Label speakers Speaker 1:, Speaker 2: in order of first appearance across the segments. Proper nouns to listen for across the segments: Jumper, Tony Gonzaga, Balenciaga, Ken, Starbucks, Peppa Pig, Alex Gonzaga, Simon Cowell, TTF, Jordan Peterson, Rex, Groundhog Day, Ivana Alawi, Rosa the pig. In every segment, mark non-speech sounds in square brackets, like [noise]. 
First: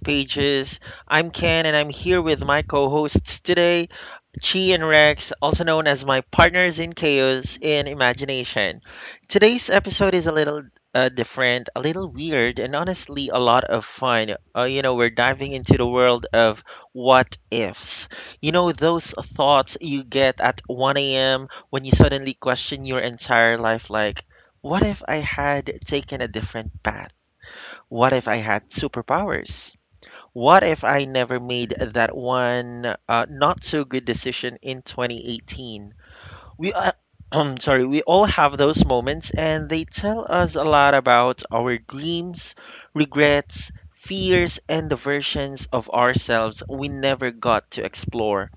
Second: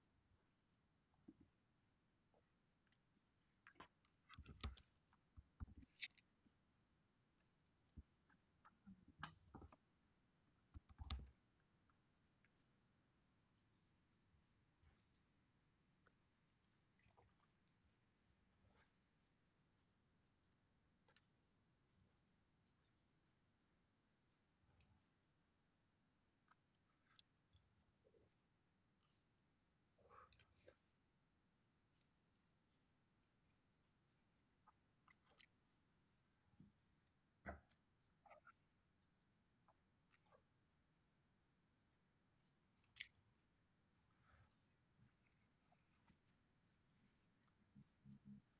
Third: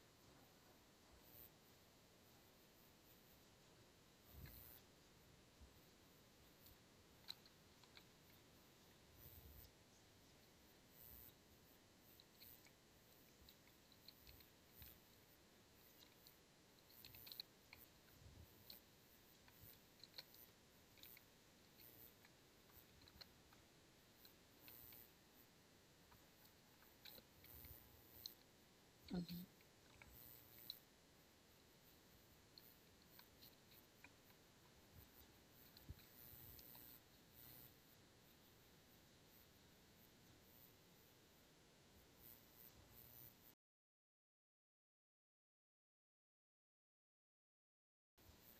Speaker 1: Pages. I'm Ken and I'm here with my co-hosts today, Chi and Rex, also known as my partners in chaos in imagination. Today's episode is a little different, a little weird, and honestly a lot of fun. We're diving into the world of what ifs. You know, those thoughts you get at 1 a.m. when you suddenly question your entire life, like, what if I had taken a different path? What if I had
Speaker 2: Mhm.
Speaker 1: superpowers? What if I never made that one not so good decision in 2018? We [clears throat] I'm sorry, we all have those moments and they tell us a lot about our dreams, regrets, fears and the versions of ourselves we never got to explore.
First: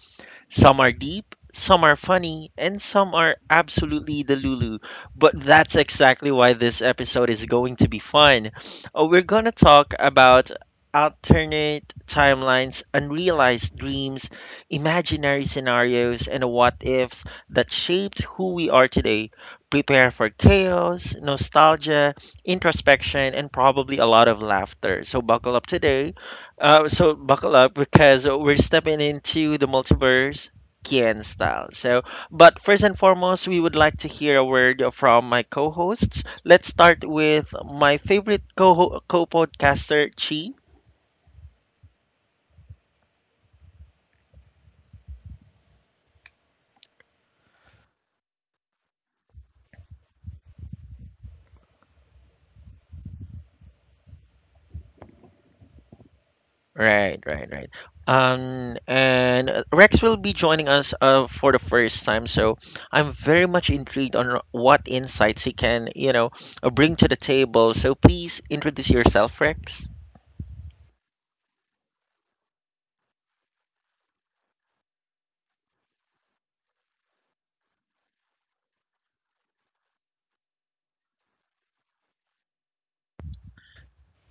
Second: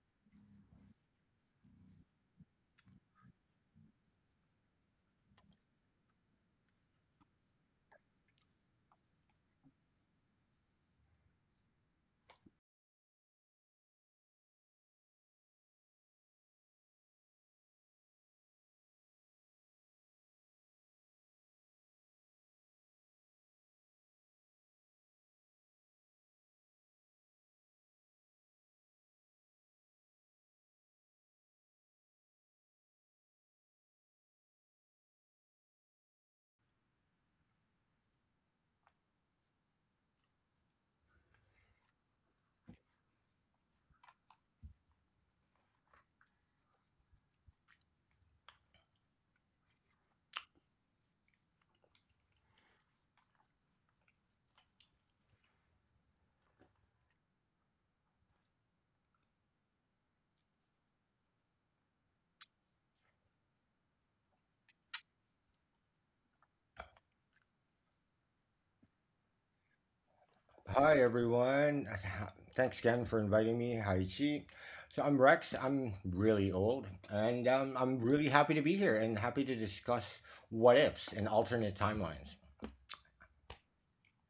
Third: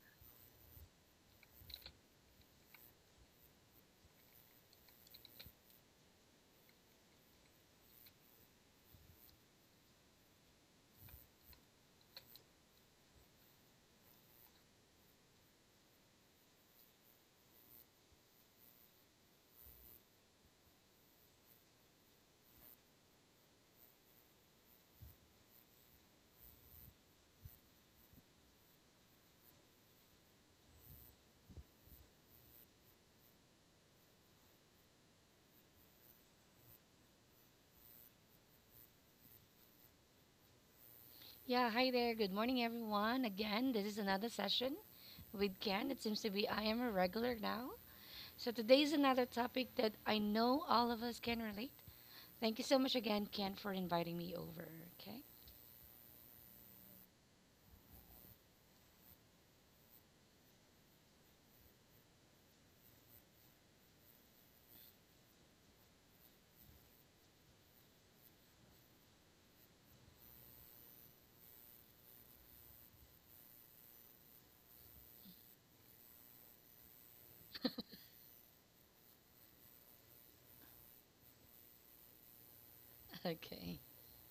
Speaker 1: Some are deep, some are funny, and some are absolutely the Lulu. But that's exactly why this episode is going to be fun. We're going to talk about alternate timelines, unrealized dreams, imaginary scenarios, and what ifs that shaped who we are today. Prepare for chaos, nostalgia, introspection, and probably a lot of laughter. So, buckle up because we're stepping into the multiverse Kien style. So, but first and foremost, we would like to hear a word from my co-hosts. Let's start with my favorite co co-podcaster, Chi.
Speaker 2: Yeah, hi there. Good morning, everyone. Again, this is another session with Ken. It seems to be I am a regular now. So today is another topic that I know all of us can relate. Thank you so much again, Ken, for inviting me over. Okay.
Speaker 1: Right, right, right. And Rex will be joining us for the first time, so I'm very much intrigued on what insights he can, you know, bring to the table. So please introduce yourself, Rex.
Speaker 3: Hi everyone. [laughs] Thanks again for inviting me. Hi Chi. So I'm Rex. I'm really old and I'm really happy to be here and happy to discuss what ifs and alternate timelines.
Speaker 2: [laughs] Okay.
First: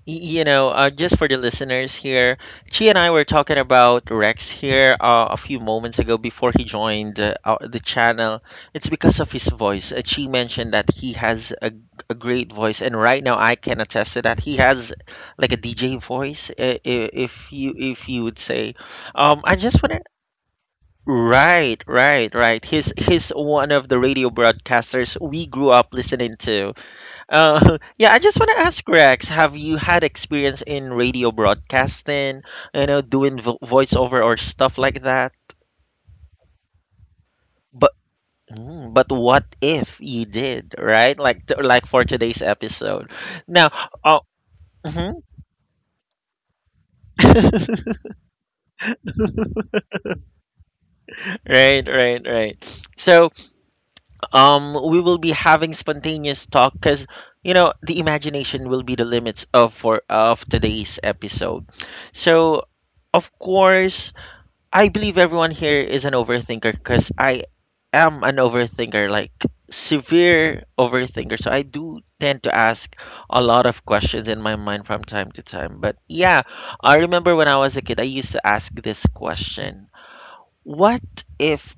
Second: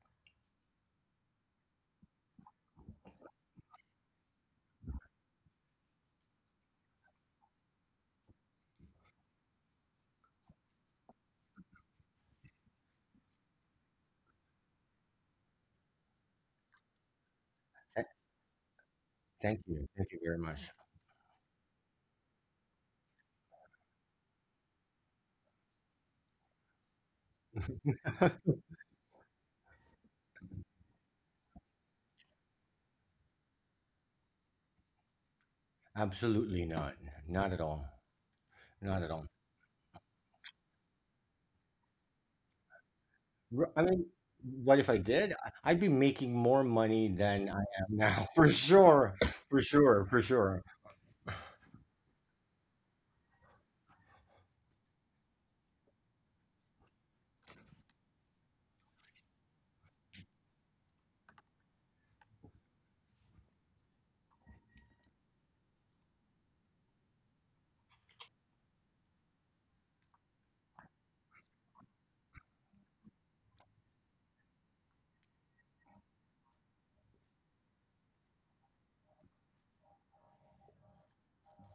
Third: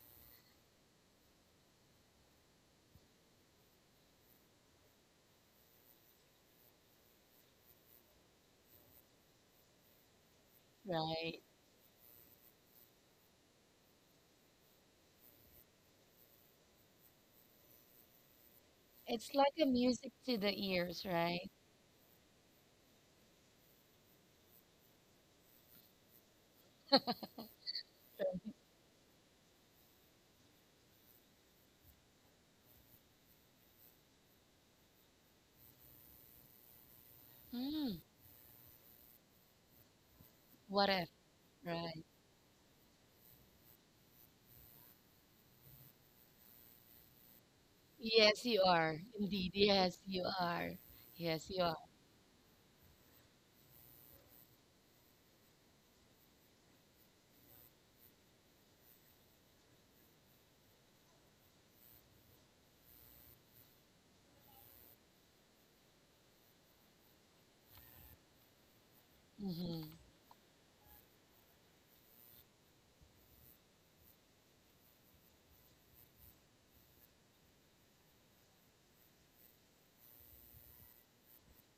Speaker 1: You know, just for the listeners here, Chi and I were talking about Rex here a few moments ago before he joined the channel. It's because of his voice. Chi mentioned that he
Speaker 2: Right.
Speaker 1: has a great voice, and right now I can attest to that. He has like a DJ voice, if you if
Speaker 3: Th-
Speaker 1: you would say.
Speaker 2: It's
Speaker 1: I
Speaker 2: like
Speaker 3: Thank
Speaker 2: a
Speaker 1: just
Speaker 3: you.
Speaker 1: want to.
Speaker 2: music
Speaker 3: Thank you
Speaker 2: to
Speaker 3: very
Speaker 2: the
Speaker 3: much.
Speaker 2: ears, right?
Speaker 1: Right, right, right. He's one of the radio broadcasters we grew up listening to. [laughs] Yeah, I just want to ask Rex, have you had experience in radio broadcasting, you know, doing vo voiceover or stuff like that?
Speaker 3: Absolutely not. Not at all.
Speaker 1: But
Speaker 2: Mm,
Speaker 1: mm,
Speaker 3: Not
Speaker 1: but
Speaker 3: at all.
Speaker 1: what if you did,
Speaker 2: what if?
Speaker 1: right? Like for
Speaker 2: Right.
Speaker 1: today's episode. Now,
Speaker 3: I mean,
Speaker 1: uh,
Speaker 3: what if I
Speaker 1: mhm.
Speaker 3: did? I'd be making more money than I am
Speaker 1: [laughs]
Speaker 3: now [laughs]
Speaker 2: Yes,
Speaker 3: for
Speaker 2: you are.
Speaker 3: sure.
Speaker 2: Indeed.
Speaker 3: For
Speaker 2: Yes,
Speaker 3: sure. For
Speaker 2: you
Speaker 3: sure.
Speaker 2: are. Yes, you are.
Speaker 1: Right, right, right. So, we will be having spontaneous talk because, you know, the imagination will be the limits of today's episode. So, of course, I believe everyone here is an overthinker because I am an overthinker, like
Speaker 2: Mm-hmm.
Speaker 1: severe overthinker. So I do tend to ask a lot of questions in my mind from time to time. But yeah, I remember when I was a kid, I used to ask this question: what if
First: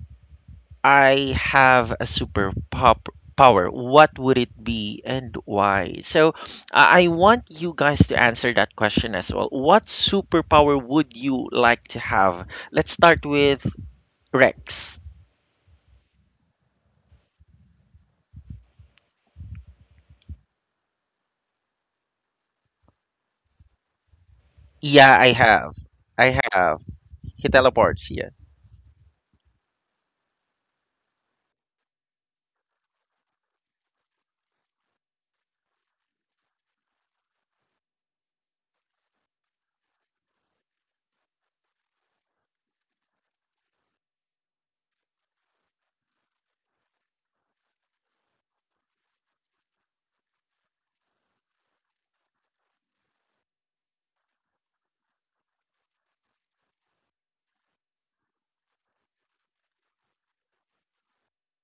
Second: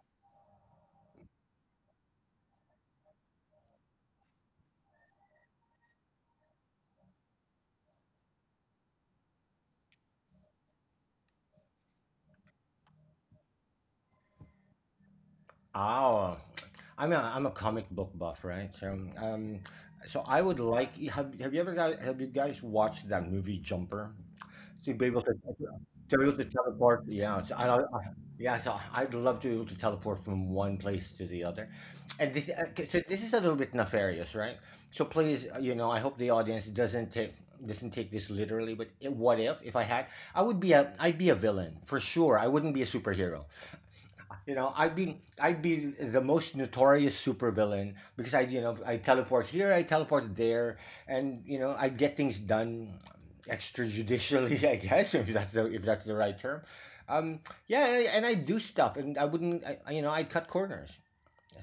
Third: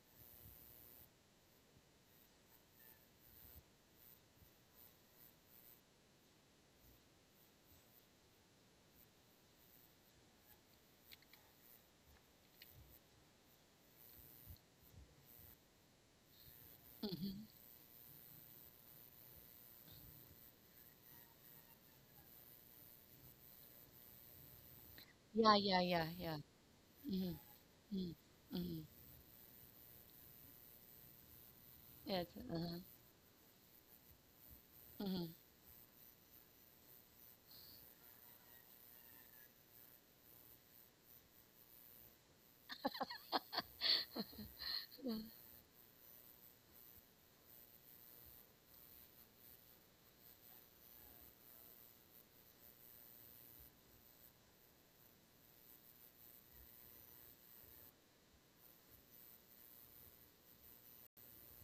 Speaker 1: I have a super pop? Power, what would it be and why? So, I want you guys to answer that question as well. What superpower would you like to have? Let's start with Rex.
Speaker 3: Ah, Oh, I'm
Speaker 2: Mm-hmm.
Speaker 3: a comic book buff, right? So um, so I would like have you guys watched that movie Jumper? To be
Speaker 1: Yeah,
Speaker 3: able
Speaker 1: I
Speaker 2: Yeah,
Speaker 1: have.
Speaker 2: yeah, yeah,
Speaker 3: to be able
Speaker 2: yeah.
Speaker 1: I
Speaker 3: to
Speaker 1: have.
Speaker 3: teleport,
Speaker 2: Mm-hmm.
Speaker 3: yeah.
Speaker 1: He
Speaker 3: So I
Speaker 1: teleports, yeah.
Speaker 3: yeah, so
Speaker 2: Mm-hmm.
Speaker 3: I'd love to be able to teleport from one place to the other.
Speaker 2: Yes.
Speaker 3: And this, okay, so this is a little bit nefarious, right? So
Speaker 2: Uh-huh.
Speaker 3: please, you know, I hope the audience doesn't take this literally. But what if I had, I would be a I'd be a villain for sure. I wouldn't be a superhero. You know,
Speaker 2: Mm,
Speaker 3: I'd be the most notorious supervillain because I, you know, I teleport here, I teleport there, and you know, I get things done extrajudicially, [laughs] I guess, if that's the right term. Um, yeah, and I do stuff, and I wouldn't, you know, I'd cut corners.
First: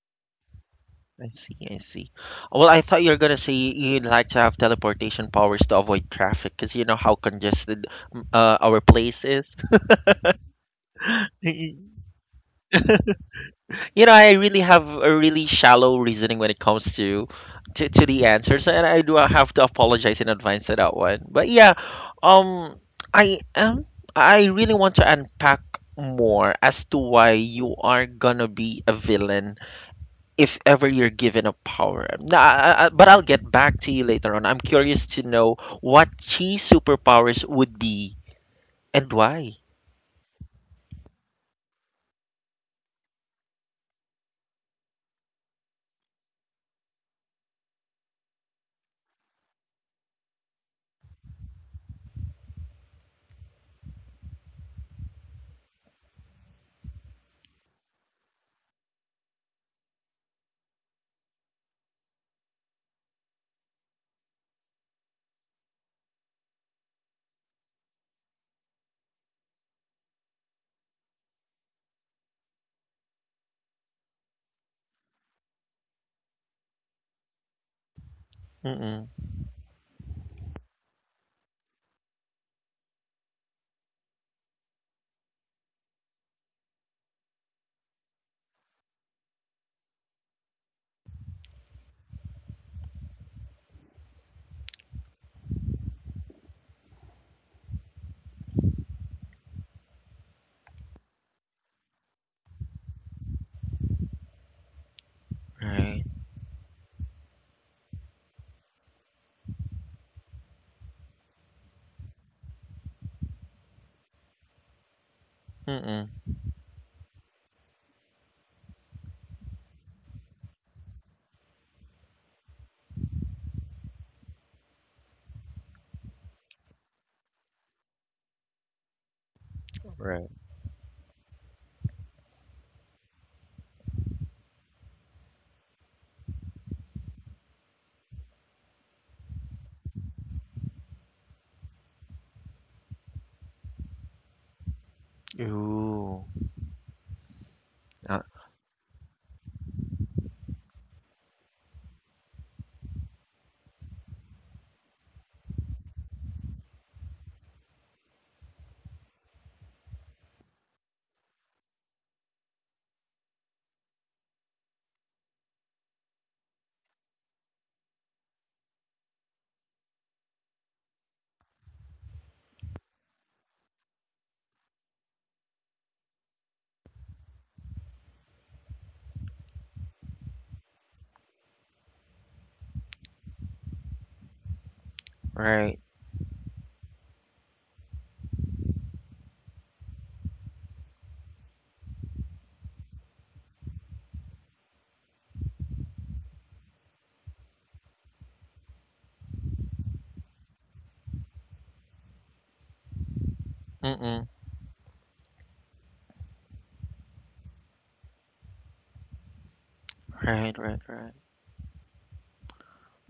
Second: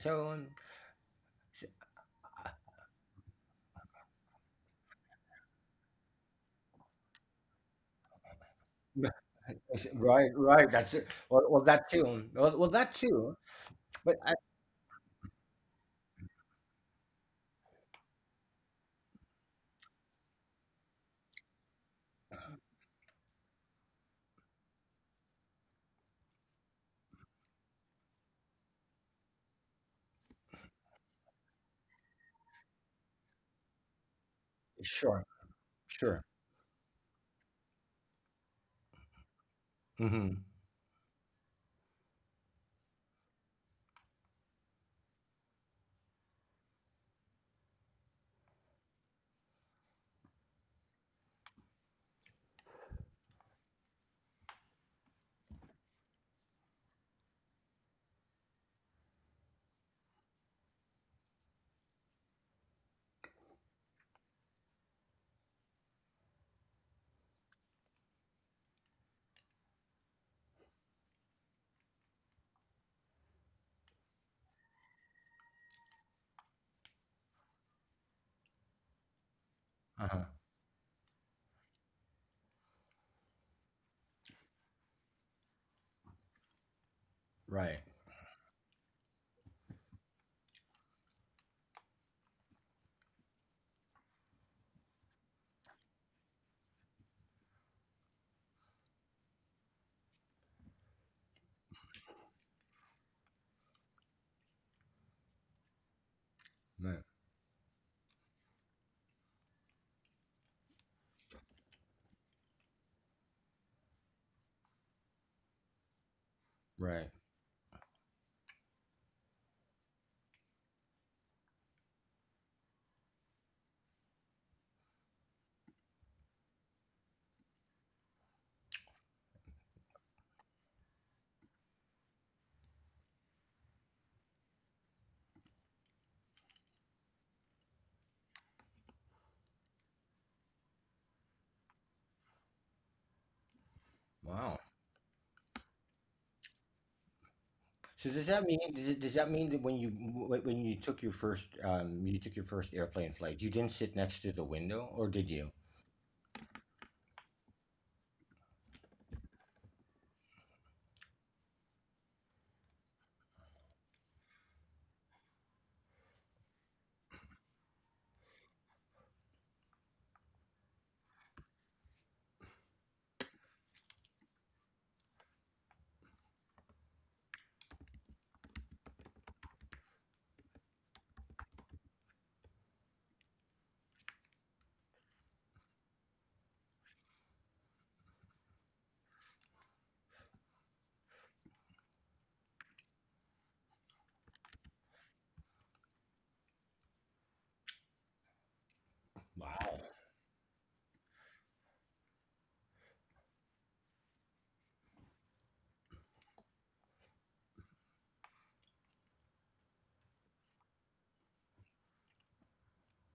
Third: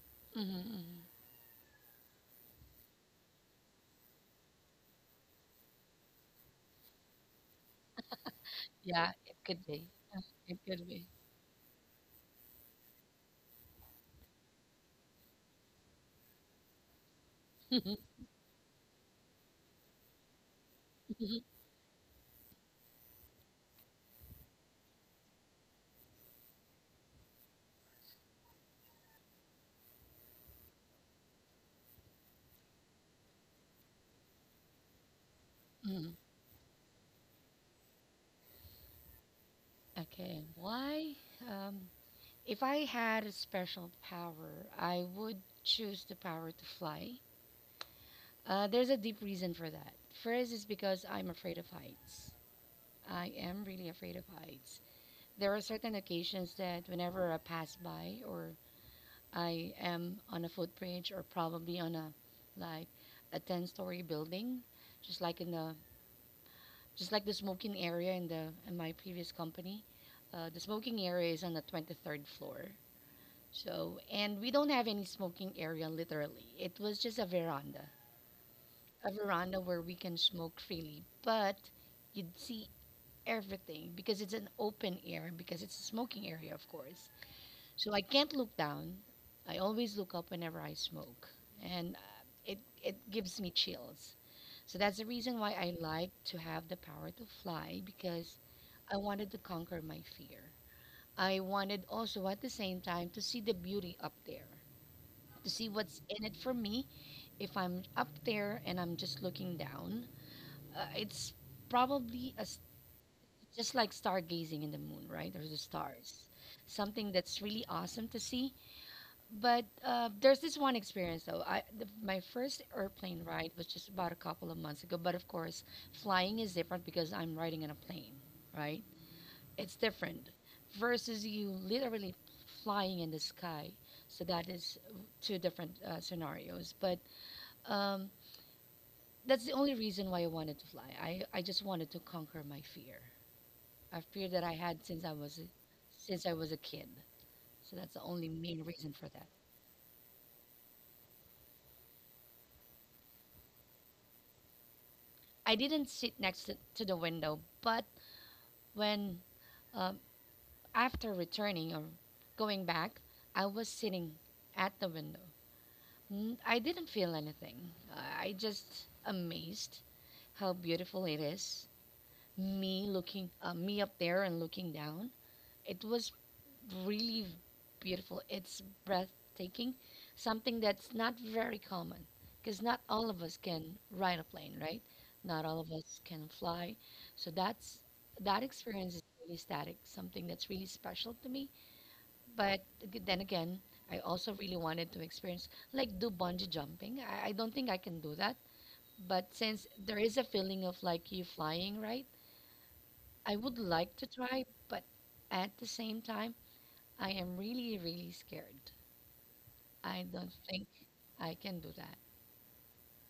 Speaker 3: So,
Speaker 2: mhm, mhm.
Speaker 1: I see,
Speaker 3: s-
Speaker 1: I see. Well, I thought you were gonna say you'd like to have teleportation powers to avoid traffic, because you know how congested our
Speaker 2: Yeah,
Speaker 1: place
Speaker 3: yes,
Speaker 2: it
Speaker 1: is.
Speaker 2: could be.
Speaker 3: [laughs]
Speaker 2: Uh,
Speaker 3: right,
Speaker 2: It
Speaker 3: right.
Speaker 2: could
Speaker 3: That's
Speaker 2: be.
Speaker 3: it. Well, well, that
Speaker 1: [laughs]
Speaker 3: too. Well, well, that too.
Speaker 1: You know,
Speaker 3: But I,
Speaker 1: I really have a really shallow reasoning when it comes to to
Speaker 2: [laughs]
Speaker 1: the answers, and I do have to apologize in advance for that one. But yeah, um, I am. I really want to unpack more as to why you are gonna be a villain if ever you're given a power. Nah, but I'll get back to you later on. I'm curious
Speaker 3: sure,
Speaker 1: to know what
Speaker 2: Mhm.
Speaker 3: sure.
Speaker 1: chi superpowers would be and why.
Speaker 3: Mm-hmm.
Speaker 2: Okay. Why? Um, if I had a special power, I would choose the power to fly. There's a deep reason for that. First is because I'm afraid of heights. I am really afraid of heights. There are certain occasions that whenever I pass by or I am on a footbridge or probably on a like a 10-story building, just like in the just like the smoking area in the in my previous company. The smoking area is on the 23rd floor. So, and we don't have any smoking area literally. It was just
Speaker 1: Mm-mm.
Speaker 2: a veranda where we can
Speaker 3: Uh-huh.
Speaker 2: smoke freely, but you'd see everything because it's an open air because it's a smoking area, of course.
Speaker 3: Right.
Speaker 2: So I can't look down. I always look up whenever I smoke, and it gives me chills. So that's the reason why I like to have the power to fly because I wanted to conquer my fear. I wanted also at the same time to see the beauty up there, to see what's
Speaker 1: Right.
Speaker 2: in it for me
Speaker 3: Right.
Speaker 2: if I'm up there and I'm just looking down. It's probably a s Just like stargazing in the moon, right? Or the
Speaker 1: Mm-mm.
Speaker 2: stars.
Speaker 3: Right.
Speaker 2: Something that's really awesome to see, but there's this one experience though. I the, my first airplane ride was just about a couple of months ago. But of course, flying is different because I'm riding in a plane, right? It's different
Speaker 1: Right.
Speaker 2: versus you literally flying in the sky. So that is two different scenarios. But um, that's the only reason why I wanted to fly. I just wanted to conquer my fear, a fear that I
Speaker 3: Wow.
Speaker 2: had since
Speaker 1: Ooh.
Speaker 2: since I was a kid. So that's the
Speaker 3: So
Speaker 1: Uh,
Speaker 3: does
Speaker 2: only
Speaker 3: that mean
Speaker 2: main reason for
Speaker 3: does
Speaker 2: that.
Speaker 3: that mean that when you when you took your first you took your first airplane flight, you didn't sit next to the window, or did you?
Speaker 2: I didn't sit next to the window, but when um, after returning or going back, I was sitting at the window. I didn't feel anything. I just amazed how beautiful it is. Me looking, me up there and looking down. It was really beautiful. It's breathtaking, something that's not very common because not all of us can ride a plane, right? Not all of
Speaker 1: right.
Speaker 2: us can fly. So that's that experience is really static, something that's really special to me. But then again, I also really wanted to experience like do bungee jumping. I don't think I can do that. But since
Speaker 3: Wow.
Speaker 2: there is a feeling of like you flying, right? I would like to
Speaker 1: Mm-mm.
Speaker 2: try, but at the same time, I am really, really scared. I don't
Speaker 1: Right,
Speaker 2: think
Speaker 1: right, right.
Speaker 2: I can do that.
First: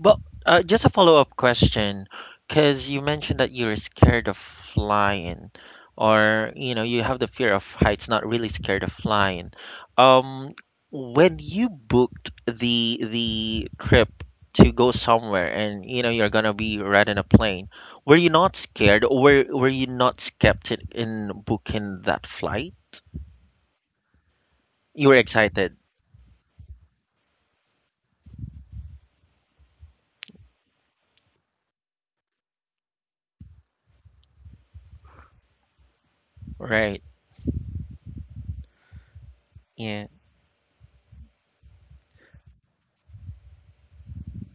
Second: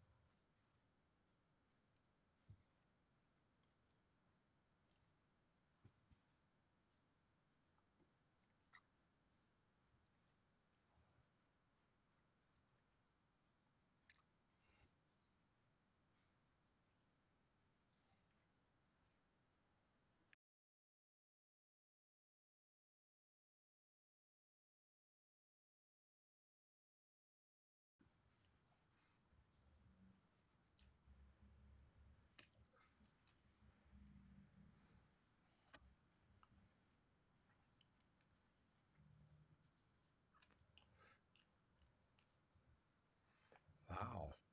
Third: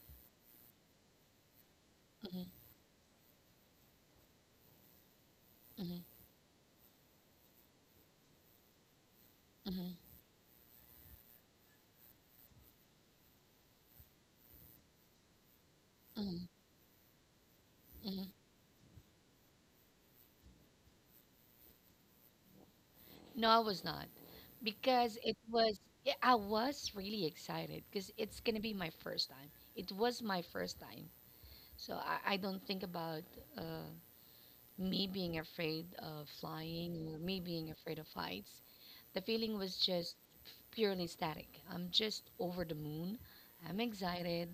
Speaker 1: But just a follow-up question,
Speaker 2: Mhm,
Speaker 1: because you mentioned that you're scared of flying,
Speaker 2: mhm,
Speaker 1: or you know, you have the fear of heights, not really scared of flying.
Speaker 2: mhm,
Speaker 1: Um, when you booked the trip to go somewhere, and you know you're
Speaker 2: mhm,
Speaker 1: gonna be riding a plane, were
Speaker 2: mhm.
Speaker 1: you not scared, or were you not skeptic in booking that flight?
Speaker 2: No, I was not
Speaker 1: You were
Speaker 2: because it
Speaker 1: excited,
Speaker 2: was. Yeah, I was really excited because it's gonna be my first time. It was my first time, so I don't think about uh, me being afraid of
Speaker 1: right?
Speaker 2: flying or me being afraid of heights. The feeling was
Speaker 1: Yeah,
Speaker 2: just purely static. I'm just over the moon. I'm
Speaker 3: Wow.
Speaker 2: excited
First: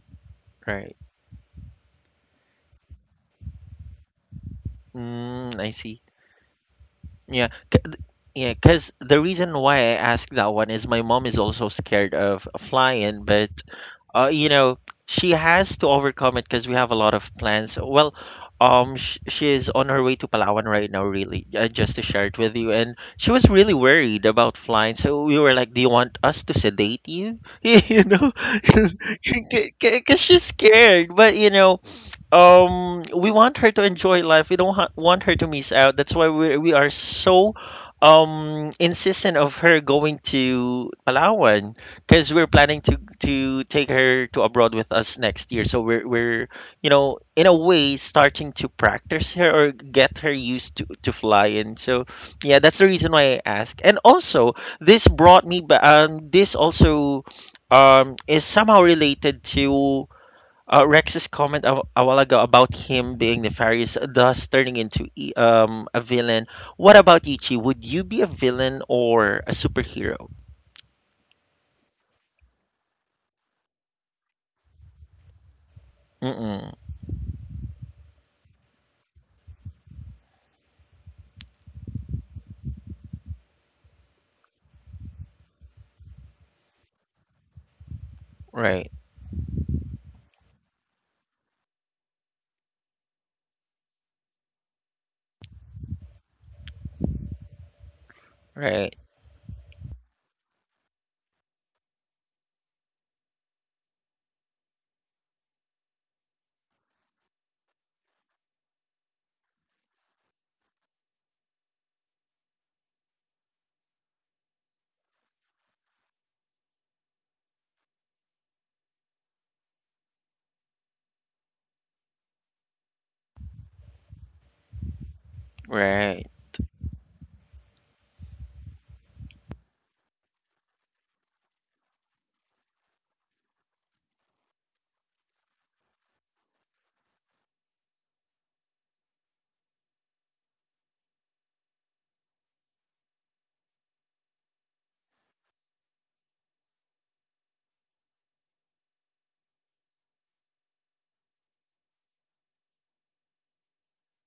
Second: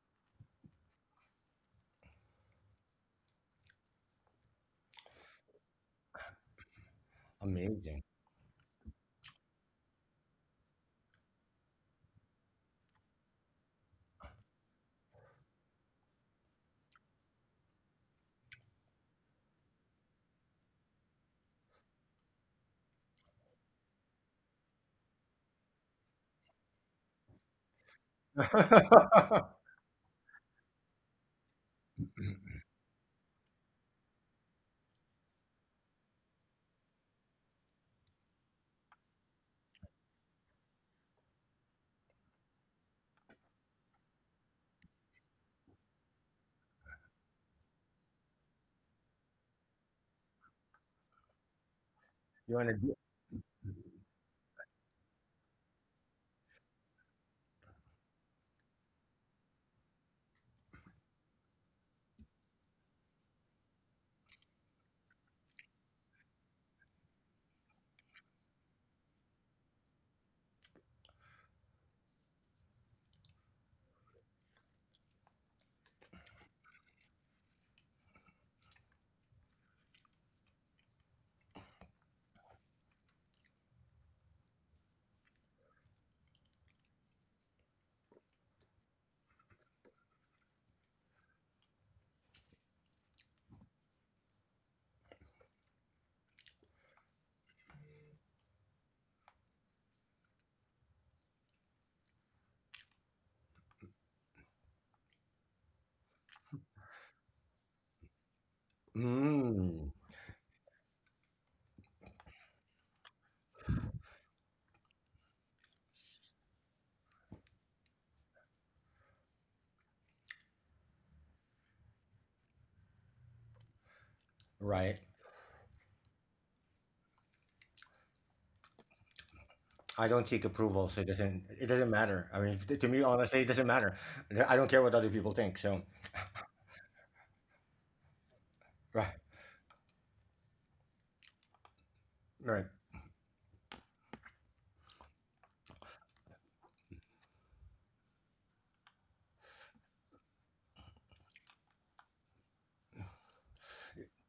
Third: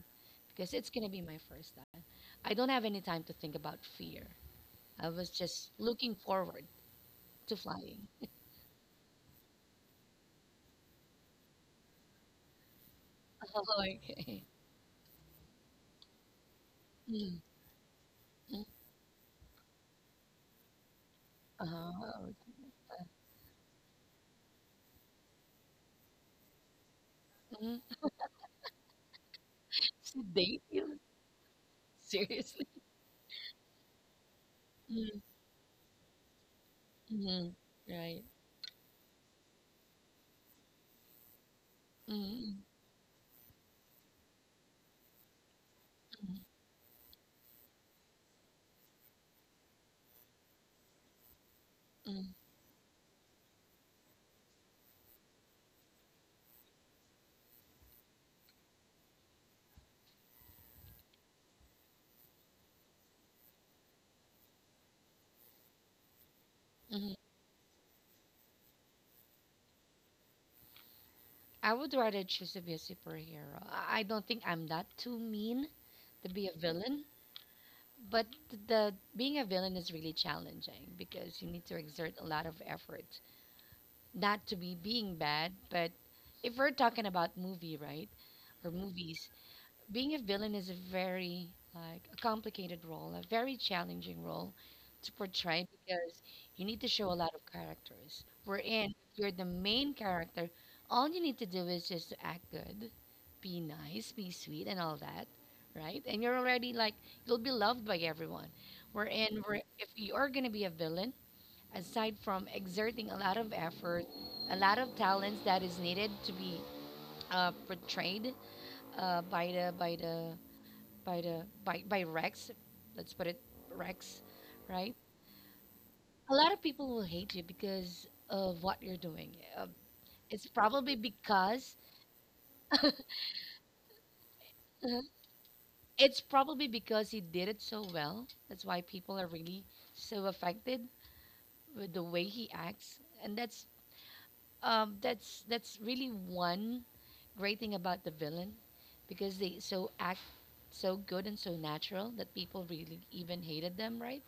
Speaker 2: because it's
Speaker 1: right.
Speaker 2: gonna be my first time. I don't have any time to think about fear. I was
Speaker 1: Mm,
Speaker 2: just
Speaker 1: I see.
Speaker 2: looking forward
Speaker 1: Yeah,
Speaker 2: to
Speaker 1: c-
Speaker 2: flying.
Speaker 3: Amazing.
Speaker 1: yeah, because the reason why I asked that one is my mom is also scared of flying, but
Speaker 2: [laughs] Okay.
Speaker 1: you know, she has to overcome it because we have a lot of
Speaker 2: Mm-hmm.
Speaker 1: plans. Well, sh she is on her way to Palawan right now, really, just to share
Speaker 2: Uh,
Speaker 1: it with you. And she was really worried about flying, so we were like, "Do you want us to sedate you?" [laughs]
Speaker 2: hmm
Speaker 1: You know,
Speaker 3: [laughs]
Speaker 1: [laughs] because she's
Speaker 2: Sedate you?
Speaker 1: scared. But you know,
Speaker 2: Seriously?
Speaker 1: um, we want her to enjoy life. We don't ha- want her to miss out. That's why we are
Speaker 2: Mm-hmm.
Speaker 1: so
Speaker 2: Right.
Speaker 1: insistent of her going to Palawan, because we're
Speaker 2: Mm-hmm.
Speaker 1: planning to take her to abroad with us next year. So we're, you know, in a way starting to practice her or get her used to flying. So
Speaker 2: Mm-hmm.
Speaker 3: You
Speaker 1: yeah,
Speaker 3: want
Speaker 1: that's the
Speaker 3: to.
Speaker 1: reason why I ask. And also, this also is somehow related to Rex's comment a while ago about him being nefarious, thus turning into a villain. What
Speaker 2: Mm-hmm.
Speaker 1: about you, Chi? Would you be a villain or a superhero?
Speaker 2: I would rather choose to be a superhero. I don't think I'm that too mean to be a
Speaker 1: Mm-mm.
Speaker 2: villain, but the being a villain is really challenging because you need to exert a lot of effort. Not to be being bad, but if we're talking about movie, right, or
Speaker 1: Right,
Speaker 2: movies, being a villain is a very like a complicated role, a very challenging role to portray because you need to show a lot of characters. Wherein
Speaker 1: right,
Speaker 2: if you're the main character, all you need to do is just to act good, be nice, be sweet, and all that, right? And you're already like you'll be loved by everyone. Wherein where if
Speaker 3: Mm,
Speaker 2: you are gonna be a villain, aside from exerting a lot of effort, a lot of talents that is needed to be portrayed by the by the by the by Rex. Let's put it Rex, right?
Speaker 3: right.
Speaker 1: right,
Speaker 2: A lot of people will hate you because of what you're doing.
Speaker 3: I don't seek
Speaker 2: It's
Speaker 3: approval,
Speaker 2: probably
Speaker 3: so it
Speaker 2: because
Speaker 3: doesn't matter. I mean, to me, honestly, it doesn't matter. I don't care what
Speaker 2: uh-huh.
Speaker 3: other people think. So,
Speaker 2: It's probably because he did it so well. That's why people
Speaker 3: right,
Speaker 2: are really so affected with the way he
Speaker 3: right.
Speaker 2: acts, and that's really one great thing about the villain, because they so act so good and so natural that people really even hated them, right?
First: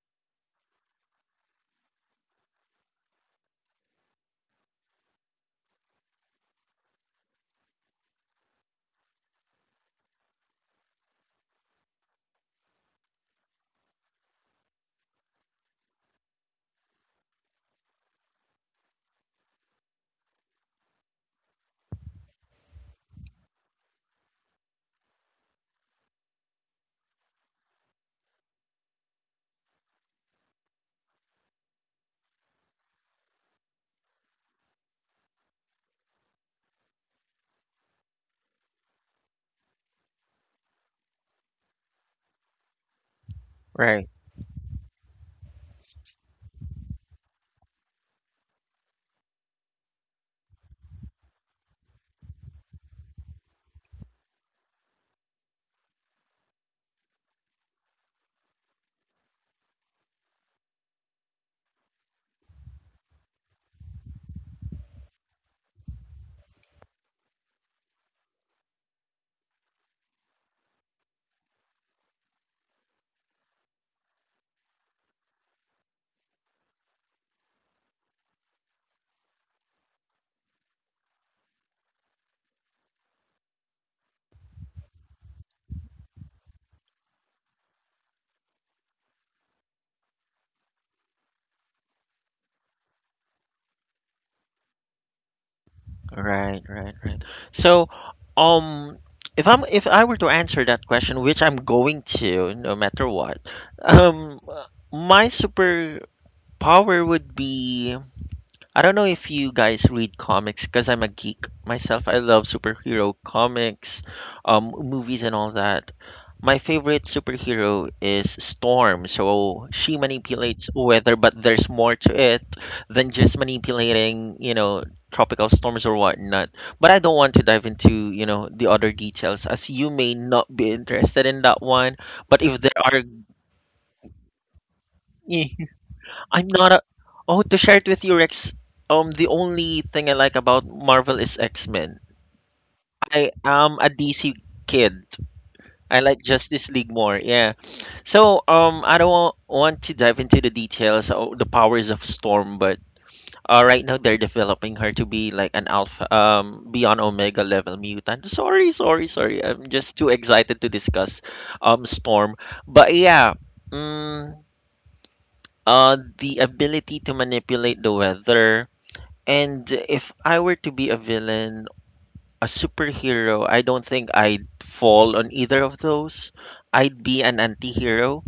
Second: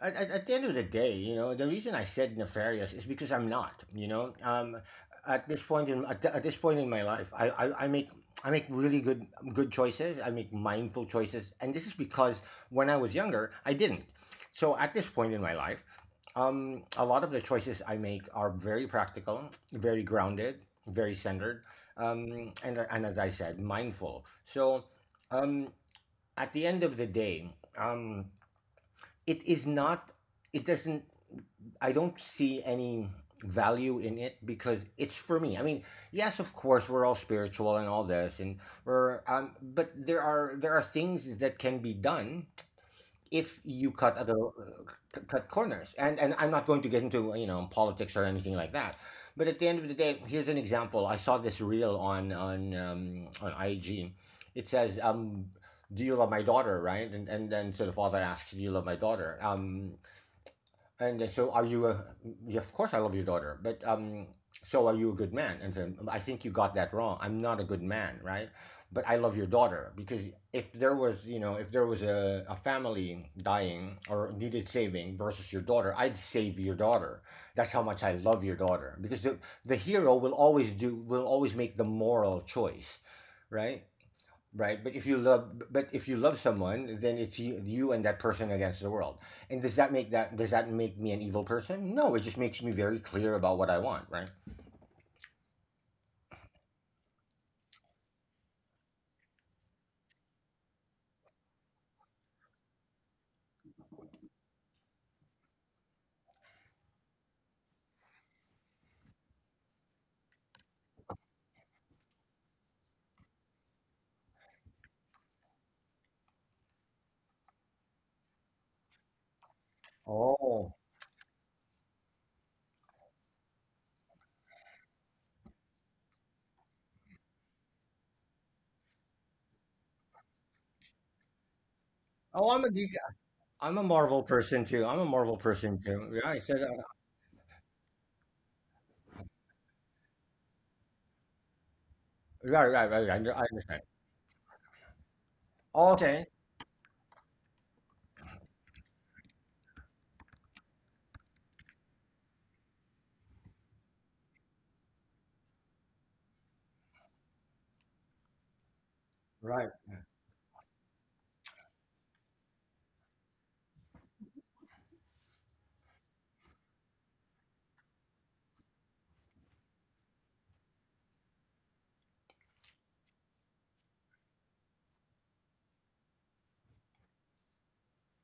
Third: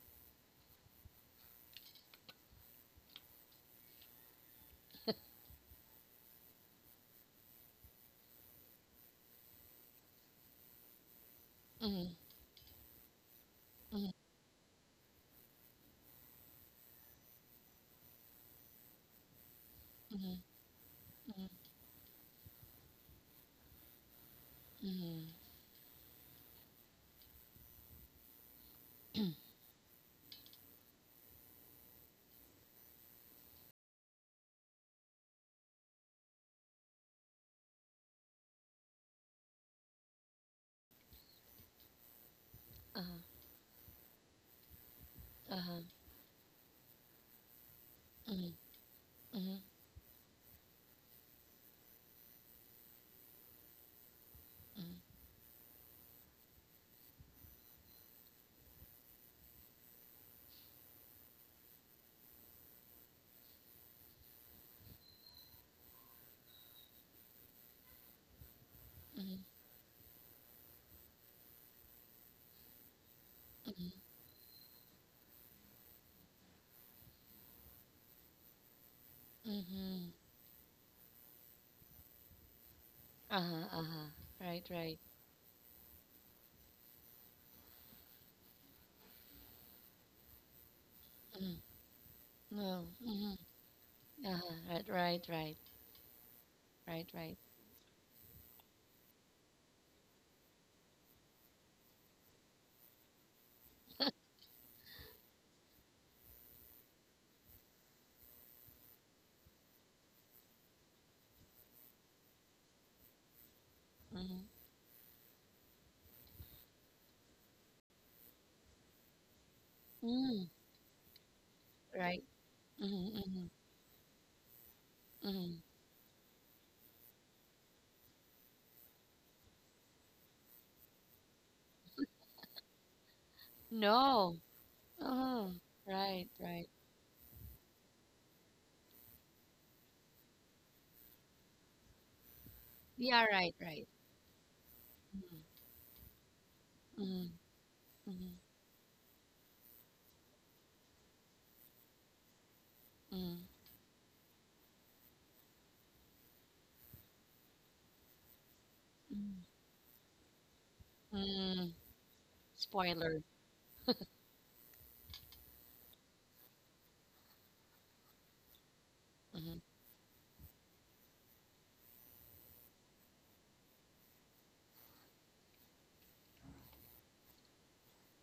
Speaker 3: At, at the end of the day, you know, the reason I said nefarious is because I'm not. You know, at this point at this point in my life, I make really good choices. I make mindful choices, and this is
Speaker 2: Mm-hmm.
Speaker 3: because when I was younger, I didn't. So at this point in my life, a lot of the choices I make are very practical, very grounded, very centered, and as I said, mindful. So
Speaker 2: Mm-hmm.
Speaker 3: um, at the end of the day, um, it is not, it doesn't, I don't see any value in it because it's for me. I mean, yes, of course, we're all spiritual and all this, and we're um, but there are things that can be done
Speaker 2: Uh-huh.
Speaker 3: if you
Speaker 1: right,
Speaker 3: cut other, cut
Speaker 2: Uh-huh.
Speaker 3: corners, and I'm not going to get into, you know, politics or anything
Speaker 2: Mm-hmm.
Speaker 3: like that. But
Speaker 2: Mm-hmm,
Speaker 3: at the end of the day, here's an example. I saw this reel on, um, on IG. It says, um, do you love my daughter, right? And then so the father asks, do you love my daughter, um, and so, are you a? Yeah, of course, I love your daughter, but so are you a good man? And so, I think you got that wrong. I'm not a good man, right? But I
Speaker 2: mm-hmm,
Speaker 3: love your daughter because if there was, you know, if there was a family dying
Speaker 2: mm-hmm,
Speaker 3: or needed saving versus your daughter, I'd save your daughter. That's how much I love your daughter because the
Speaker 2: mm-hmm.
Speaker 3: hero will always do will always make the moral choice,
Speaker 2: Uh-huh,
Speaker 3: right?
Speaker 2: uh-huh. Right,
Speaker 3: Right, but
Speaker 2: right.
Speaker 3: if you love, but if you love someone, then it's you, you and that person against the world. And does that make that, does that make me an evil
Speaker 2: Mm.
Speaker 3: person? No, it just makes me
Speaker 2: No.
Speaker 3: very
Speaker 2: Mm-hmm.
Speaker 3: clear about what I want. Right.
Speaker 2: Uh-huh. Right,
Speaker 1: right, right, right.
Speaker 2: right.
Speaker 1: So, um, if I were to answer that question, which I'm going to, no matter what, um, my superpower would be: I don't know if you guys read comics because I'm a geek myself. I love superhero comics,
Speaker 2: Mm-hmm.
Speaker 1: movies, and all that. My favorite superhero is Storm. So she
Speaker 2: Mm,
Speaker 1: manipulates
Speaker 3: Oh,
Speaker 1: weather, but there's more to
Speaker 2: right.
Speaker 1: it than
Speaker 2: Mm-hmm,
Speaker 1: just
Speaker 2: mm-hmm,
Speaker 1: manipulating, you know, tropical
Speaker 2: mm-hmm.
Speaker 1: storms or whatnot. But I don't want to dive into, you know, the other details as you may not be interested in that one. But
Speaker 3: oh,
Speaker 1: if
Speaker 3: I'm a
Speaker 1: there
Speaker 3: geek.
Speaker 1: are
Speaker 3: I'm a Marvel
Speaker 2: No.
Speaker 3: person too. I'm a Marvel
Speaker 2: Uh-huh.
Speaker 3: person too.
Speaker 2: Right,
Speaker 1: [laughs]
Speaker 3: Yeah, I
Speaker 1: I'm
Speaker 3: said.
Speaker 2: right.
Speaker 1: not a. Oh, to share it with you, Rex. The only thing I like about Marvel is X Men.
Speaker 3: Right, right, right.
Speaker 2: Yeah,
Speaker 1: I
Speaker 3: I
Speaker 2: right,
Speaker 1: am
Speaker 3: understand.
Speaker 1: a
Speaker 2: right.
Speaker 1: DC kid. I like
Speaker 3: Okay.
Speaker 1: Justice League more.
Speaker 2: Mm-hmm,
Speaker 1: Yeah.
Speaker 2: mm-hmm,
Speaker 1: So I don't want to dive into the details of the powers of Storm, but
Speaker 2: mm-hmm,
Speaker 1: right now they're developing her to be like an alpha, beyond Omega level mutant. Sorry, sorry, sorry.
Speaker 2: mm-hmm.
Speaker 1: I'm
Speaker 3: Right.
Speaker 1: just too excited to discuss
Speaker 2: Mm-hmm.
Speaker 1: Storm. But
Speaker 2: Spoiler.
Speaker 1: yeah, mm, uh, the ability to manipulate the weather.
Speaker 2: Mm-hmm,
Speaker 1: And if I were to be a villain, a superhero, I don't think I'd fall on either of those. I'd be an anti-hero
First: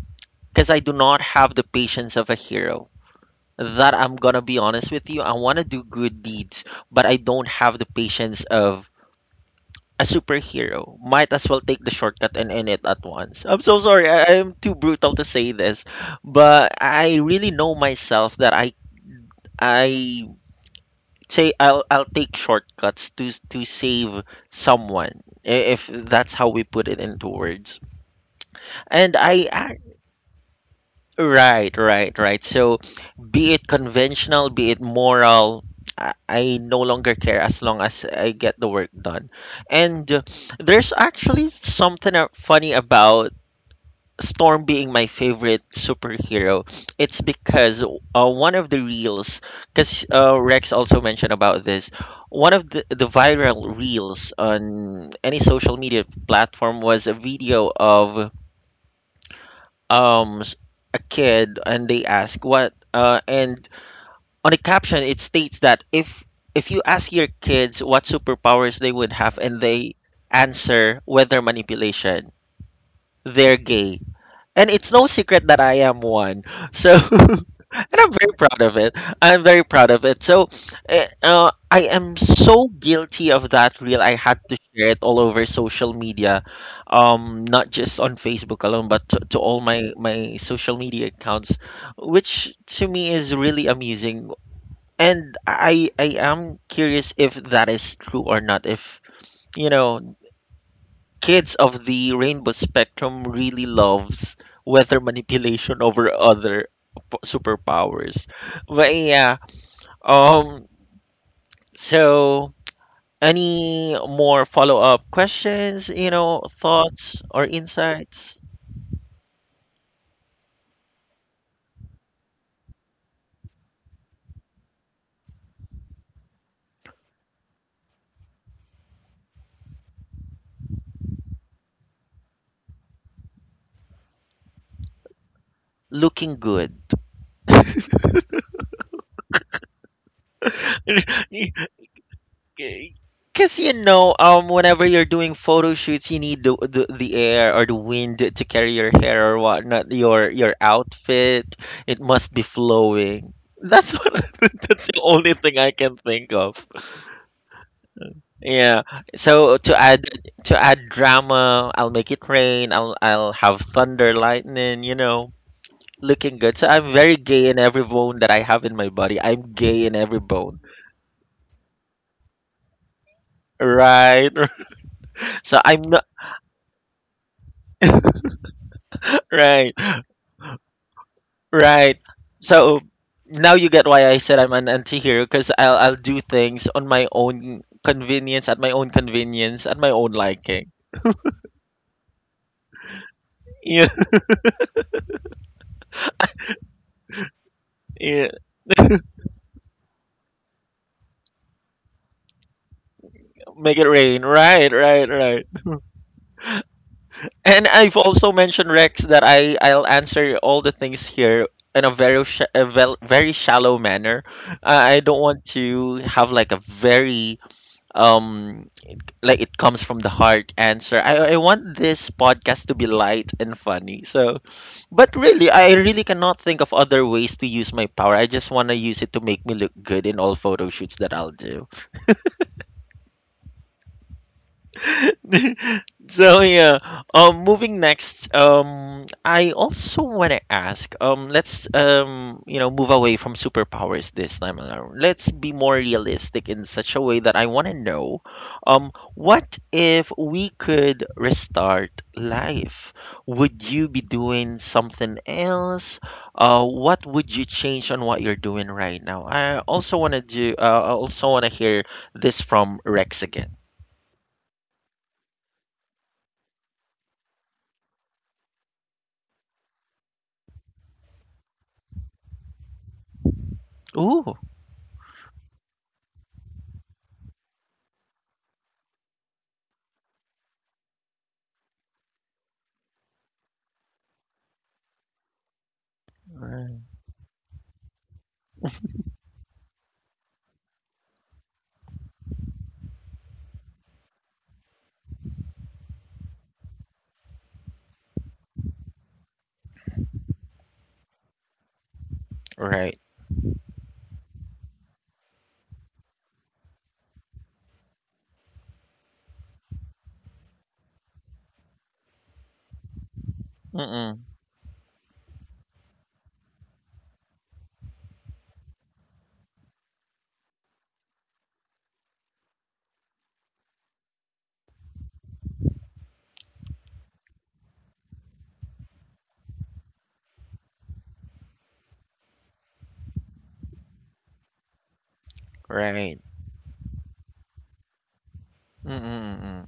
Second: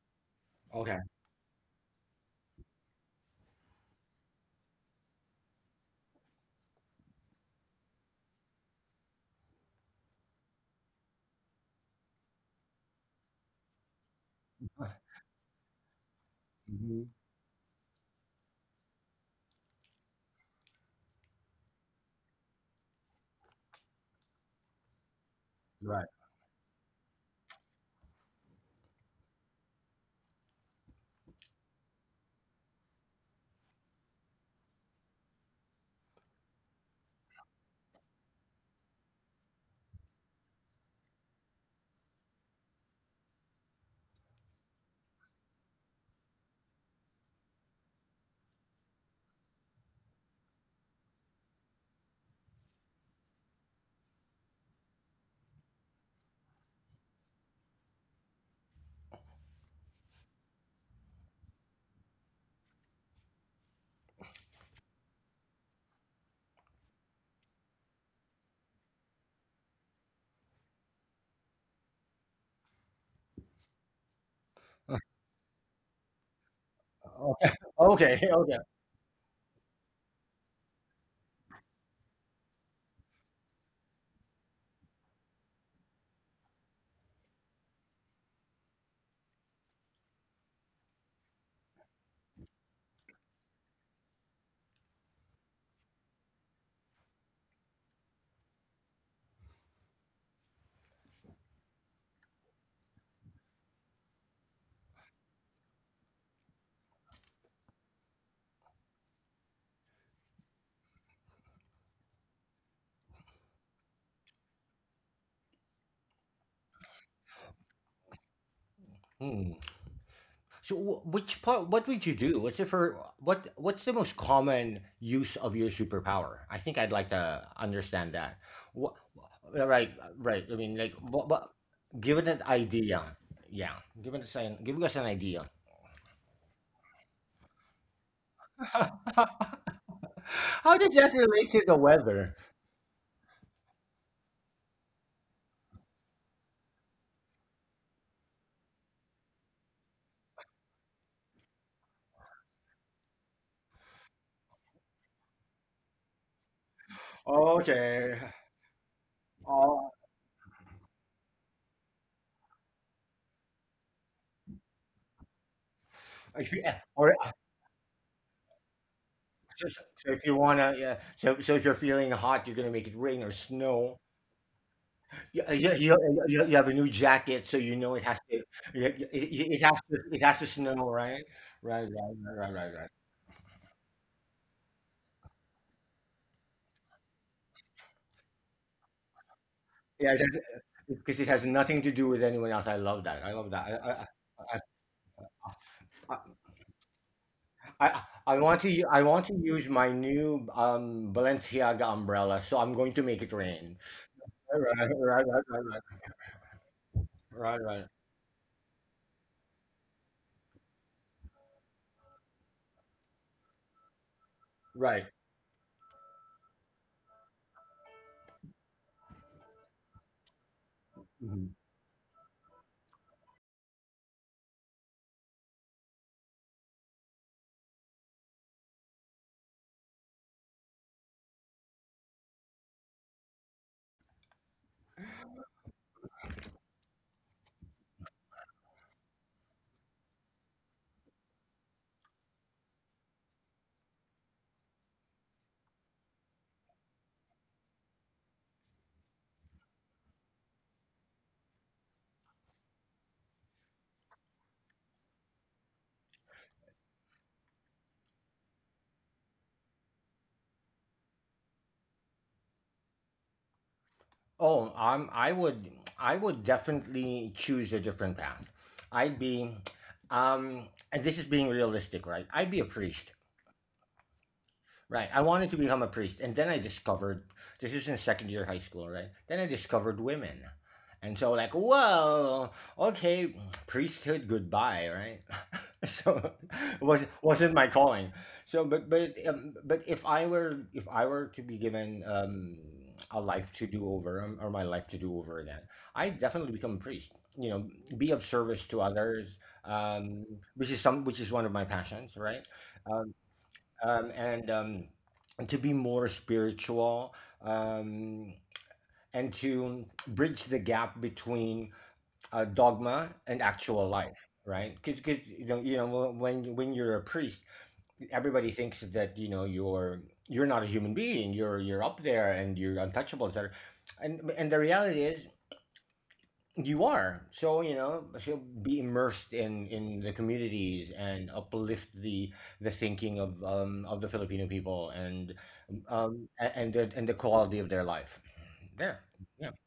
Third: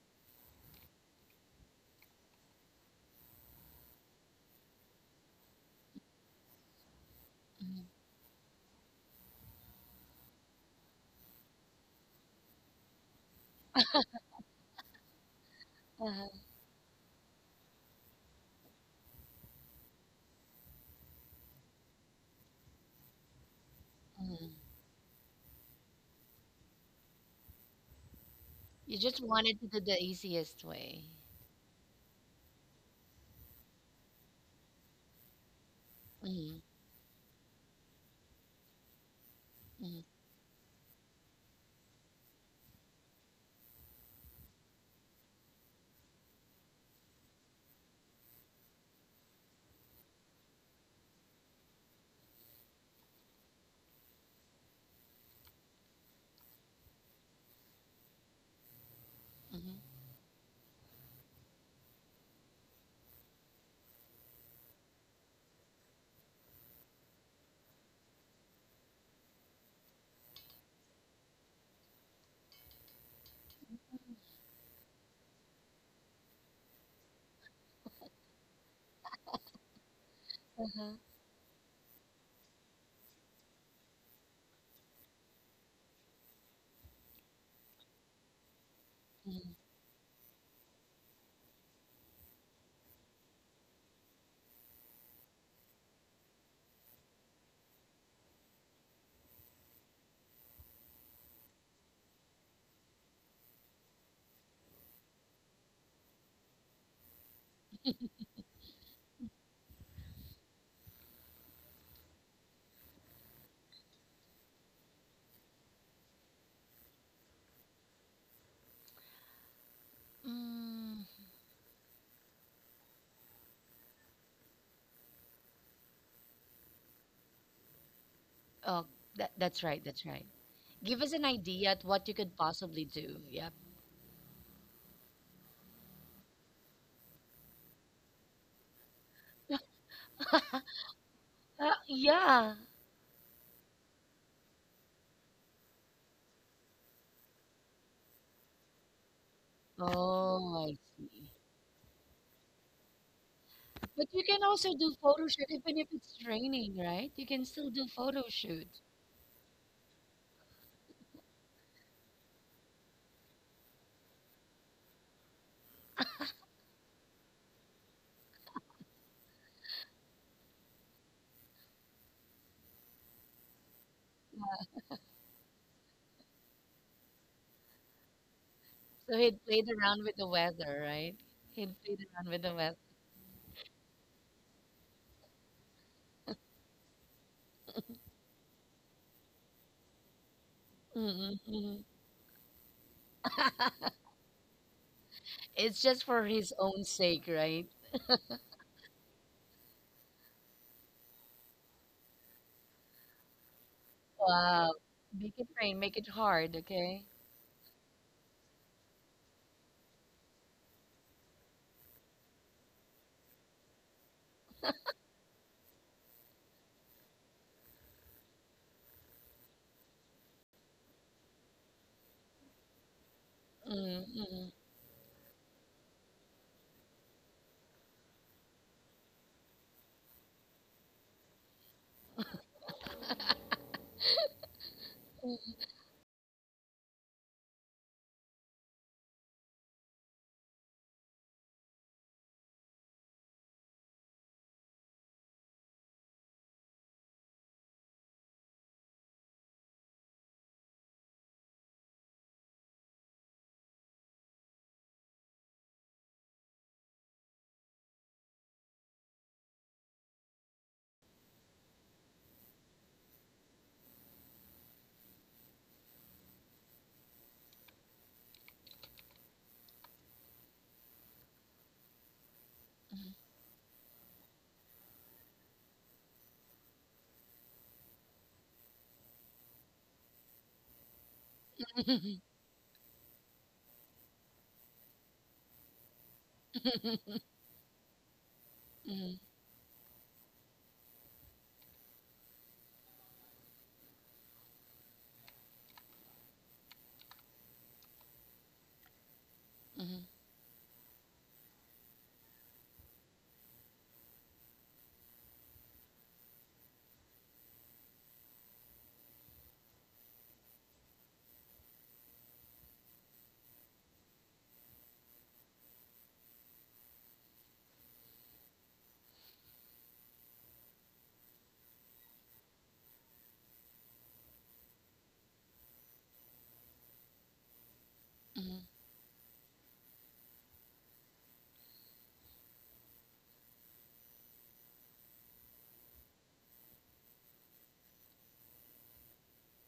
Speaker 1: because I do
Speaker 3: Okay.
Speaker 1: not have the patience of a hero. That I'm gonna be honest with you, I want to do good deeds, but I don't have
Speaker 2: mm-hmm.
Speaker 1: the patience of a superhero. Might as well take the shortcut and end it at once. I'm so sorry, I am too brutal to say this,
Speaker 2: Uh-huh.
Speaker 1: but
Speaker 3: Hmm.
Speaker 1: I really know myself that I say I'll take shortcuts to save
Speaker 2: Mm-hmm.
Speaker 1: someone, if
Speaker 3: Right.
Speaker 1: that's how we put it into words.
Speaker 2: You
Speaker 1: And
Speaker 2: just wanted to
Speaker 1: I
Speaker 2: do the easiest way.
Speaker 1: right, right, right. So be it conventional, be it moral,
Speaker 2: Mm-hmm,
Speaker 1: I no longer care as long as I get the work done.
Speaker 2: mm-hmm,
Speaker 1: And there's actually something funny about Storm being my favorite superhero. It's because one of the reels, because Rex also mentioned about this, one of the viral reels on any social media platform was a video of
Speaker 2: mm-hmm.
Speaker 1: um s- a kid, and they ask what, and on the caption it states that if you ask your kids what superpowers they would have, and they answer weather manipulation, they're gay. And it's no secret that I am one. So, [laughs] and
Speaker 3: Okay. [laughs]
Speaker 1: I'm
Speaker 3: Okay.
Speaker 1: very
Speaker 3: Okay.
Speaker 1: proud of it. I'm very proud of it. So,
Speaker 2: Uh-huh.
Speaker 1: I am so guilty of that reel. I had to share it all over social media, not just on Facebook alone, but to
Speaker 2: Mm-hmm.
Speaker 1: all my social media accounts, which to me is really amusing. And I am curious if that is true or not. If, you know, kids of the rainbow spectrum really loves weather manipulation over other superpowers. But yeah, um so any more follow-up questions, you know, thoughts or insights?
Speaker 3: Hmm. So,
Speaker 2: Mm.
Speaker 3: which part? What would you do? What's the for what what's the most common use of your superpower? I think I'd like to understand that.
Speaker 2: Oh,
Speaker 3: What,
Speaker 2: that, that's right.
Speaker 3: right,
Speaker 2: That's right.
Speaker 3: right. I mean, like,
Speaker 2: Give us an
Speaker 3: what,
Speaker 2: idea at what you
Speaker 3: given
Speaker 2: could
Speaker 3: an
Speaker 2: possibly
Speaker 3: idea,
Speaker 2: do. Yep.
Speaker 3: yeah, given us an giving us an idea. [laughs]
Speaker 1: Looking good.
Speaker 3: How does that relate to
Speaker 1: [laughs]
Speaker 3: the weather?
Speaker 2: Yeah.
Speaker 1: Because you know, whenever you're doing photo shoots, you need the air or the wind to carry your hair or whatnot. Your
Speaker 2: Oh, I see.
Speaker 1: outfit, it must be flowing. That's
Speaker 2: But
Speaker 1: what
Speaker 2: you
Speaker 1: [laughs]
Speaker 2: can also
Speaker 1: that's
Speaker 2: do
Speaker 1: the
Speaker 2: photo
Speaker 1: only
Speaker 2: shoot
Speaker 1: thing I
Speaker 2: even if
Speaker 1: can
Speaker 2: it's
Speaker 1: think of.
Speaker 2: raining, right? You can still do
Speaker 3: Okay.
Speaker 2: photo shoot.
Speaker 1: Yeah. So to
Speaker 3: Oh,
Speaker 1: add drama, I'll make it rain. I'll have thunder, lightning. You know, looking
Speaker 3: if
Speaker 1: good.
Speaker 3: you,
Speaker 1: So
Speaker 3: eh,
Speaker 1: I'm
Speaker 3: or
Speaker 1: very gay in every bone that I have in my body. I'm
Speaker 3: so,
Speaker 1: gay in
Speaker 3: so
Speaker 1: every
Speaker 3: if you
Speaker 1: bone.
Speaker 3: wanna, yeah. So, so if you're feeling hot, you're gonna make it rain or snow.
Speaker 1: Right. [laughs]
Speaker 3: Yeah,
Speaker 1: So
Speaker 3: yeah,
Speaker 1: I'm
Speaker 3: you,
Speaker 1: not
Speaker 3: you, you have a new jacket, so you know it has to. Yeah, yeah,
Speaker 2: So
Speaker 3: it,
Speaker 2: he'd
Speaker 3: it
Speaker 2: played
Speaker 3: has
Speaker 1: right.
Speaker 3: to.
Speaker 2: around with
Speaker 3: It
Speaker 2: the
Speaker 3: has to
Speaker 2: weather,
Speaker 3: snow,
Speaker 2: right?
Speaker 3: right?
Speaker 2: He'd
Speaker 3: Right,
Speaker 1: Right.
Speaker 2: played around
Speaker 3: right, right,
Speaker 2: with the
Speaker 3: right, right,
Speaker 2: weather.
Speaker 1: So
Speaker 3: right.
Speaker 1: now you get why I said I'm an anti-hero, because I'll do things on my own convenience, at my own convenience, at my own
Speaker 3: Yeah,
Speaker 1: liking.
Speaker 3: because it has nothing
Speaker 2: Mm-mm-mm.
Speaker 3: to do with anyone else. I love that. I love that.
Speaker 1: Yeah,
Speaker 2: It's just
Speaker 3: I, I,
Speaker 2: for his own sake, right?
Speaker 3: I I
Speaker 1: yeah.
Speaker 3: want to. I want to use my new Balenciaga umbrella, so I'm going to make it rain.
Speaker 1: Make it rain.
Speaker 2: Wow.
Speaker 3: Right,
Speaker 1: Right, right,
Speaker 3: right,
Speaker 2: Make
Speaker 3: right,
Speaker 2: it
Speaker 1: right.
Speaker 3: right,
Speaker 2: rain, make
Speaker 3: right,
Speaker 2: it hard, okay?
Speaker 3: right, right,
Speaker 1: And
Speaker 3: right,
Speaker 1: I've also mentioned Rex that I'll answer all the things here in a very sh a vel very shallow manner. I
Speaker 3: right.
Speaker 1: I don't want to have, like, a very, um like, it comes from the heart answer. I want this podcast to be light and funny. So,
Speaker 2: Mm-mm.
Speaker 1: but really, I really cannot think of other ways to use my power. I just want to use it to make me look good in all photo shoots that I'll do. [laughs] So yeah, moving next, I also want to ask, let's, move away from superpowers this time around. Let's be more realistic in such a way that I want to know, what if we could restart life? Would you be doing something else? What would you change on what you're doing right now? I also want to hear this from Rex again.
Speaker 3: Oh, I would definitely choose a different path. I'd be, and this is being realistic, right? I'd be a priest,
Speaker 1: Ooh,
Speaker 3: right? I wanted to become a priest, and then I discovered, this is in second year high school, right? Then I discovered women, and so like,
Speaker 2: [laughs] Mm-mm.
Speaker 3: well, okay, priesthood goodbye, right? So [laughs]
Speaker 1: right.
Speaker 3: was, wasn't my calling. So but if I were to be given a life to do over or my life to do over again, I'd definitely become a priest. You know, be of service to others,
Speaker 2: Mm-mm.
Speaker 3: which is some, which is one of my passions, right?
Speaker 1: Right.
Speaker 3: Um, um, and um, and to be more spiritual, um, and to bridge the gap between dogma and actual
Speaker 1: Mm-mm.
Speaker 3: life, right? Because you know, you know, when you're a priest, everybody thinks that, you know, you're not a human being, you're up there and you're untouchable, etc., and the reality is you are, so, you know, so be immersed in the communities and uplift the thinking of um, of the Filipino people, and
Speaker 1: Right.
Speaker 3: um, and the quality of their life there, yeah.
Speaker 1: Mm-mm-mm.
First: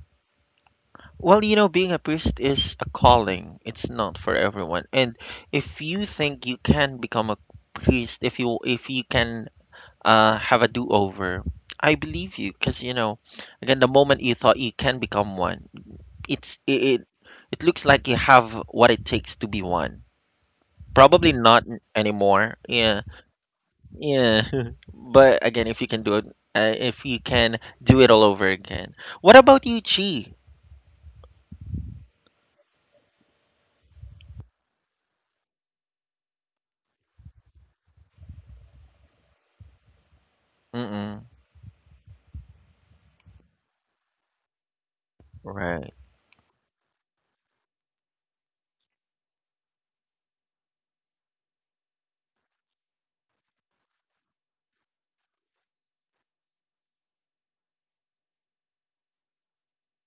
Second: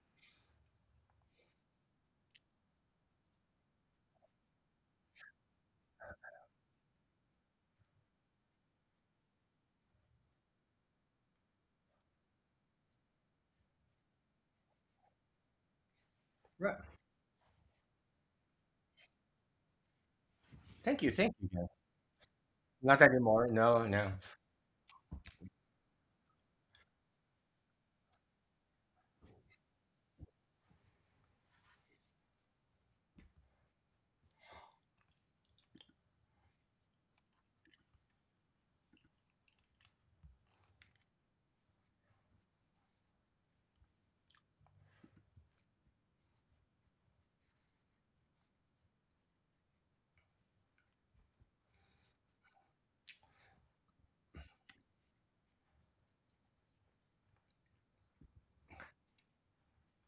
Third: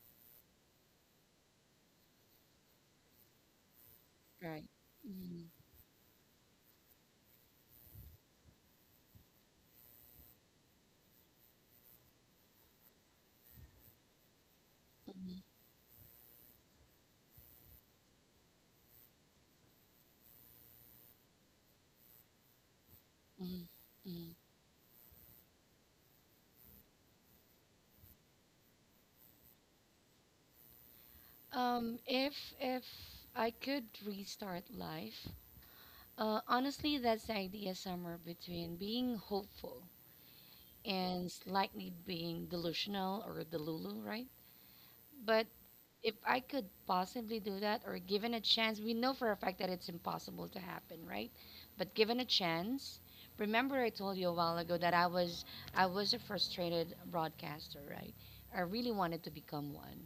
Speaker 1: Well, being a priest is a calling. It's not for
Speaker 2: Right.
Speaker 1: everyone. And
Speaker 2: Mm-mm.
Speaker 1: if you think you can become a priest, if you can have a do-over, I believe you, because, again, the moment you thought you can become
Speaker 2: Mm-mm.
Speaker 1: one, it's
Speaker 3: Right.
Speaker 1: it, it it looks like you have what it takes to be one.
Speaker 3: Thank you,
Speaker 1: Probably
Speaker 3: thank you,
Speaker 1: not
Speaker 3: Jen.
Speaker 1: anymore.
Speaker 3: Not
Speaker 1: Yeah,
Speaker 3: anymore, no, no.
Speaker 2: Mm-mm.
Speaker 1: yeah. [laughs] But again, if you can do it, if you can do it all over again, what about you, Chi?
Speaker 2: If I could restart life, honestly, that's the idea somewhere between being hopeful
Speaker 1: Mm-mm.
Speaker 2: and slightly being delusional or delulu, right? But
Speaker 1: Right.
Speaker 2: if I could possibly do that or given a chance, we know for a fact that it's impossible to happen, right? But given a chance, remember I told you a while ago that I was a frustrated broadcaster, right? I really wanted to become one,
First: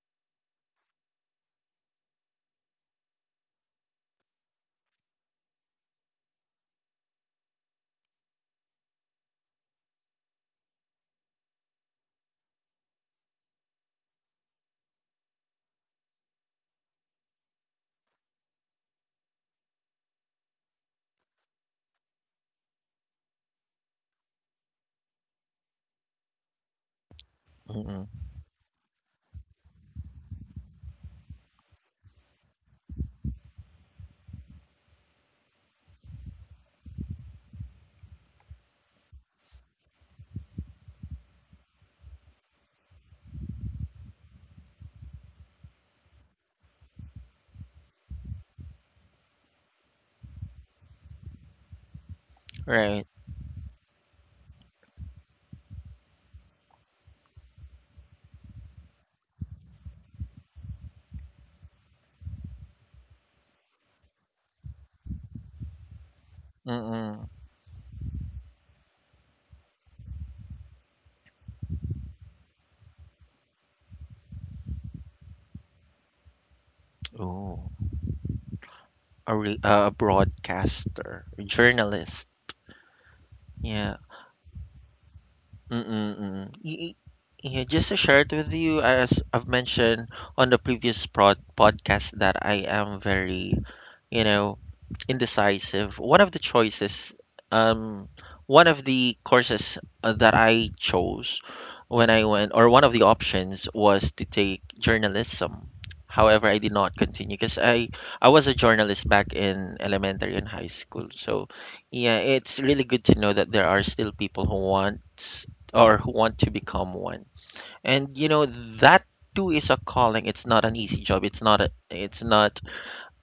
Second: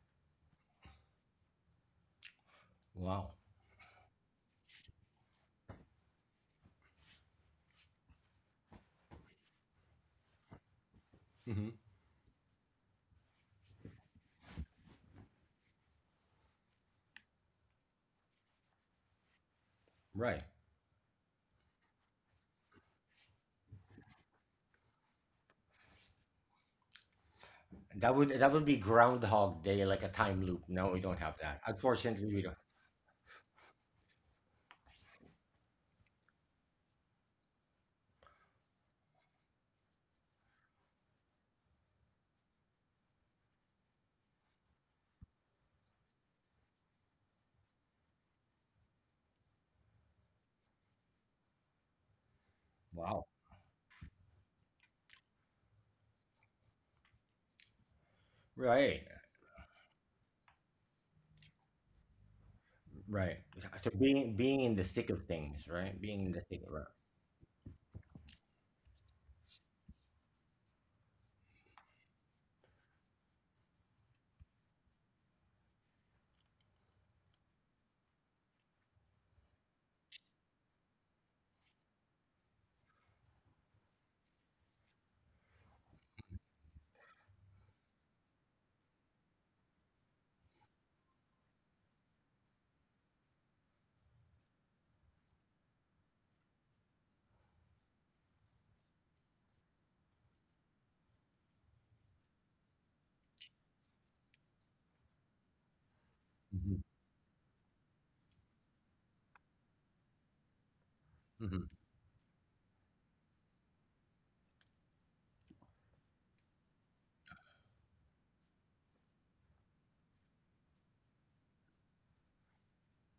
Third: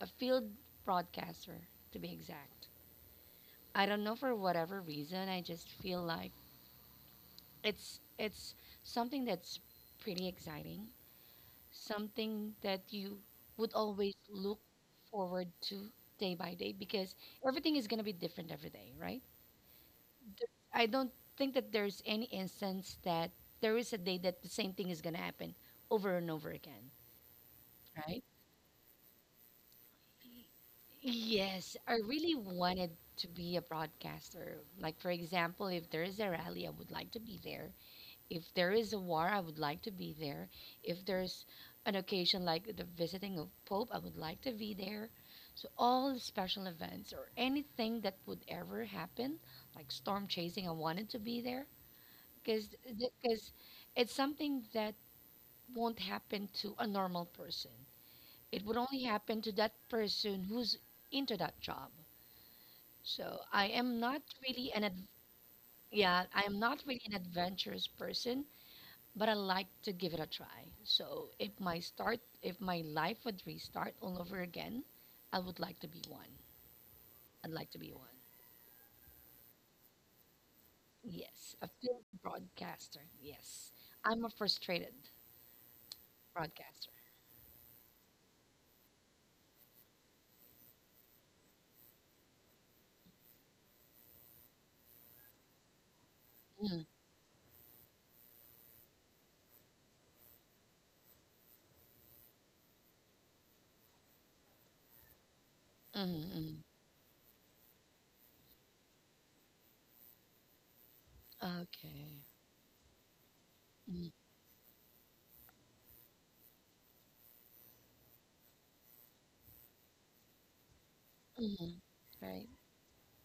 Speaker 2: a field broadcaster to be exact.
Speaker 3: Wow.
Speaker 2: I don't know for whatever reason, I just feel like it's something that's pretty exciting,
Speaker 3: Hmm.
Speaker 2: something that you would always look forward to day by day because everything is going to be different every day, right?
Speaker 3: Right.
Speaker 2: I don't think that there's any instance that there is a day that the same thing is going to happen over and over again,
Speaker 1: Mm-mm.
Speaker 3: That
Speaker 2: right?
Speaker 3: would, that would be Groundhog Day, like a time loop. No, we don't have that.
Speaker 2: Yes, I
Speaker 3: Unfortunately,
Speaker 2: really
Speaker 3: we don't.
Speaker 2: wanted to be a broadcaster. Like, for example, if there is a rally, I would like to be there. If there is a war, I would like to be there. If there's an occasion like the visiting of Pope, I would like to be there. So all the special events or anything that would ever happen, like storm chasing, I wanted to be there because
Speaker 1: Right.
Speaker 3: Wow.
Speaker 2: because it's something that won't happen to a normal person. It would only
Speaker 3: Right.
Speaker 2: happen to that person who's into that job.
Speaker 3: Right.
Speaker 2: So I
Speaker 3: So
Speaker 2: am not
Speaker 3: being, being
Speaker 2: really
Speaker 3: in the
Speaker 2: an ad-
Speaker 3: thick of things, right? Being
Speaker 2: yeah,
Speaker 3: in the
Speaker 2: I am
Speaker 3: thick of
Speaker 2: not really an
Speaker 1: Mm-mm.
Speaker 2: adventurous person, but I like to give it a try. So if my life would restart all over again, I would like to be one. I'd
Speaker 1: Oh,
Speaker 2: like to be one.
Speaker 1: a broadcaster, a
Speaker 2: Yes, a film
Speaker 1: journalist.
Speaker 2: broadcaster. Yes,
Speaker 1: Yeah.
Speaker 2: I'm a frustrated
Speaker 1: Mm-mm, mm-mm.
Speaker 2: broadcaster.
Speaker 1: Yeah, just to share it with you, as I've mentioned on the previous prod podcast, that I am very, you know, indecisive.
Speaker 2: Mm,
Speaker 1: Um, One of the courses, that I chose when I went, or one of the options was to take journalism. However, I
Speaker 2: mm.
Speaker 1: did
Speaker 3: it.
Speaker 1: not continue because I was a journalist back in elementary and high school. So,
Speaker 3: Hmm. Hmm.
Speaker 1: yeah,
Speaker 2: Okay.
Speaker 1: it's really good to know that there are
Speaker 2: Mm,
Speaker 1: still people who want, to become one. And you know that too is a calling. It's not an easy job.
Speaker 2: mm, right.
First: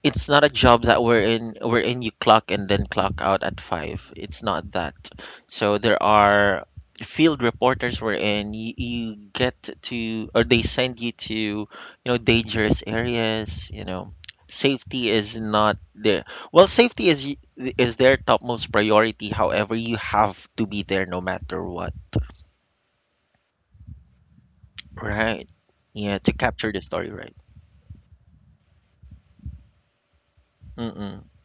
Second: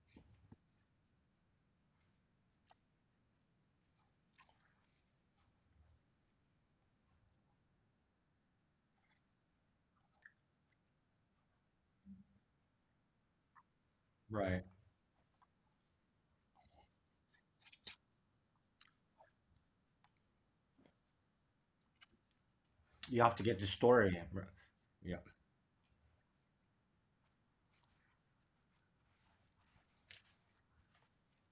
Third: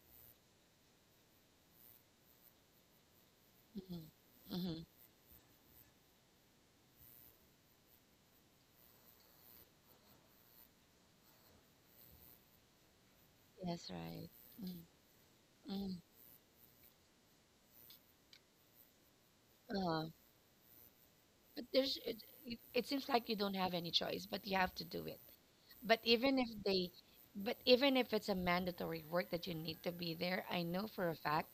Speaker 1: It's not a job that we're in. You clock and then clock out at five.
Speaker 2: Mm,
Speaker 1: It's not
Speaker 2: mm.
Speaker 1: that. So there are field reporters wherein you get to, or they send you to, you dangerous areas,
Speaker 2: Yes, right.
Speaker 3: Right.
Speaker 2: Mm,
Speaker 1: safety is not
Speaker 2: mm.
Speaker 1: there well, safety is their topmost priority. However, you
Speaker 2: Uh,
Speaker 1: have to be there, no
Speaker 2: but
Speaker 1: matter
Speaker 2: there's
Speaker 1: what.
Speaker 2: it, it. It seems
Speaker 3: You
Speaker 2: like you
Speaker 3: have to
Speaker 2: don't
Speaker 3: get the
Speaker 2: have any
Speaker 3: story.
Speaker 2: choice, but
Speaker 3: Right.
Speaker 2: you have to do
Speaker 3: Yeah.
Speaker 2: it.
Speaker 1: Right,
Speaker 2: But
Speaker 1: yeah,
Speaker 2: even
Speaker 1: to
Speaker 2: if
Speaker 1: capture the
Speaker 2: they,
Speaker 1: story, right?
Speaker 2: but even if it's a mandatory work that you need to be there, I know for a
Speaker 1: Mm-mm.
Speaker 2: fact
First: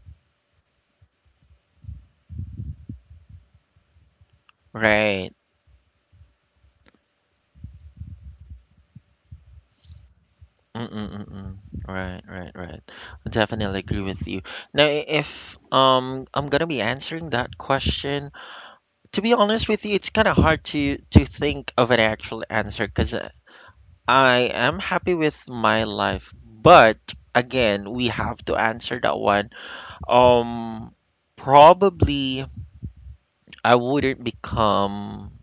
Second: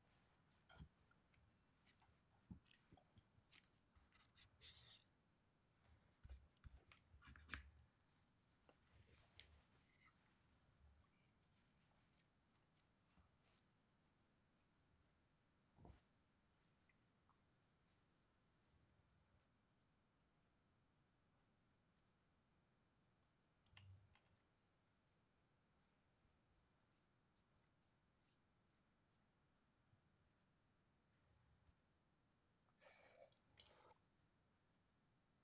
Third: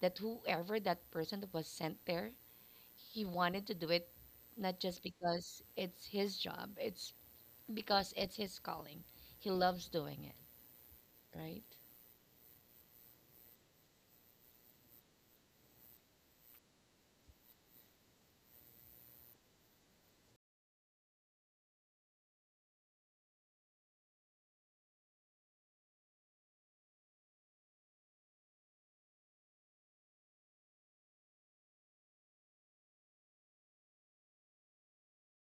Speaker 2: that whoever that person that was sent there, he wanted to do it not just
Speaker 1: Right.
Speaker 2: because it's his job, it's because it's his calling. He loves doing it,
Speaker 1: Mm-mm, mm-mm.
Speaker 2: right?
Speaker 1: Right, right, right. I definitely agree with you. Now, if I'm gonna be answering that question, to be honest with you, it's kind of hard to think of an actual answer, because I am happy with my life, but again, we have to answer that one. Um, Probably I wouldn't become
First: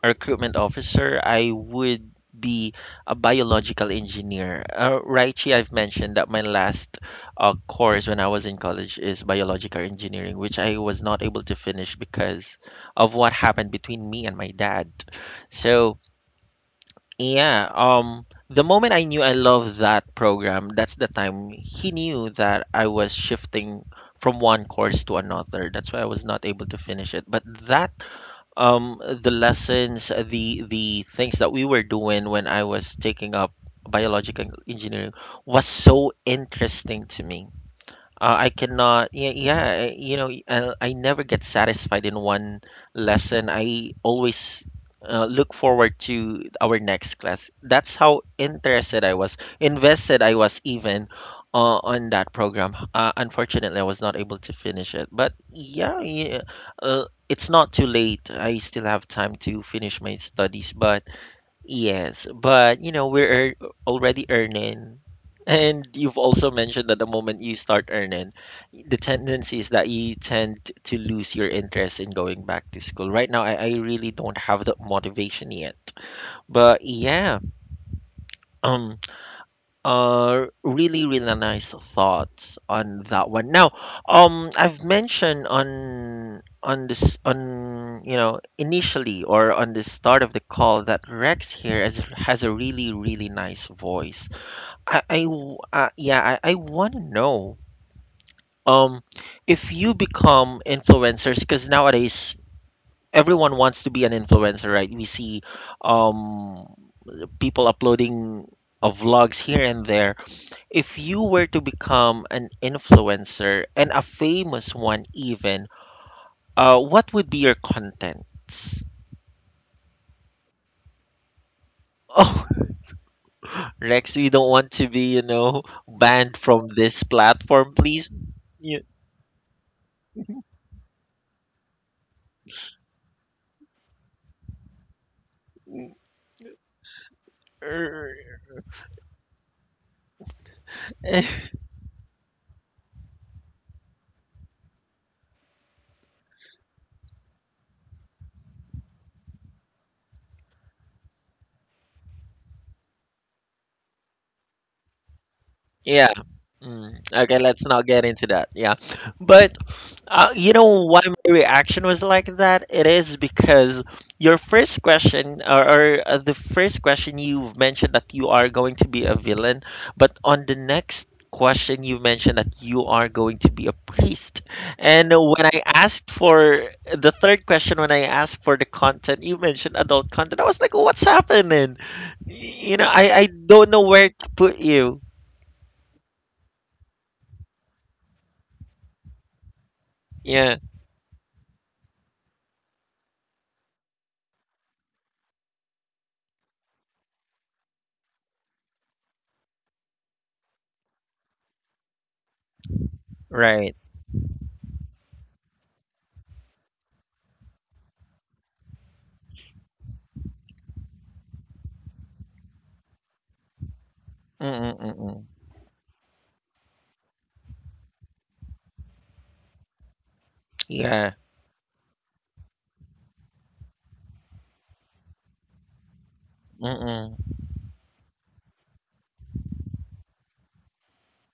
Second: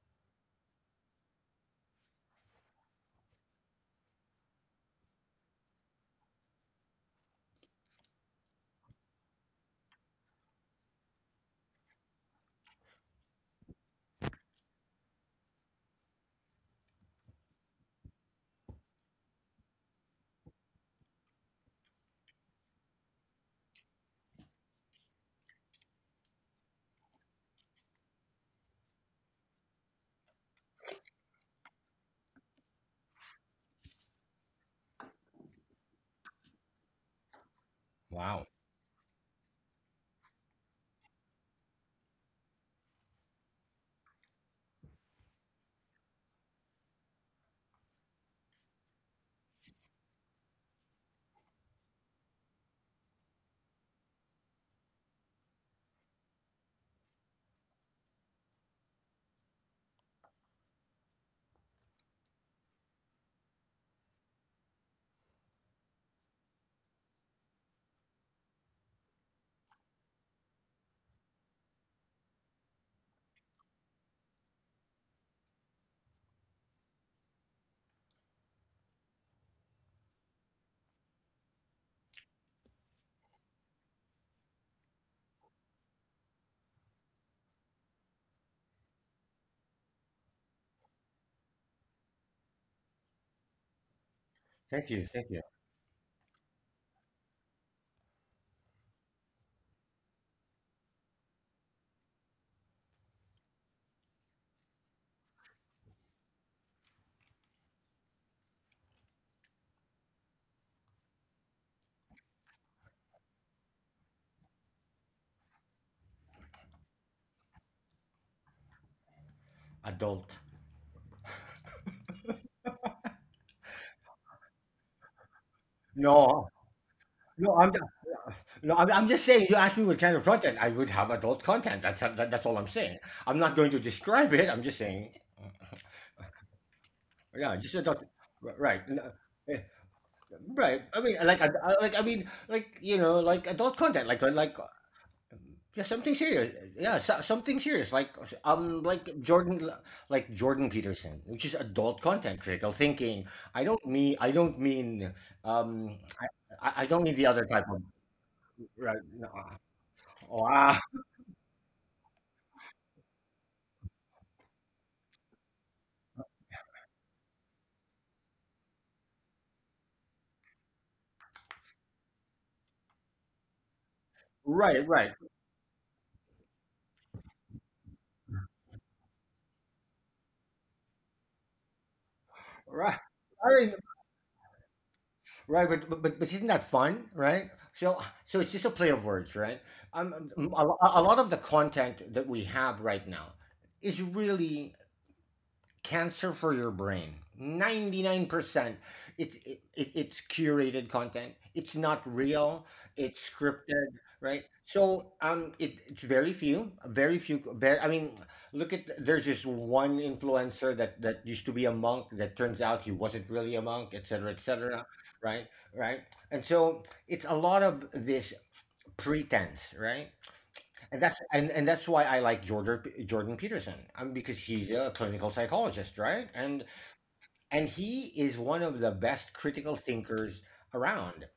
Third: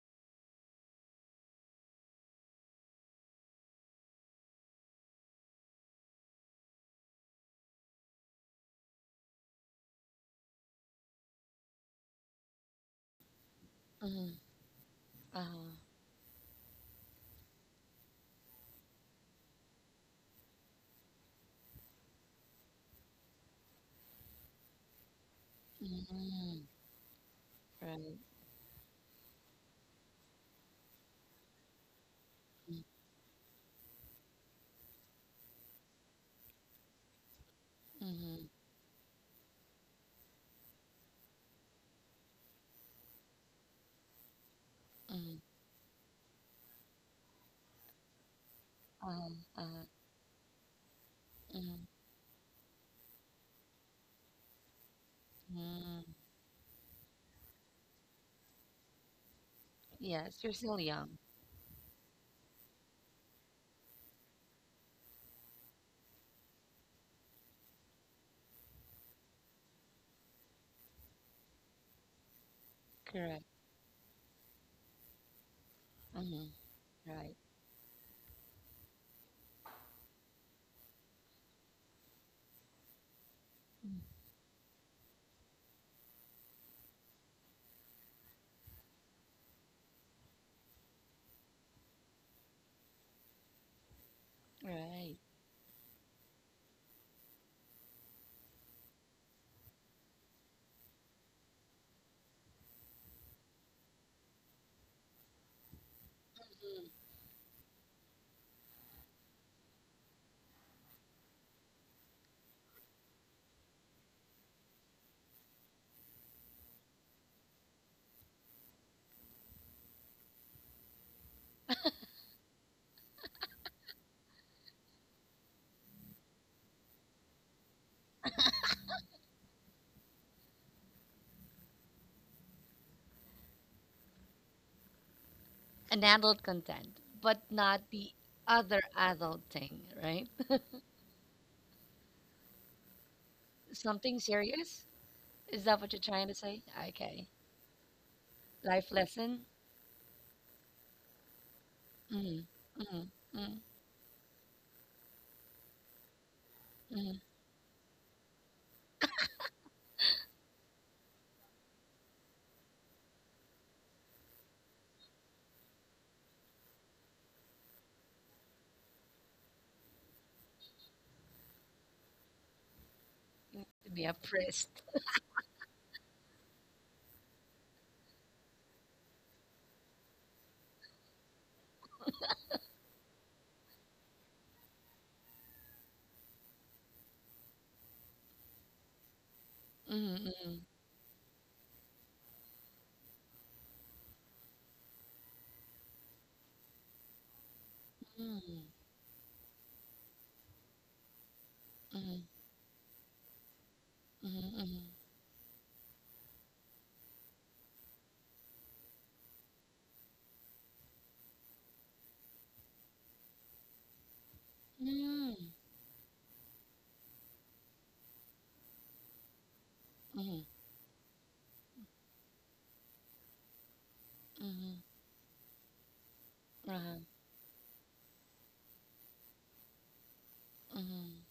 Speaker 1: recruitment officer. I would be a biological engineer. Raichi, I've mentioned that my last course when I was in college is biological engineering, which I was not able to finish because of what happened between me
Speaker 2: Mm-hmm.
Speaker 1: and my dad.
Speaker 2: Uh-huh.
Speaker 1: So, yeah, the moment I knew I loved that program, that's the time he knew that I was shifting from one course to another. That's why I was not able to finish it. But that
Speaker 2: Right.
Speaker 1: the lessons the things that we were doing when I was taking up biological engineering was so interesting to me.
Speaker 2: Mm-hmm.
Speaker 3: Wow.
Speaker 1: I cannot, Yeah, yeah, I never get satisfied in one lesson. I always
Speaker 2: Mm-hmm.
Speaker 1: look forward to our next class. That's how interested I was,
Speaker 2: Uh-huh. Uh-huh.
Speaker 1: invested I was, even
Speaker 2: Mm-hmm.
Speaker 1: on that program. Unfortunately, I was not able to finish it. But yeah,
Speaker 2: Mm.
Speaker 1: yeah, it's not too late. I still have time to finish my
Speaker 2: Yes, you're
Speaker 1: studies.
Speaker 2: still
Speaker 1: But
Speaker 2: young.
Speaker 1: yes, but, we're already earning. And you've also mentioned that the moment you start earning, the tendency is that you tend to lose your interest in going back to school. Right now,
Speaker 2: Correct.
Speaker 1: I really don't have the motivation yet.
Speaker 2: Mm-hmm.
Speaker 1: But yeah,
Speaker 2: Right.
Speaker 1: um. Really, really nice thoughts on that one. Now,
Speaker 2: Mm.
Speaker 1: I've mentioned on initially, or on the start of the call, that Rex here has a really, really nice voice.
Speaker 3: Thank you.
Speaker 2: Right.
Speaker 3: Thank you.
Speaker 1: Yeah, I want to know, um if you become influencers, because nowadays everyone wants to be an influencer, right? We see um people uploading vlogs here and there. If you were to become an influencer, and a famous one, even, what would be your contents?
Speaker 3: Adult.
Speaker 1: Oh, [laughs] Rex, we don't want to be, banned
Speaker 3: No.
Speaker 1: from this
Speaker 3: No, I'm,
Speaker 1: platform, please.
Speaker 3: no,
Speaker 1: Yeah.
Speaker 3: I'm just saying. You asked me what kind of content. I would have adult content. That's that, that's all I'm saying. I'm not going to describe it. I'm just saying. uh,
Speaker 2: An adult content, but
Speaker 3: Yeah, just
Speaker 2: not
Speaker 3: adult.
Speaker 2: the
Speaker 3: Right.
Speaker 2: other adult thing, right?
Speaker 3: Right. I mean, like,
Speaker 1: [laughs]
Speaker 3: like, I mean, like, you know, like adult
Speaker 2: [laughs]
Speaker 3: content,
Speaker 2: Something
Speaker 3: like,
Speaker 2: serious? Is
Speaker 3: yeah,
Speaker 2: that what you're
Speaker 3: something
Speaker 2: trying to
Speaker 3: serious.
Speaker 2: say?
Speaker 3: Yeah, so,
Speaker 2: Okay.
Speaker 3: something serious. Um,
Speaker 2: Life
Speaker 3: like
Speaker 2: lesson?
Speaker 3: Jordan, like Jordan Peterson, which is adult content,
Speaker 2: Mm,
Speaker 3: critical
Speaker 2: mm,
Speaker 3: thinking.
Speaker 2: mm,
Speaker 3: I don't mean, um,
Speaker 1: Yeah.
Speaker 3: I, I don't
Speaker 1: Mm.
Speaker 3: mean the
Speaker 2: mm.
Speaker 1: Okay,
Speaker 3: other type
Speaker 1: let's
Speaker 3: of,
Speaker 1: not get into that. Yeah.
Speaker 3: right. No,
Speaker 1: But,
Speaker 3: oh,
Speaker 1: you
Speaker 3: ah, wow.
Speaker 1: know why my reaction was like that? It is because your first question, or the first question you mentioned that you are going to be a villain, but on the next question you mentioned that you are going to be a
Speaker 2: To be a
Speaker 1: priest.
Speaker 3: Right.
Speaker 2: priest.
Speaker 3: Right.
Speaker 1: And when I asked for the third question, when I asked for the content, you mentioned adult content. I was like, what's happening? You know,
Speaker 3: Right.
Speaker 1: I, I
Speaker 3: I mean,
Speaker 1: don't know where to put you.
Speaker 3: right, but isn't that fun, right? So so it's just a play of words, right?
Speaker 2: Mm,
Speaker 1: Yeah,
Speaker 2: mm,
Speaker 3: A lot of the content that we have right now is really cancer for your brain, 99%.
Speaker 2: mm,
Speaker 3: It's curated content, it's not
Speaker 2: mm,
Speaker 3: real, it's
Speaker 1: right.
Speaker 3: scripted, right?
Speaker 2: mm,
Speaker 3: So um, it, it's very few I mean, look at, there's this one influencer that used to be a monk that turns out he wasn't really a monk, etc., etc.,
Speaker 1: Mm-mm-mm.
Speaker 3: right,
Speaker 2: mm,
Speaker 3: right. And so it's a lot of this pretense, right?
Speaker 2: mm, mm,
Speaker 3: And
Speaker 1: Yeah.
Speaker 3: that's, and that's why I like Jordan, Jordan Peterson, because he's
Speaker 2: mm,
Speaker 3: a clinical psychologist, right? And
Speaker 2: uh-huh,
Speaker 1: Mm-mm.
Speaker 3: he is one of the best critical thinkers around.
Speaker 2: mhm,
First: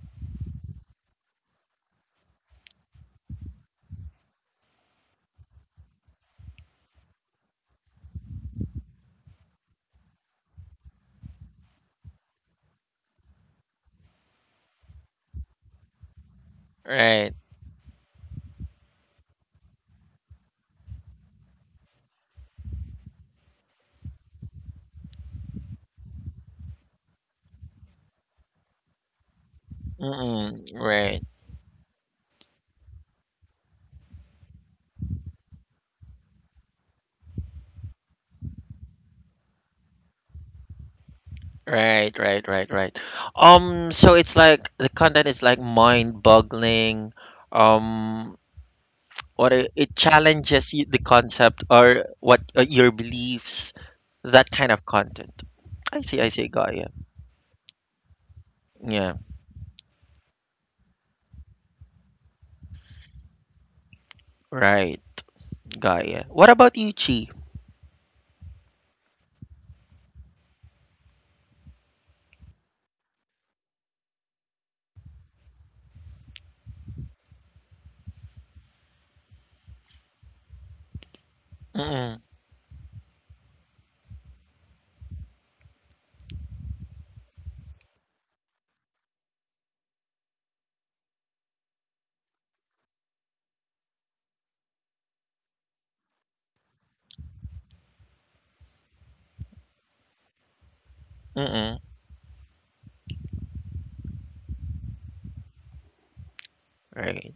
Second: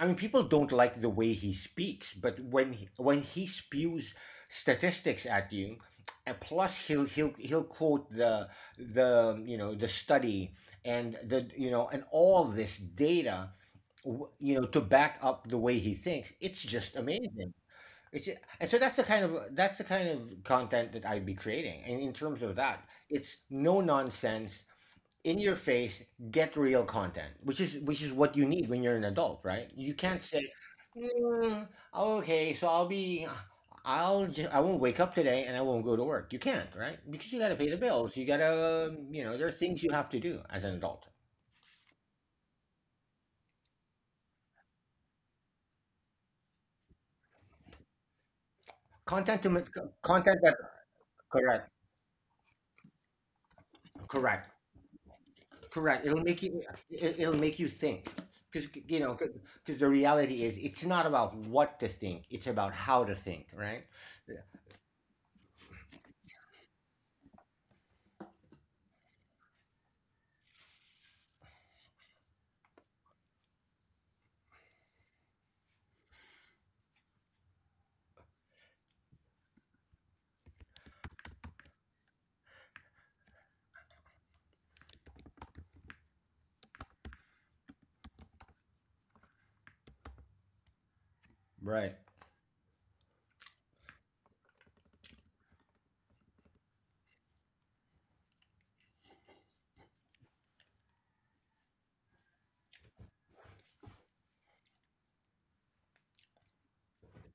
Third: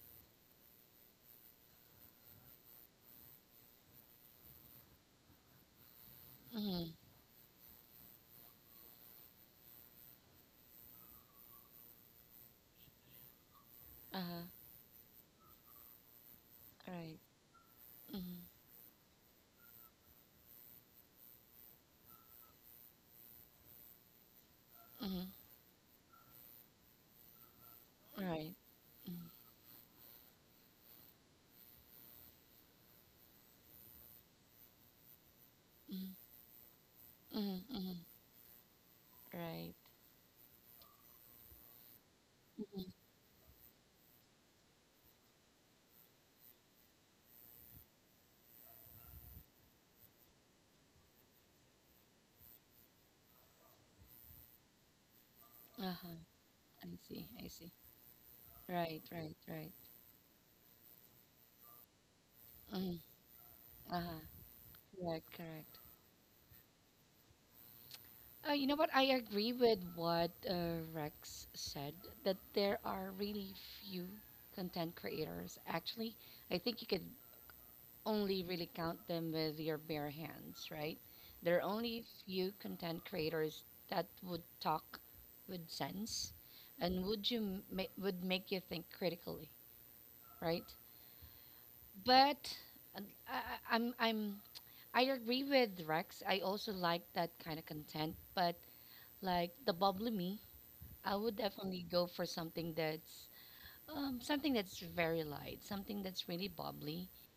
Speaker 3: I mean, people don't like the way he speaks, but when he spews statistics at you, and plus
Speaker 2: mhm,
Speaker 3: he'll, quote the, you know, the study, and the, you know, and all this data,
Speaker 2: uh-huh,
Speaker 3: you know, to back up the way he thinks. It's just
Speaker 2: right,
Speaker 1: Right.
Speaker 3: amazing.
Speaker 2: mhm,
Speaker 3: And so that's the kind of, that's the kind of content that I'd be creating. And in terms of that, it's no nonsense,
Speaker 2: mhm,
Speaker 3: in your face, get real content, which is, which is what you
Speaker 2: right,
Speaker 3: need when you're an
Speaker 2: mhm,
Speaker 3: adult, right? You can't say,
Speaker 1: Mm-mm, right,
Speaker 3: "Mm, okay, so I'll be, I'll just, I won't wake up today and I won't go to
Speaker 2: mhm,
Speaker 3: work." You can't, right? Because you gotta
Speaker 2: mhm,
Speaker 3: pay the
Speaker 2: mhm,
Speaker 3: bills. You gotta, you know, there are
Speaker 2: right,
Speaker 3: things you have to do as an adult.
Speaker 1: right, right, right, right. So it's like the content is like mind-boggling. Um,
Speaker 3: Content to
Speaker 1: what
Speaker 3: ma-
Speaker 1: it, it
Speaker 3: content that
Speaker 1: challenges you, the concept,
Speaker 3: correct
Speaker 1: or what, your beliefs, that
Speaker 3: correct
Speaker 1: kind of content.
Speaker 3: Correct.
Speaker 2: uh-huh,
Speaker 1: I see, Gaia.
Speaker 3: It'll
Speaker 2: I
Speaker 3: make you
Speaker 2: see,
Speaker 3: think, because you
Speaker 2: right,
Speaker 1: Yeah,
Speaker 3: know,
Speaker 2: right, right,
Speaker 3: because the reality is, it's not about what to think; it's about
Speaker 2: mhm,
Speaker 3: how to think, right?
Speaker 2: uh-huh,
Speaker 3: Yeah.
Speaker 1: right,
Speaker 2: Yeah, correct.
Speaker 1: Gaia. What about you, Chi?
Speaker 2: You know what? I agree with what Rex said that there are really few content creators. Actually, I think you could only really count them with your bare hands, right? There are only
Speaker 1: Mm-mm,
Speaker 2: few content creators that would talk with sense and would make you think critically, right?
Speaker 3: Right.
Speaker 2: But uh, I, I- I'm I'm I agree with Rex. I also like that kind of content, but like the bubbly me, I would
Speaker 1: mm-mm,
Speaker 2: definitely go for something that's very light, something that's really bubbly.
Speaker 1: right.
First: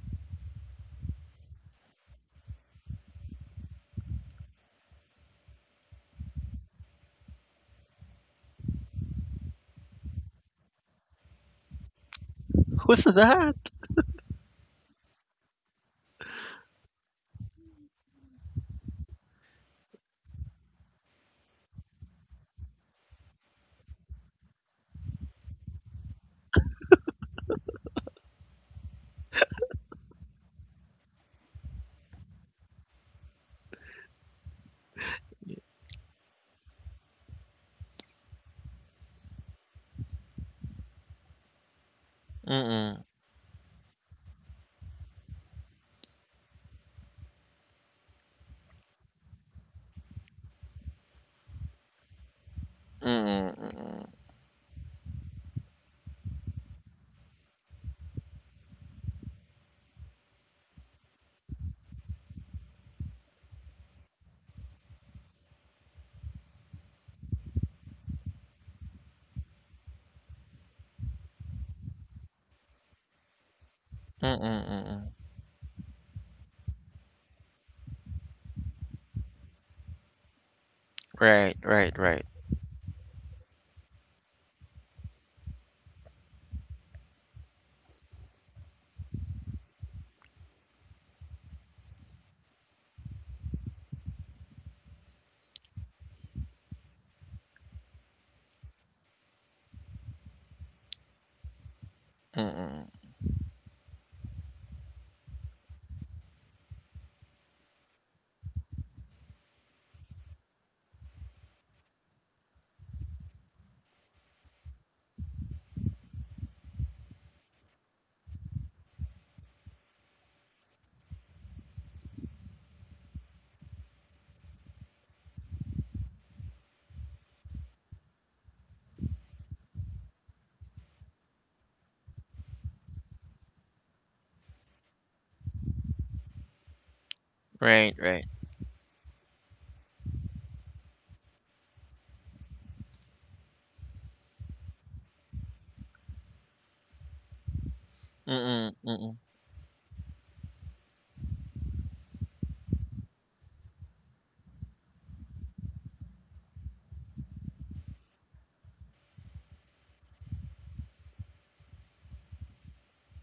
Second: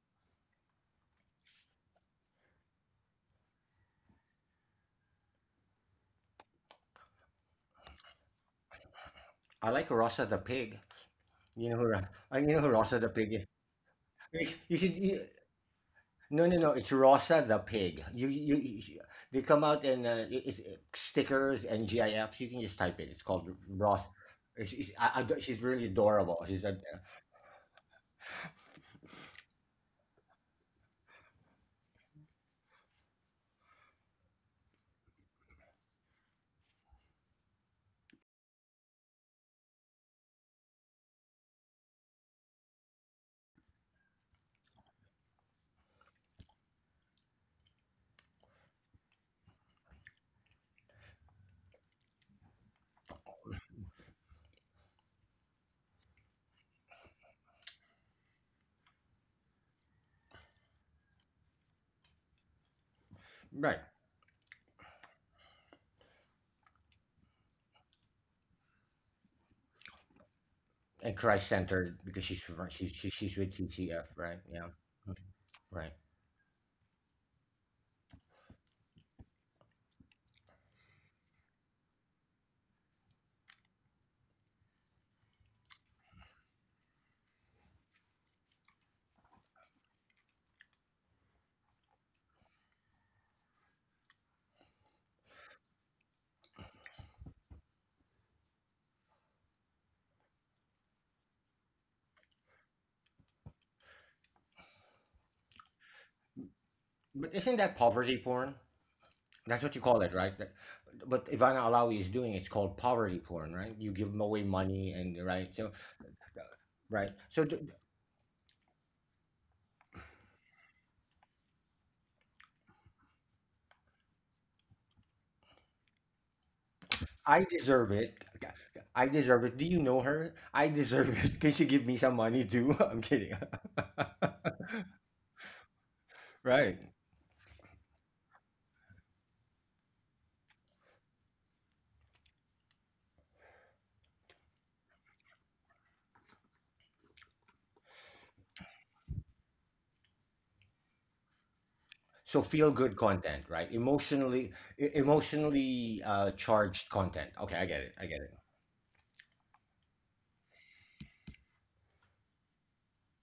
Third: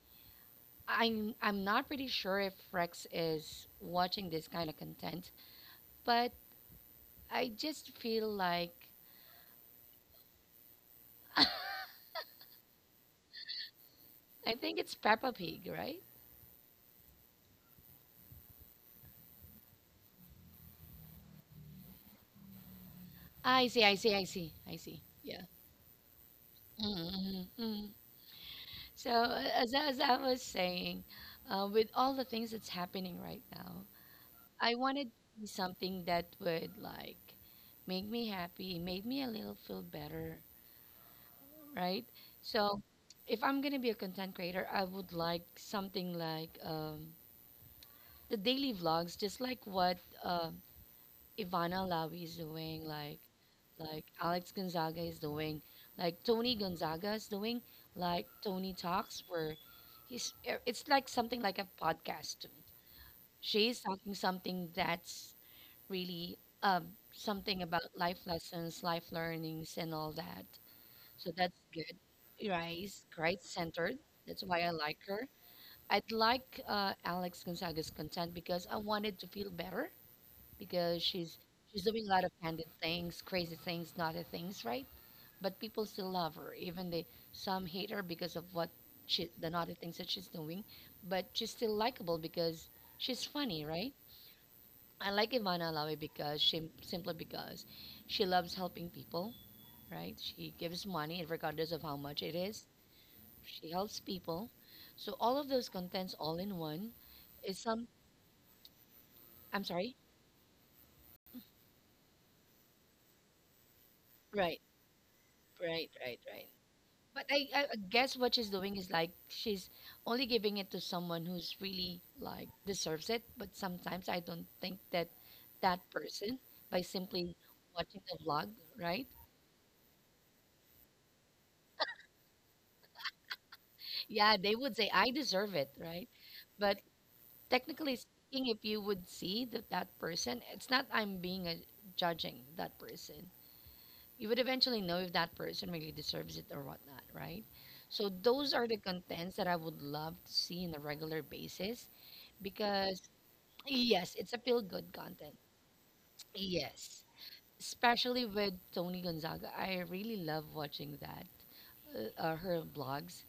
Speaker 2: I'm not pretty sure if Rex is watching this kind of content, but I just feel like
Speaker 3: I like Rosa the pig.
Speaker 2: [laughs] I
Speaker 3: You know who? Ro- I You know who Rosa
Speaker 1: Who's
Speaker 3: the pig is.
Speaker 1: that?
Speaker 3: It's, you
Speaker 2: think it's
Speaker 3: should. You,
Speaker 2: Peppa Pig, right?
Speaker 3: no, no, no. It's Rosa the pig. You They come out and it's stickers and GIFs. You can just type it. It's called
Speaker 2: I see, I
Speaker 3: Ross.
Speaker 2: see, I see, I
Speaker 3: It's,
Speaker 2: see.
Speaker 3: I, don't-
Speaker 2: Yeah.
Speaker 3: She's really adorable. She's a
Speaker 2: Mm-hmm, mm-hmm. So as I was saying, with all the things that's happening right now, I wanted to be something that would like make me happy, made me a little feel better, right? So
Speaker 1: Mm-mm,
Speaker 2: if I'm gonna be a content creator, I would like something like the daily vlogs, just like what uh, Ivana Lavi is doing, like
Speaker 1: mm-mm,
Speaker 2: like
Speaker 1: mm-mm,
Speaker 2: Alex Gonzaga is doing, like Tony Gonzaga is doing, like Tony talks, where it's like something like a podcast to me.
Speaker 3: right.
Speaker 2: She's talking something that's really um, something about life lessons, life learnings, and all that.
Speaker 3: And
Speaker 2: So
Speaker 3: Christ
Speaker 2: that's good.
Speaker 3: centered because she's
Speaker 2: Rice,
Speaker 3: she's she's
Speaker 2: great
Speaker 3: with
Speaker 2: centered.
Speaker 3: TTF,
Speaker 1: mm-mm,
Speaker 3: right?
Speaker 2: That's why
Speaker 3: Yeah,
Speaker 2: I like
Speaker 1: mm-mm.
Speaker 3: Mm,
Speaker 2: her.
Speaker 3: right.
Speaker 2: I'd like Alex Gonzaga's content because I wanted to feel better because
Speaker 1: Right,
Speaker 2: she's
Speaker 1: right,
Speaker 2: doing a
Speaker 1: right.
Speaker 2: lot of candid things, crazy things, naughty things, right? But people still love her, even they some hate her because of what she the naughty things that she's doing. But she's still likable because she's funny, right? I like Ivana Alawi because she simply because she loves helping people, right? She gives money and regardless of how much it is,
Speaker 1: Mm-mm,
Speaker 2: she helps people. So all of those contents all in one
Speaker 3: But isn't
Speaker 2: is
Speaker 3: that
Speaker 2: some
Speaker 3: poverty porn? That's
Speaker 2: I'm
Speaker 3: what you
Speaker 2: sorry.
Speaker 3: call it, right? That- but Ivana Alawi is doing, it's called poverty porn, right? You give them away
Speaker 2: Right,
Speaker 3: money, and right, so
Speaker 2: right, right, right.
Speaker 3: right.
Speaker 2: But I, I I guess what she's doing is like she's only giving it to someone who's really like deserves it. But sometimes I don't think that that person by simply
Speaker 3: I deserve
Speaker 2: watching the
Speaker 3: it.
Speaker 2: vlog, right?
Speaker 3: I deserve it. Do you know her? I deserve it. [laughs] Can she give me some money too? [laughs] I'm kidding. [laughs]
Speaker 2: Yeah, they would say I deserve it, right? But
Speaker 3: Right.
Speaker 2: technically
Speaker 1: right, right.
Speaker 2: speaking, if you would see that that person, it's not I'm being a judging that person. You would eventually know if that person really deserves it or whatnot, right? So those are the
Speaker 1: Mm-mm, mm-mm.
Speaker 2: contents that I would love to see on a regular basis
Speaker 3: So feel
Speaker 2: because
Speaker 3: good content, right?
Speaker 2: yes, it's a
Speaker 3: Emotionally,
Speaker 2: feel good content.
Speaker 3: emotionally charged
Speaker 2: Yes,
Speaker 3: content. Okay, I get it. I
Speaker 2: especially
Speaker 3: get it.
Speaker 2: with Tony Gonzaga, I really love watching that her vlogs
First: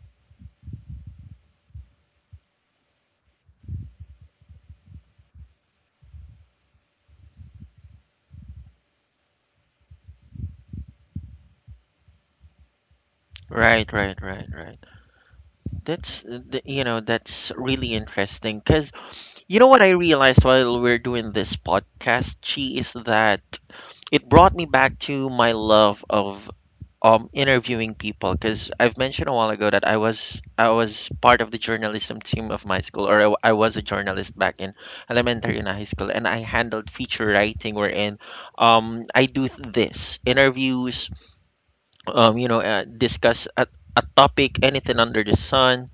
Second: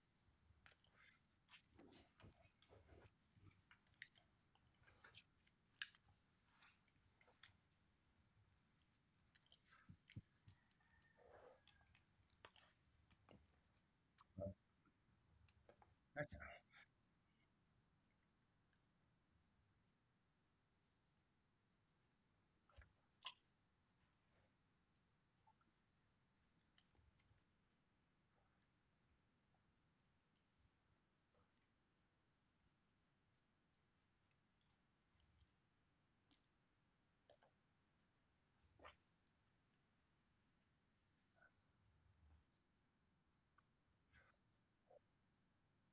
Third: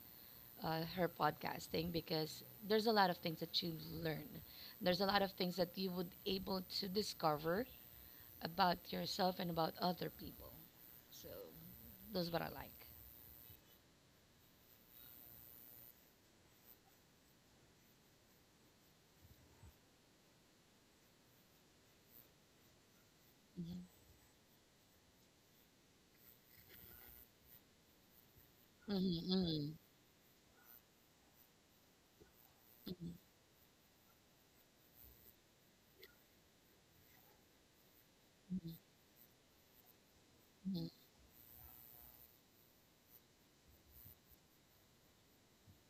Speaker 2: her podcasting because there's a lot of things that you learn. There's a lot of things that you would able to discover about yourself and about other people. So that's what I like.
Speaker 1: Right, right, right, right. That's really interesting, because you know what I realized while we're doing this podcast, Chi, is that
Speaker 2: Mm-hmm.
Speaker 1: it brought me back to my love of interviewing people, because I've mentioned a while ago
Speaker 2: Mm-hmm.
Speaker 1: that I was part of the journalism team of my school,
Speaker 2: Mm-hmm.
Speaker 1: or I was a journalist back in elementary and high school, and I handled feature writing wherein I do this
Speaker 2: Hmm.
Speaker 1: interviews, discuss a topic, anything under the sun.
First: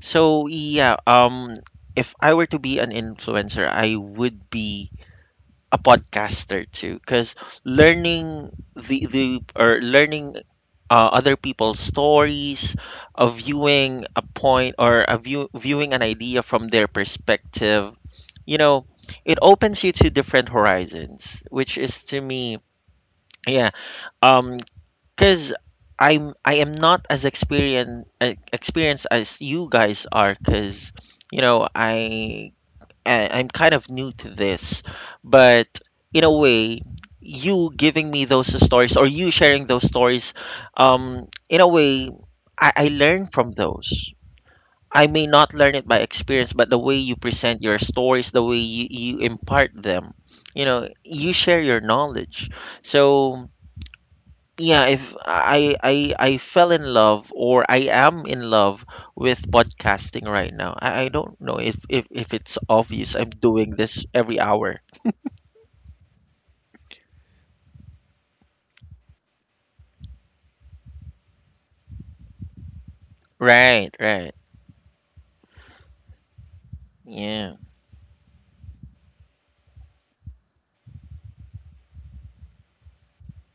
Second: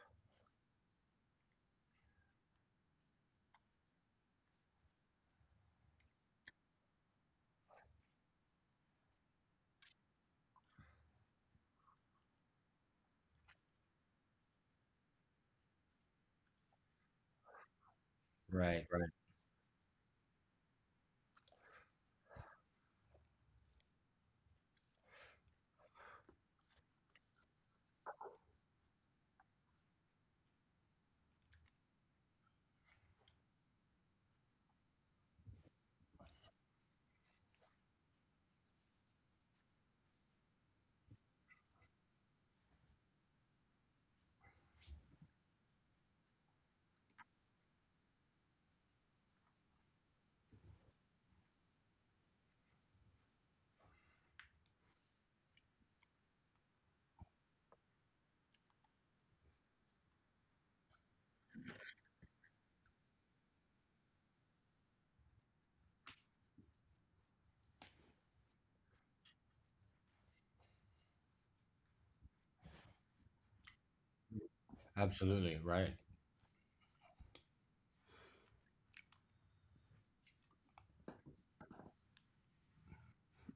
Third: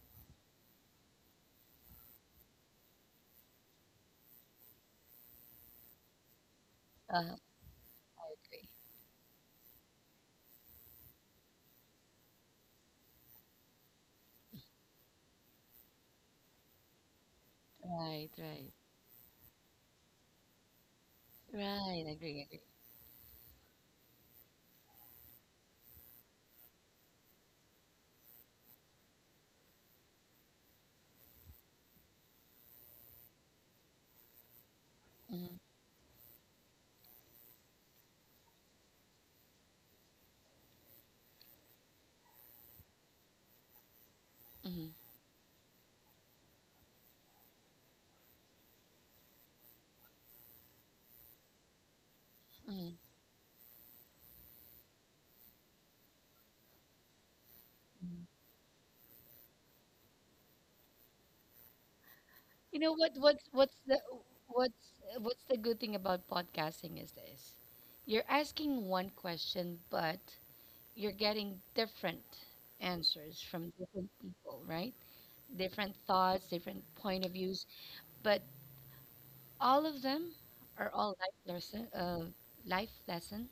Speaker 1: So yeah, if I were to be an influencer, I would be a podcaster too, because
Speaker 2: Uh, I
Speaker 1: learning
Speaker 2: agree.
Speaker 1: the or learning other people's stories, viewing a point, or a view, viewing an idea from their perspective,
Speaker 2: Right,
Speaker 1: you
Speaker 2: right,
Speaker 3: Right.
Speaker 1: know, it opens you to different horizons, which is,
Speaker 2: right.
Speaker 1: to
Speaker 2: Agree,
Speaker 1: me,
Speaker 2: agree.
Speaker 1: yeah. Um, Cause I am not as experienced as you guys are. Cause you know I, I'm kind of new to this,
Speaker 2: Mm-hmm.
Speaker 1: but in a way, you giving me those stories, or you sharing those stories, in a way, I learn from those.
Speaker 2: Mm-hmm.
Speaker 1: I may not learn it by experience, but the way you present your stories, the way you impart them, you share your knowledge.
Speaker 2: Mm-hmm.
Speaker 1: So yeah, if I am in love with podcasting right now. I don't know if it's
Speaker 2: You know
Speaker 1: obvious
Speaker 2: what?
Speaker 1: I'm doing this every hour.
Speaker 2: What's what's the good thing about podcasting is this? You're asking one question, but you're getting different answers from
Speaker 1: Right,
Speaker 2: different
Speaker 1: right.
Speaker 2: people, right?
Speaker 3: Absolutely, right.
Speaker 2: Different thoughts, different point of
Speaker 1: Yeah,
Speaker 2: views, but all of them are all life lesson. Life lesson.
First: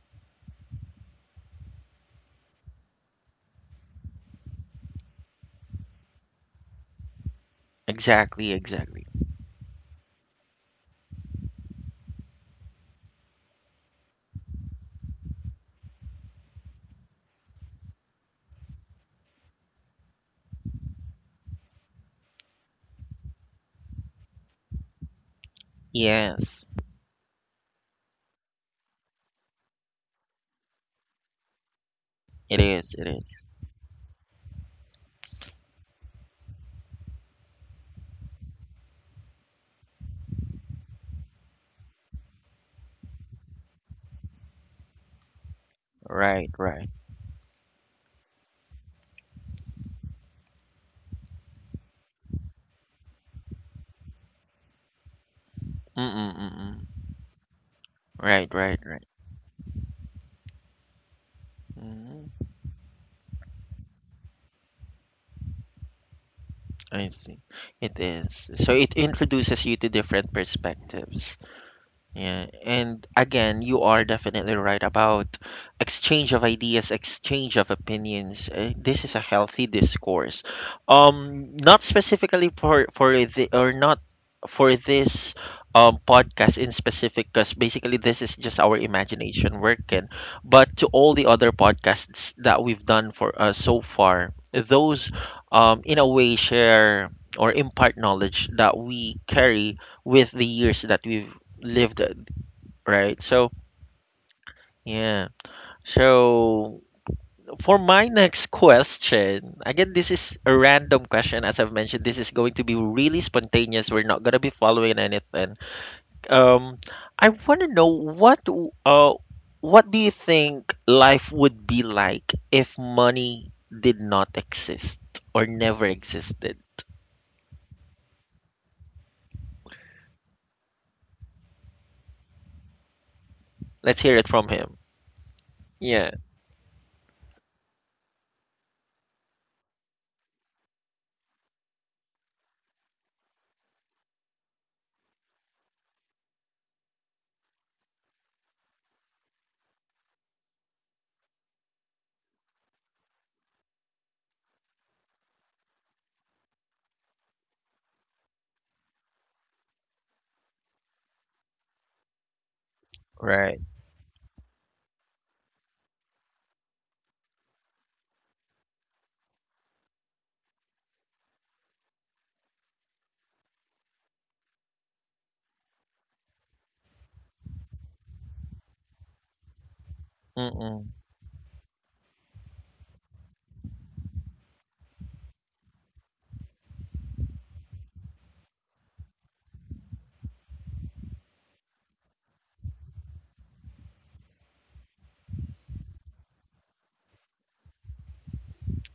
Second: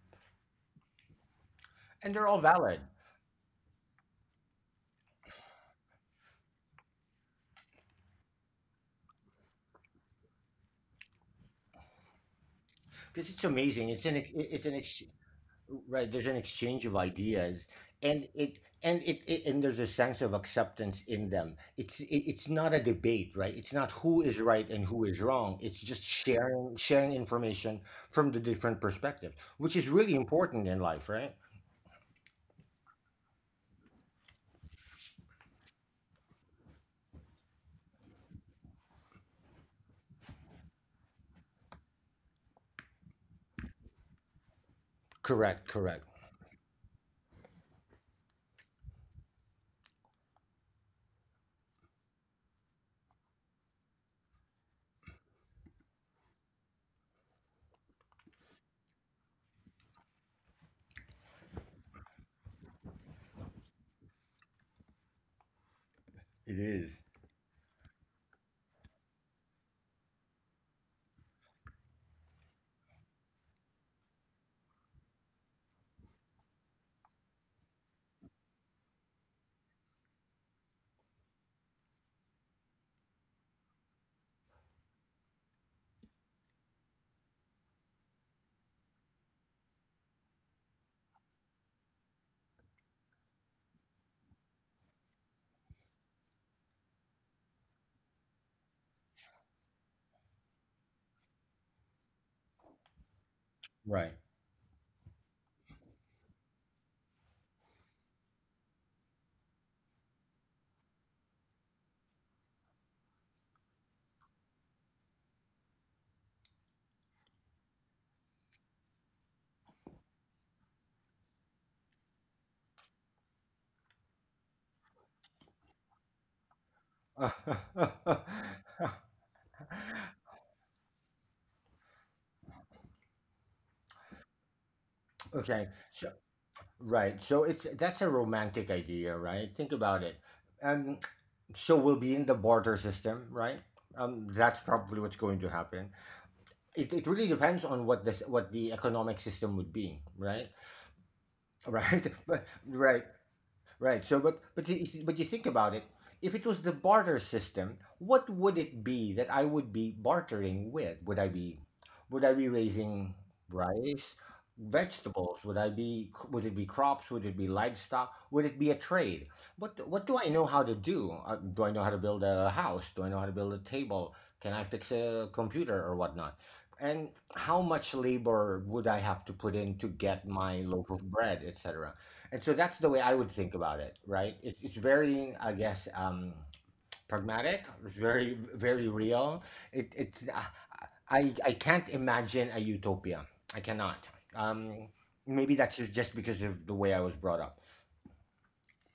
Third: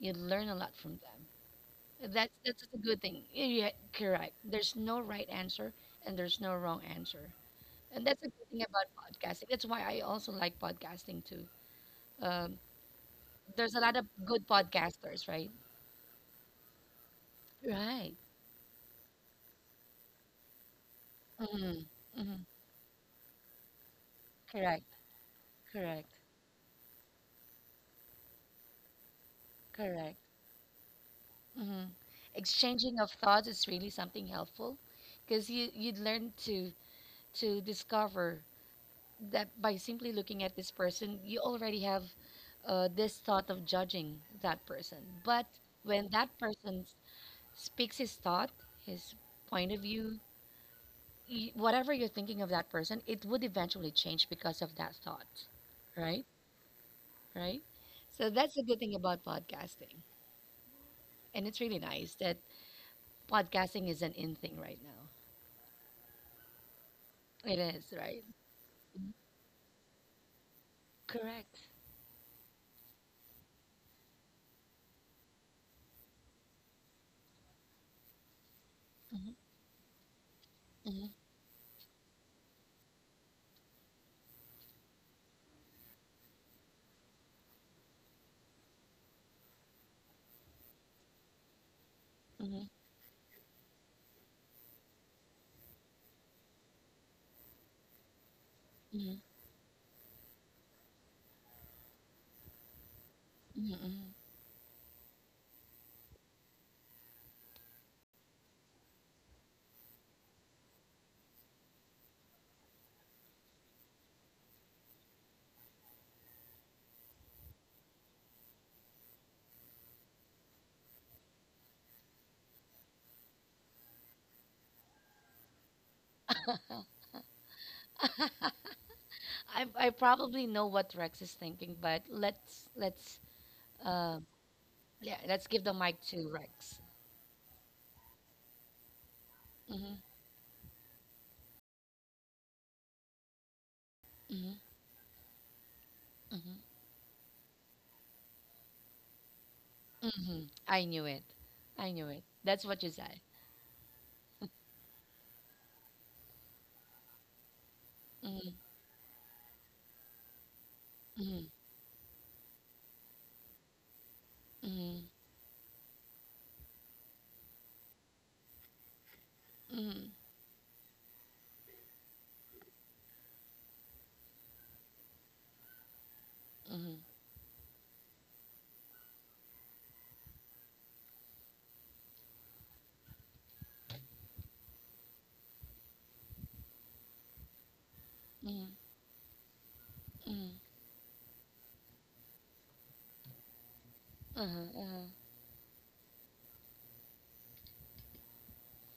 Speaker 2: You learn a lot from them.
Speaker 3: And they're
Speaker 2: That's
Speaker 3: all
Speaker 2: that's a
Speaker 3: valid
Speaker 2: good thing. Yeah, correct. There's no right answer and there's no wrong answer, and that's a good
Speaker 1: exactly,
Speaker 2: thing about
Speaker 1: exactly.
Speaker 2: podcasting. That's why I also like podcasting too. Um,
Speaker 3: because it's
Speaker 2: there's a
Speaker 3: amazing.
Speaker 2: lot of good podcasters, right?
Speaker 3: Right. There's an exchange of ideas,
Speaker 2: Right.
Speaker 3: and it, it and there's a sense of acceptance in them.
Speaker 2: Mm-hmm.
Speaker 3: It's
Speaker 2: Mm-hmm.
Speaker 3: not a debate, right? It's not who is right and
Speaker 2: Correct.
Speaker 3: who is wrong. It's just
Speaker 2: Correct.
Speaker 1: Yes,
Speaker 3: sharing information from the different perspectives, which is really
Speaker 2: Correct.
Speaker 3: important in life, right?
Speaker 2: Hmm.
Speaker 1: it is,
Speaker 2: Exchanging
Speaker 1: it
Speaker 2: of
Speaker 1: is.
Speaker 2: thoughts is really something helpful because you'd learn to discover that by simply looking at this person, you already have this thought of judging that person. But
Speaker 3: Correct, correct.
Speaker 2: when that
Speaker 1: Right,
Speaker 2: person
Speaker 1: right.
Speaker 2: speaks his thought, his point of view, whatever you're thinking of that person, it would eventually change because of that thought, right?
Speaker 1: Mm-mm-mm-mm.
Speaker 2: Right. So
Speaker 1: Right,
Speaker 2: that's the
Speaker 1: right,
Speaker 2: good thing
Speaker 1: right.
Speaker 2: about podcasting, and it's really nice that
Speaker 1: Mm.
Speaker 2: podcasting is an in thing right now.
Speaker 3: It is,
Speaker 1: I see.
Speaker 2: It is,
Speaker 1: It
Speaker 2: right?
Speaker 1: is. So it
Speaker 2: Mhm.
Speaker 1: introduces you to different perspectives.
Speaker 2: Correct.
Speaker 1: Yeah, and again, you are definitely right about exchange of ideas, exchange of opinions. This is a
Speaker 2: Mhm,
Speaker 1: healthy discourse.
Speaker 2: mhm,
Speaker 1: Not specifically for the, or not for this, podcast in specific, because basically this is just our imagination working. But to all the other podcasts that
Speaker 2: mhm,
Speaker 1: we've done for, so far, those, in a way, share or impart knowledge that
Speaker 2: mhm,
Speaker 1: we carry with the years that we've lived it, right? So,
Speaker 2: mhm,
Speaker 3: right.
Speaker 2: mhm.
Speaker 1: yeah. So, for my next question, again, this is a random question. As I've mentioned, this is going to be really spontaneous. We're not going to be following anything. Um, I want to know what, what do you think life would be like if money did not exist, or never existed?
Speaker 3: [laughs]
Speaker 2: I probably know what Rex is thinking, but let's
Speaker 1: Let's hear
Speaker 2: uh
Speaker 1: it from him.
Speaker 2: yeah, let's give
Speaker 3: Okay,
Speaker 2: the mic
Speaker 3: so
Speaker 1: Yeah,
Speaker 2: to Rex.
Speaker 3: right. So it's, that's a romantic idea, right? Think
Speaker 2: Mm-hmm,
Speaker 3: about it. Um, so we'll be in the barter system, right?
Speaker 2: mm-hmm,
Speaker 3: That's probably what's going to happen.
Speaker 2: mm-hmm,
Speaker 3: It really depends on what the economic system would be,
Speaker 2: mm-hmm.
Speaker 3: right? [laughs]
Speaker 2: I knew it. I
Speaker 3: Right.
Speaker 2: knew it.
Speaker 3: But
Speaker 2: That's what you
Speaker 3: right.
Speaker 2: said.
Speaker 3: Right. So, but you think about it. If it was the barter system, what would it be that I would be bartering with?
Speaker 2: Mm-hmm,
Speaker 3: Would I be raising
Speaker 1: right.
Speaker 3: rice,
Speaker 2: mm-hmm,
Speaker 3: vegetables? Would it be crops? Would it be livestock? Would it be a trade? What
Speaker 2: mm-hmm,
Speaker 3: what do I know how to do? Do I know how to build a house? Do I know how to build a table? Can I fix a computer or whatnot?
Speaker 2: mm-hmm,
Speaker 3: And how much labor would I have to put in to get my loaf
Speaker 1: Mm-mm.
Speaker 3: of bread, etc.? And so that's the way I would think about it, right? It's very, I guess, pragmatic. It's very
Speaker 2: mm-hmm,
Speaker 3: very real. It it's
Speaker 2: mm-hmm.
Speaker 3: I can't imagine a utopia. I cannot.
Speaker 2: Uh-huh,
Speaker 3: Um,
Speaker 2: uh-huh.
Speaker 3: maybe that's just because of the way I was brought up.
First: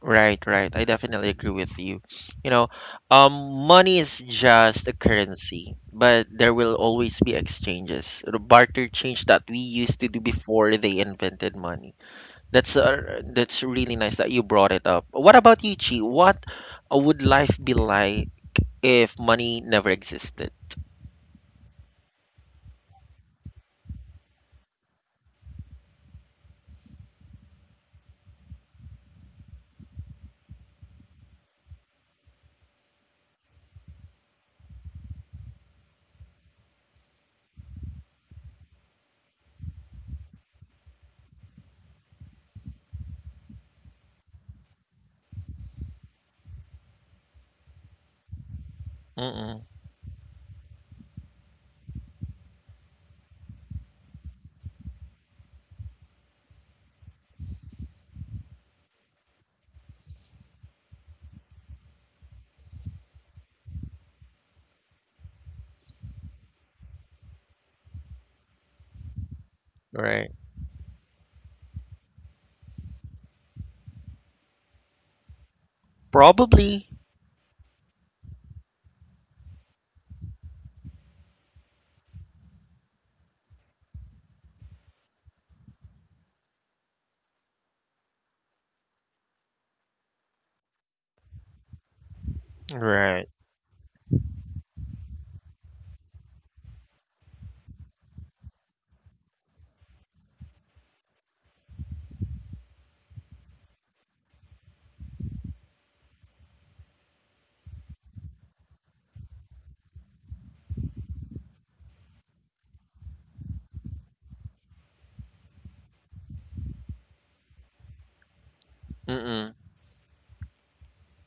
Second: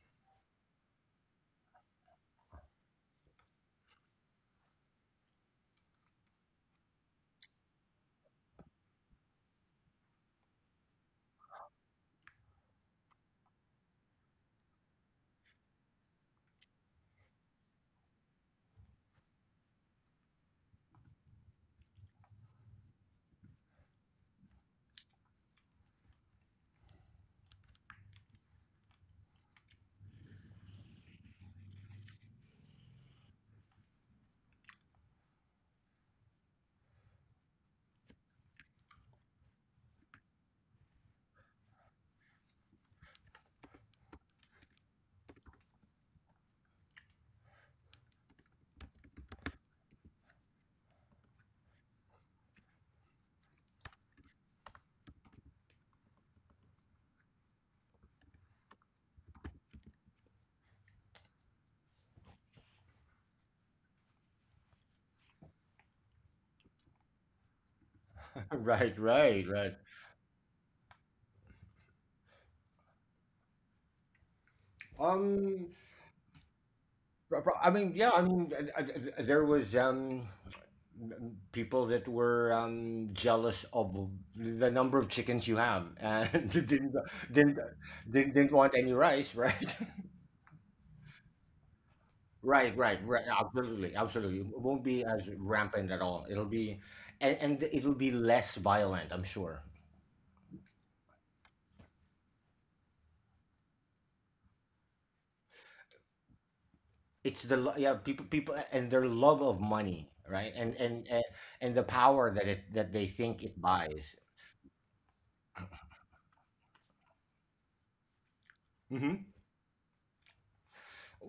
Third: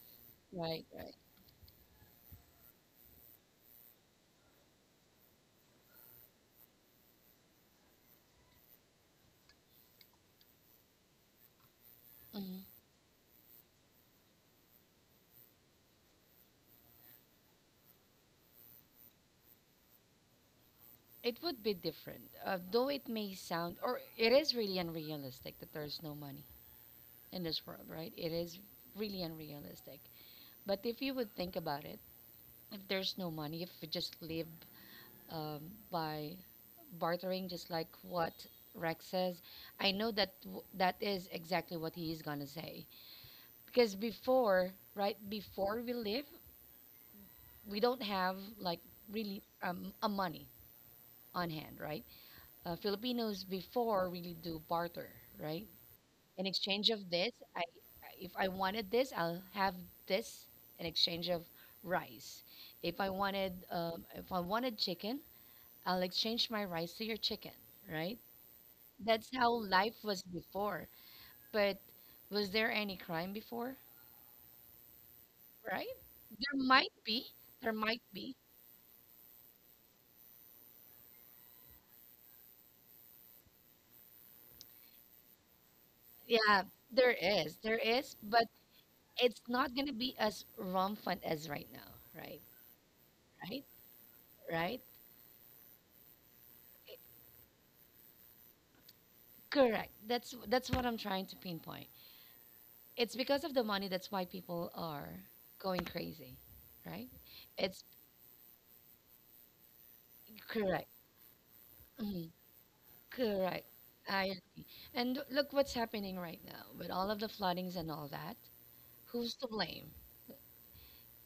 Speaker 1: Right, right. I
Speaker 2: Right, right.
Speaker 1: definitely agree with you. You know, Money is just a currency, but there will always be exchanges. The barter change that we used to do before they invented money.
Speaker 2: Mm-hmm.
Speaker 1: That's really nice that you brought it up. What about you, Chi? What would life be like if money never existed?
Speaker 2: It would be different, though it may sound, or it is really unrealistic that there's no money in this world, right? It is really unrealistic. But if you would think about it, if there's no money, if we just live um, by bartering, just like what Rex says, I know that that is exactly what he is gonna say. Because before, right before we live, we don't have like really
Speaker 1: Mm-mm.
Speaker 2: a money on hand, right? Filipinos before really do barter, right? In exchange of this I if I wanted this I'll have this in exchange of rice. If I wanted if I wanted chicken, I'll exchange my rice to your chicken, right?
Speaker 3: [laughs] Right,
Speaker 2: That's
Speaker 3: right,
Speaker 2: how
Speaker 3: right.
Speaker 2: life was
Speaker 1: Right.
Speaker 2: before, but was there any crime before,
Speaker 3: Um,
Speaker 2: right? There
Speaker 1: Probably.
Speaker 2: might be,
Speaker 3: I
Speaker 2: there
Speaker 3: mean,
Speaker 2: might
Speaker 3: yeah, I
Speaker 2: be.
Speaker 3: mean, there was people that were jealous of the number of chickens you have, and [laughs]
Speaker 2: Yeah,
Speaker 3: didn't
Speaker 2: there is,
Speaker 3: didn't
Speaker 2: there is, but
Speaker 3: didn't want any rice,
Speaker 2: it's not
Speaker 3: right?
Speaker 2: going to
Speaker 3: [laughs]
Speaker 2: be as rampant as right now, right?
Speaker 3: Right, right, right.
Speaker 1: Right.
Speaker 2: Right,
Speaker 3: Absolutely, absolutely. It won't
Speaker 2: right.
Speaker 3: be as rampant at all. It'll be, and it'll be less violent, I'm sure.
Speaker 2: Correct. That's what I'm trying to pinpoint. It's because of the money that's why people are going crazy, right? it's
Speaker 3: Yeah, people, people and their love of money, right? And
Speaker 2: correct.
Speaker 3: and and, and the
Speaker 2: Mhm.
Speaker 3: power that it that they think it
Speaker 2: Correct,
Speaker 3: buys.
Speaker 2: I agree. And look what's happening right now with all of the floodings and all that.
Speaker 3: Hmm.
Speaker 2: Who's to
Speaker 1: Mm-mm.
Speaker 2: blame?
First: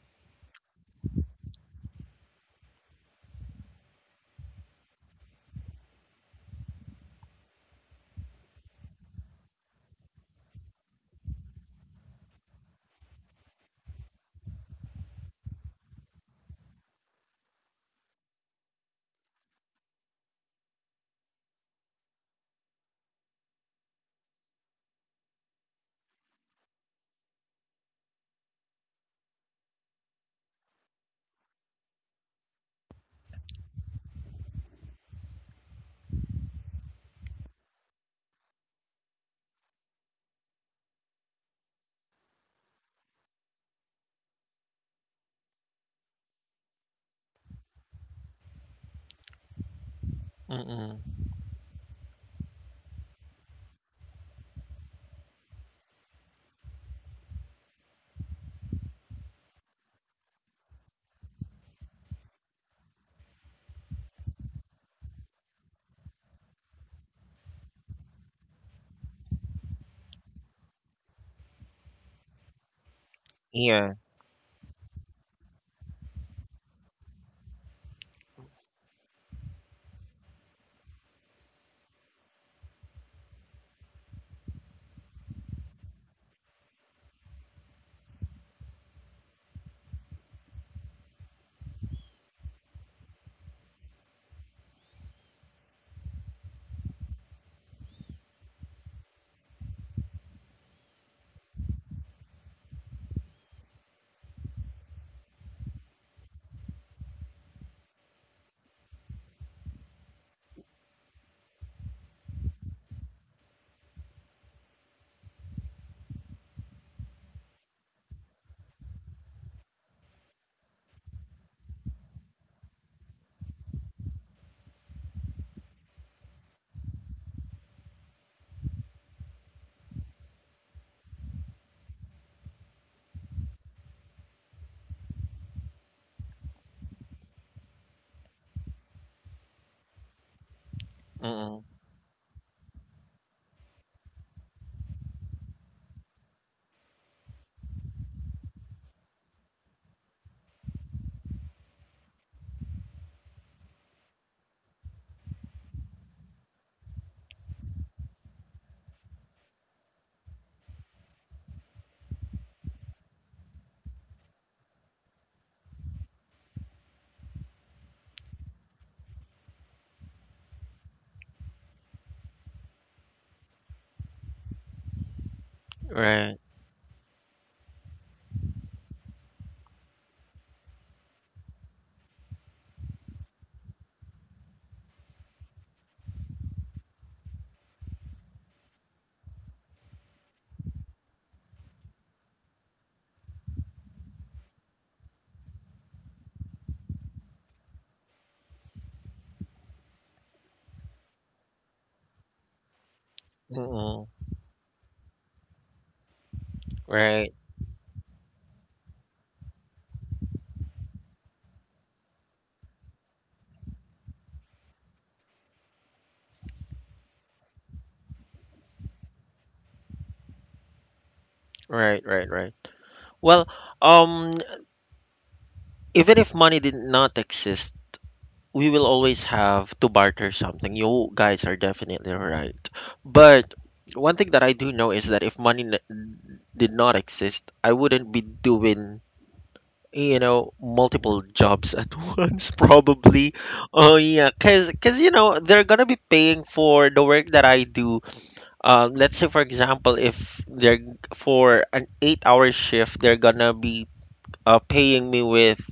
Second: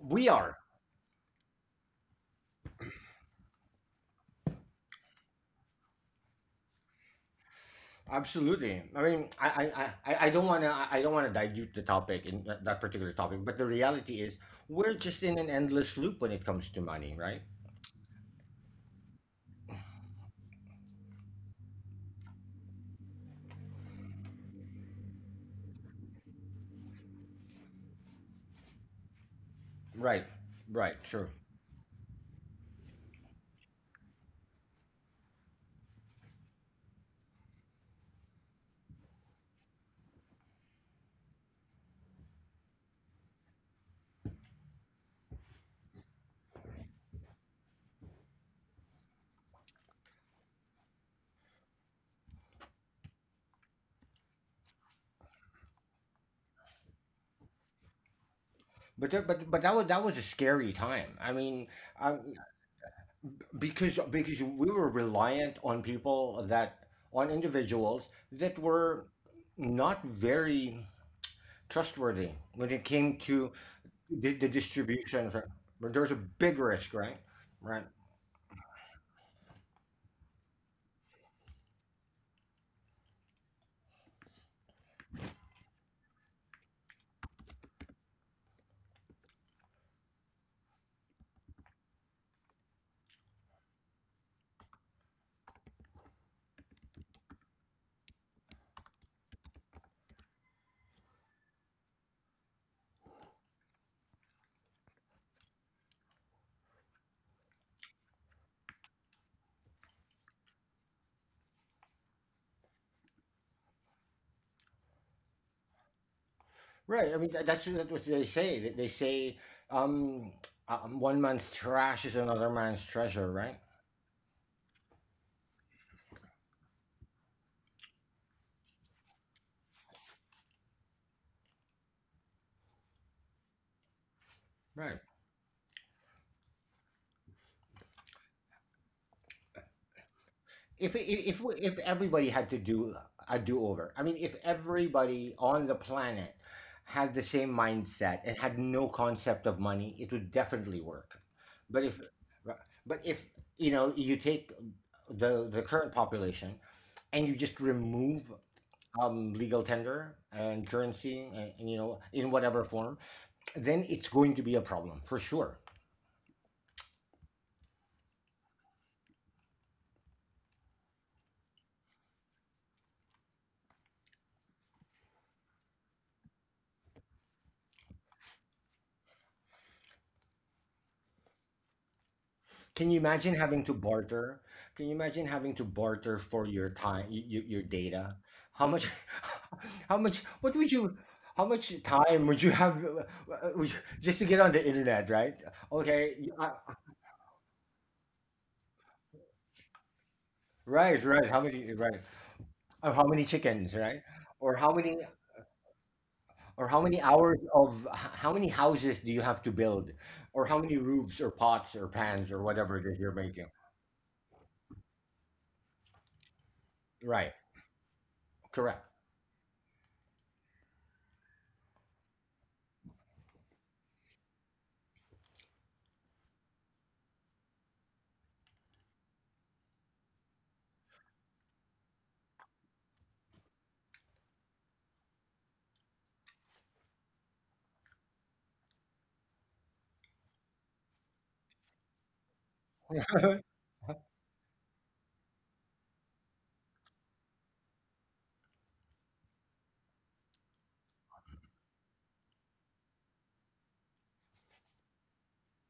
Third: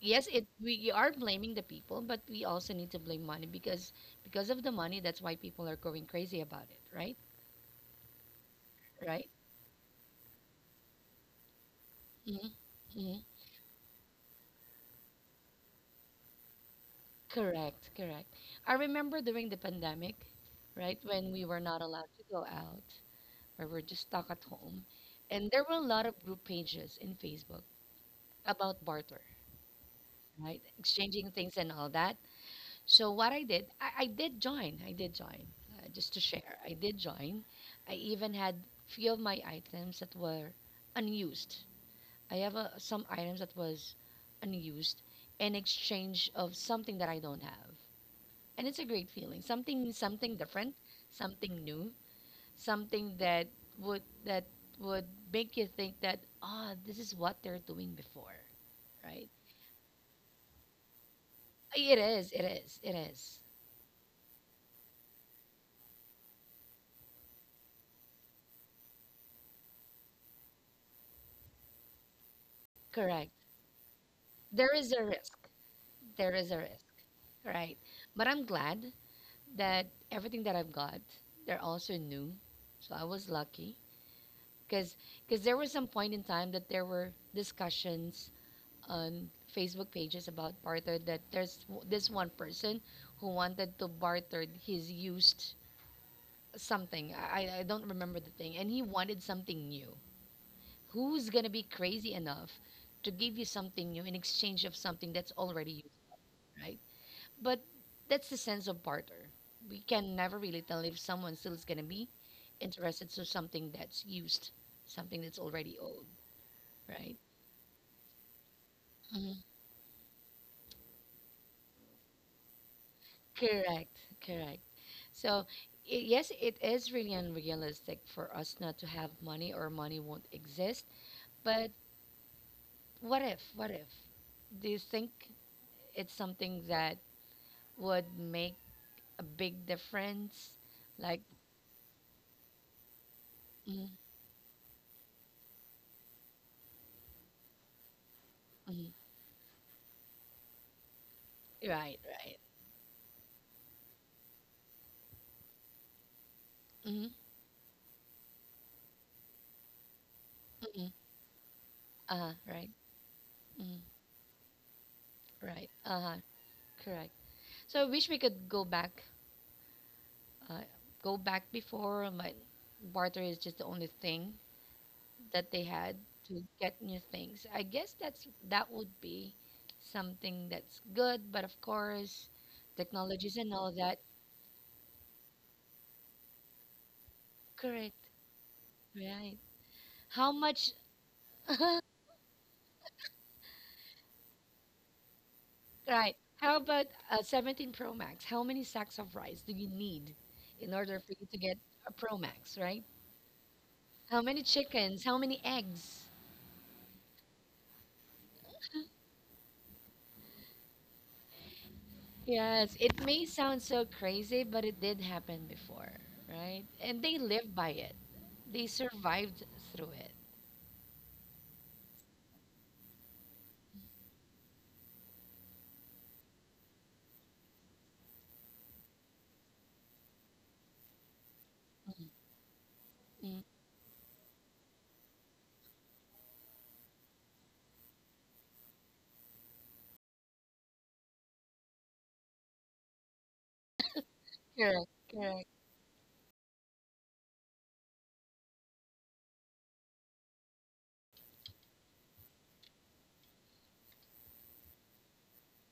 Speaker 2: Yes, it
Speaker 3: are
Speaker 2: we are blaming the people, but we also need to blame money because of the money that's why people are going crazy about it, right?
Speaker 3: absolutely. I mean,
Speaker 2: Right.
Speaker 3: I don't wanna, I don't wanna dilute the topic in
Speaker 2: Mhm.
Speaker 3: that, that particular
Speaker 2: Mhm.
Speaker 3: topic, but the reality is, we're just in an endless loop when it comes to money, right?
Speaker 2: Correct, correct. I remember during the pandemic, right, when we were not allowed to go out, where we're just stuck at home. And there were a lot of group pages in Facebook about barter,
Speaker 3: Right,
Speaker 2: right?
Speaker 3: right, sure.
Speaker 2: Exchanging things and all that. So what I did, I did join. I did join. Just to share, I did join. I even had few of my items that were unused. I have some items that was unused in exchange of something that I don't have. And it's a great feeling. Something different,
Speaker 1: Mm-mm.
Speaker 2: something new, something that would that would make you think that ah, this is what they're doing before,
Speaker 3: But that,
Speaker 2: right?
Speaker 3: but that was a scary time. I mean,
Speaker 2: It is,
Speaker 3: um,
Speaker 2: it is, it is.
Speaker 3: because we were reliant on people that, on individuals that were not very trustworthy when it came
Speaker 2: Correct.
Speaker 3: to
Speaker 1: Yeah.
Speaker 3: the
Speaker 2: There is a
Speaker 3: distribution.
Speaker 2: risk,
Speaker 3: There was a
Speaker 2: there is a
Speaker 3: big
Speaker 2: risk,
Speaker 3: risk, right?
Speaker 2: right?
Speaker 3: Right.
Speaker 2: But I'm glad that everything that I've got, they're also new, so I was lucky because because there was some point in time that there were discussions on Facebook pages about barter that there's this one person who wanted to barter his used something. I don't remember the thing. And he wanted something new. Who's going to be crazy enough to give you something new in exchange of something that's already used, right? But that's the sense of barter. We can never really tell if someone still is going to be interested to something that's used, something that's already old, right?
Speaker 3: Right. I mean, that's what they say. They
Speaker 2: Mhm.
Speaker 3: say, um, one man's trash is another man's treasure, right?
Speaker 2: Correct, correct. So, I yes, it is really unrealistic for us not to have money or money won't exist. But what if do you
Speaker 3: Right.
Speaker 2: think it's something that would make a big difference
Speaker 3: If
Speaker 2: like
Speaker 1: Mm-mm.
Speaker 3: if everybody had to do a
Speaker 2: mm,
Speaker 3: do-over, I mean, if everybody on the planet had the same mindset and had
Speaker 2: mm,
Speaker 3: no concept of money, it would definitely work. But
Speaker 2: right
Speaker 3: if
Speaker 2: right
Speaker 3: but if you know you take the current population
Speaker 2: mm,
Speaker 3: and you just remove legal tender and
Speaker 2: mm,
Speaker 3: currency, and you know in whatever
Speaker 2: right
Speaker 3: form,
Speaker 2: mm,
Speaker 3: then it's going to be a problem for sure.
Speaker 2: right correct. So I wish we could go back, uh, go back before, but barter is just the only thing that they had
Speaker 1: Right.
Speaker 2: to get new things. I guess that's that would be something that's good, but of course,
Speaker 3: Can you
Speaker 2: technologies
Speaker 3: imagine
Speaker 2: and
Speaker 3: having
Speaker 2: all
Speaker 3: to
Speaker 2: that.
Speaker 3: barter? Can you imagine having to barter for your time, your
Speaker 2: Correct.
Speaker 3: data? How much,
Speaker 2: Right.
Speaker 3: [laughs] how much,
Speaker 2: How much,
Speaker 3: how much time would you have would you- just to get on the internet, right?
Speaker 2: right?
Speaker 3: Okay,
Speaker 2: How about a 17 Pro Max? How many sacks of rice do you need in order
Speaker 3: right,
Speaker 2: for you
Speaker 3: right.
Speaker 2: to
Speaker 3: How
Speaker 2: get
Speaker 3: many,
Speaker 2: a
Speaker 3: right?
Speaker 2: Pro Max, right?
Speaker 3: Or how many chickens, right?
Speaker 1: Mm-mm.
Speaker 2: How many
Speaker 3: Or how many,
Speaker 2: chickens? How many eggs?
Speaker 3: or how many
Speaker 1: Right.
Speaker 3: hours of, how many houses do you have to build? Or how many roofs or pots or pans or
Speaker 2: Yes,
Speaker 3: whatever it is
Speaker 2: it
Speaker 3: you're
Speaker 2: may
Speaker 3: making?
Speaker 2: sound so crazy, but it did happen before, right? And they
Speaker 3: Right,
Speaker 2: lived by it. They
Speaker 3: correct.
Speaker 2: survived through it.
Speaker 1: Right. Right. Right. Well, um, even if money did not exist, we will always have to barter something. You guys are definitely right.
Speaker 2: Mm,
Speaker 1: But one thing that I do know is that if money did not exist, I wouldn't be doing, multiple jobs at [laughs] once, probably.
Speaker 3: [laughs]
Speaker 1: Oh, yeah, because,
Speaker 2: correct.
Speaker 1: because, you know, they're gonna be paying for the work that I do. Let's say, for example, if they're for an eight-hour shift, they're gonna be paying me with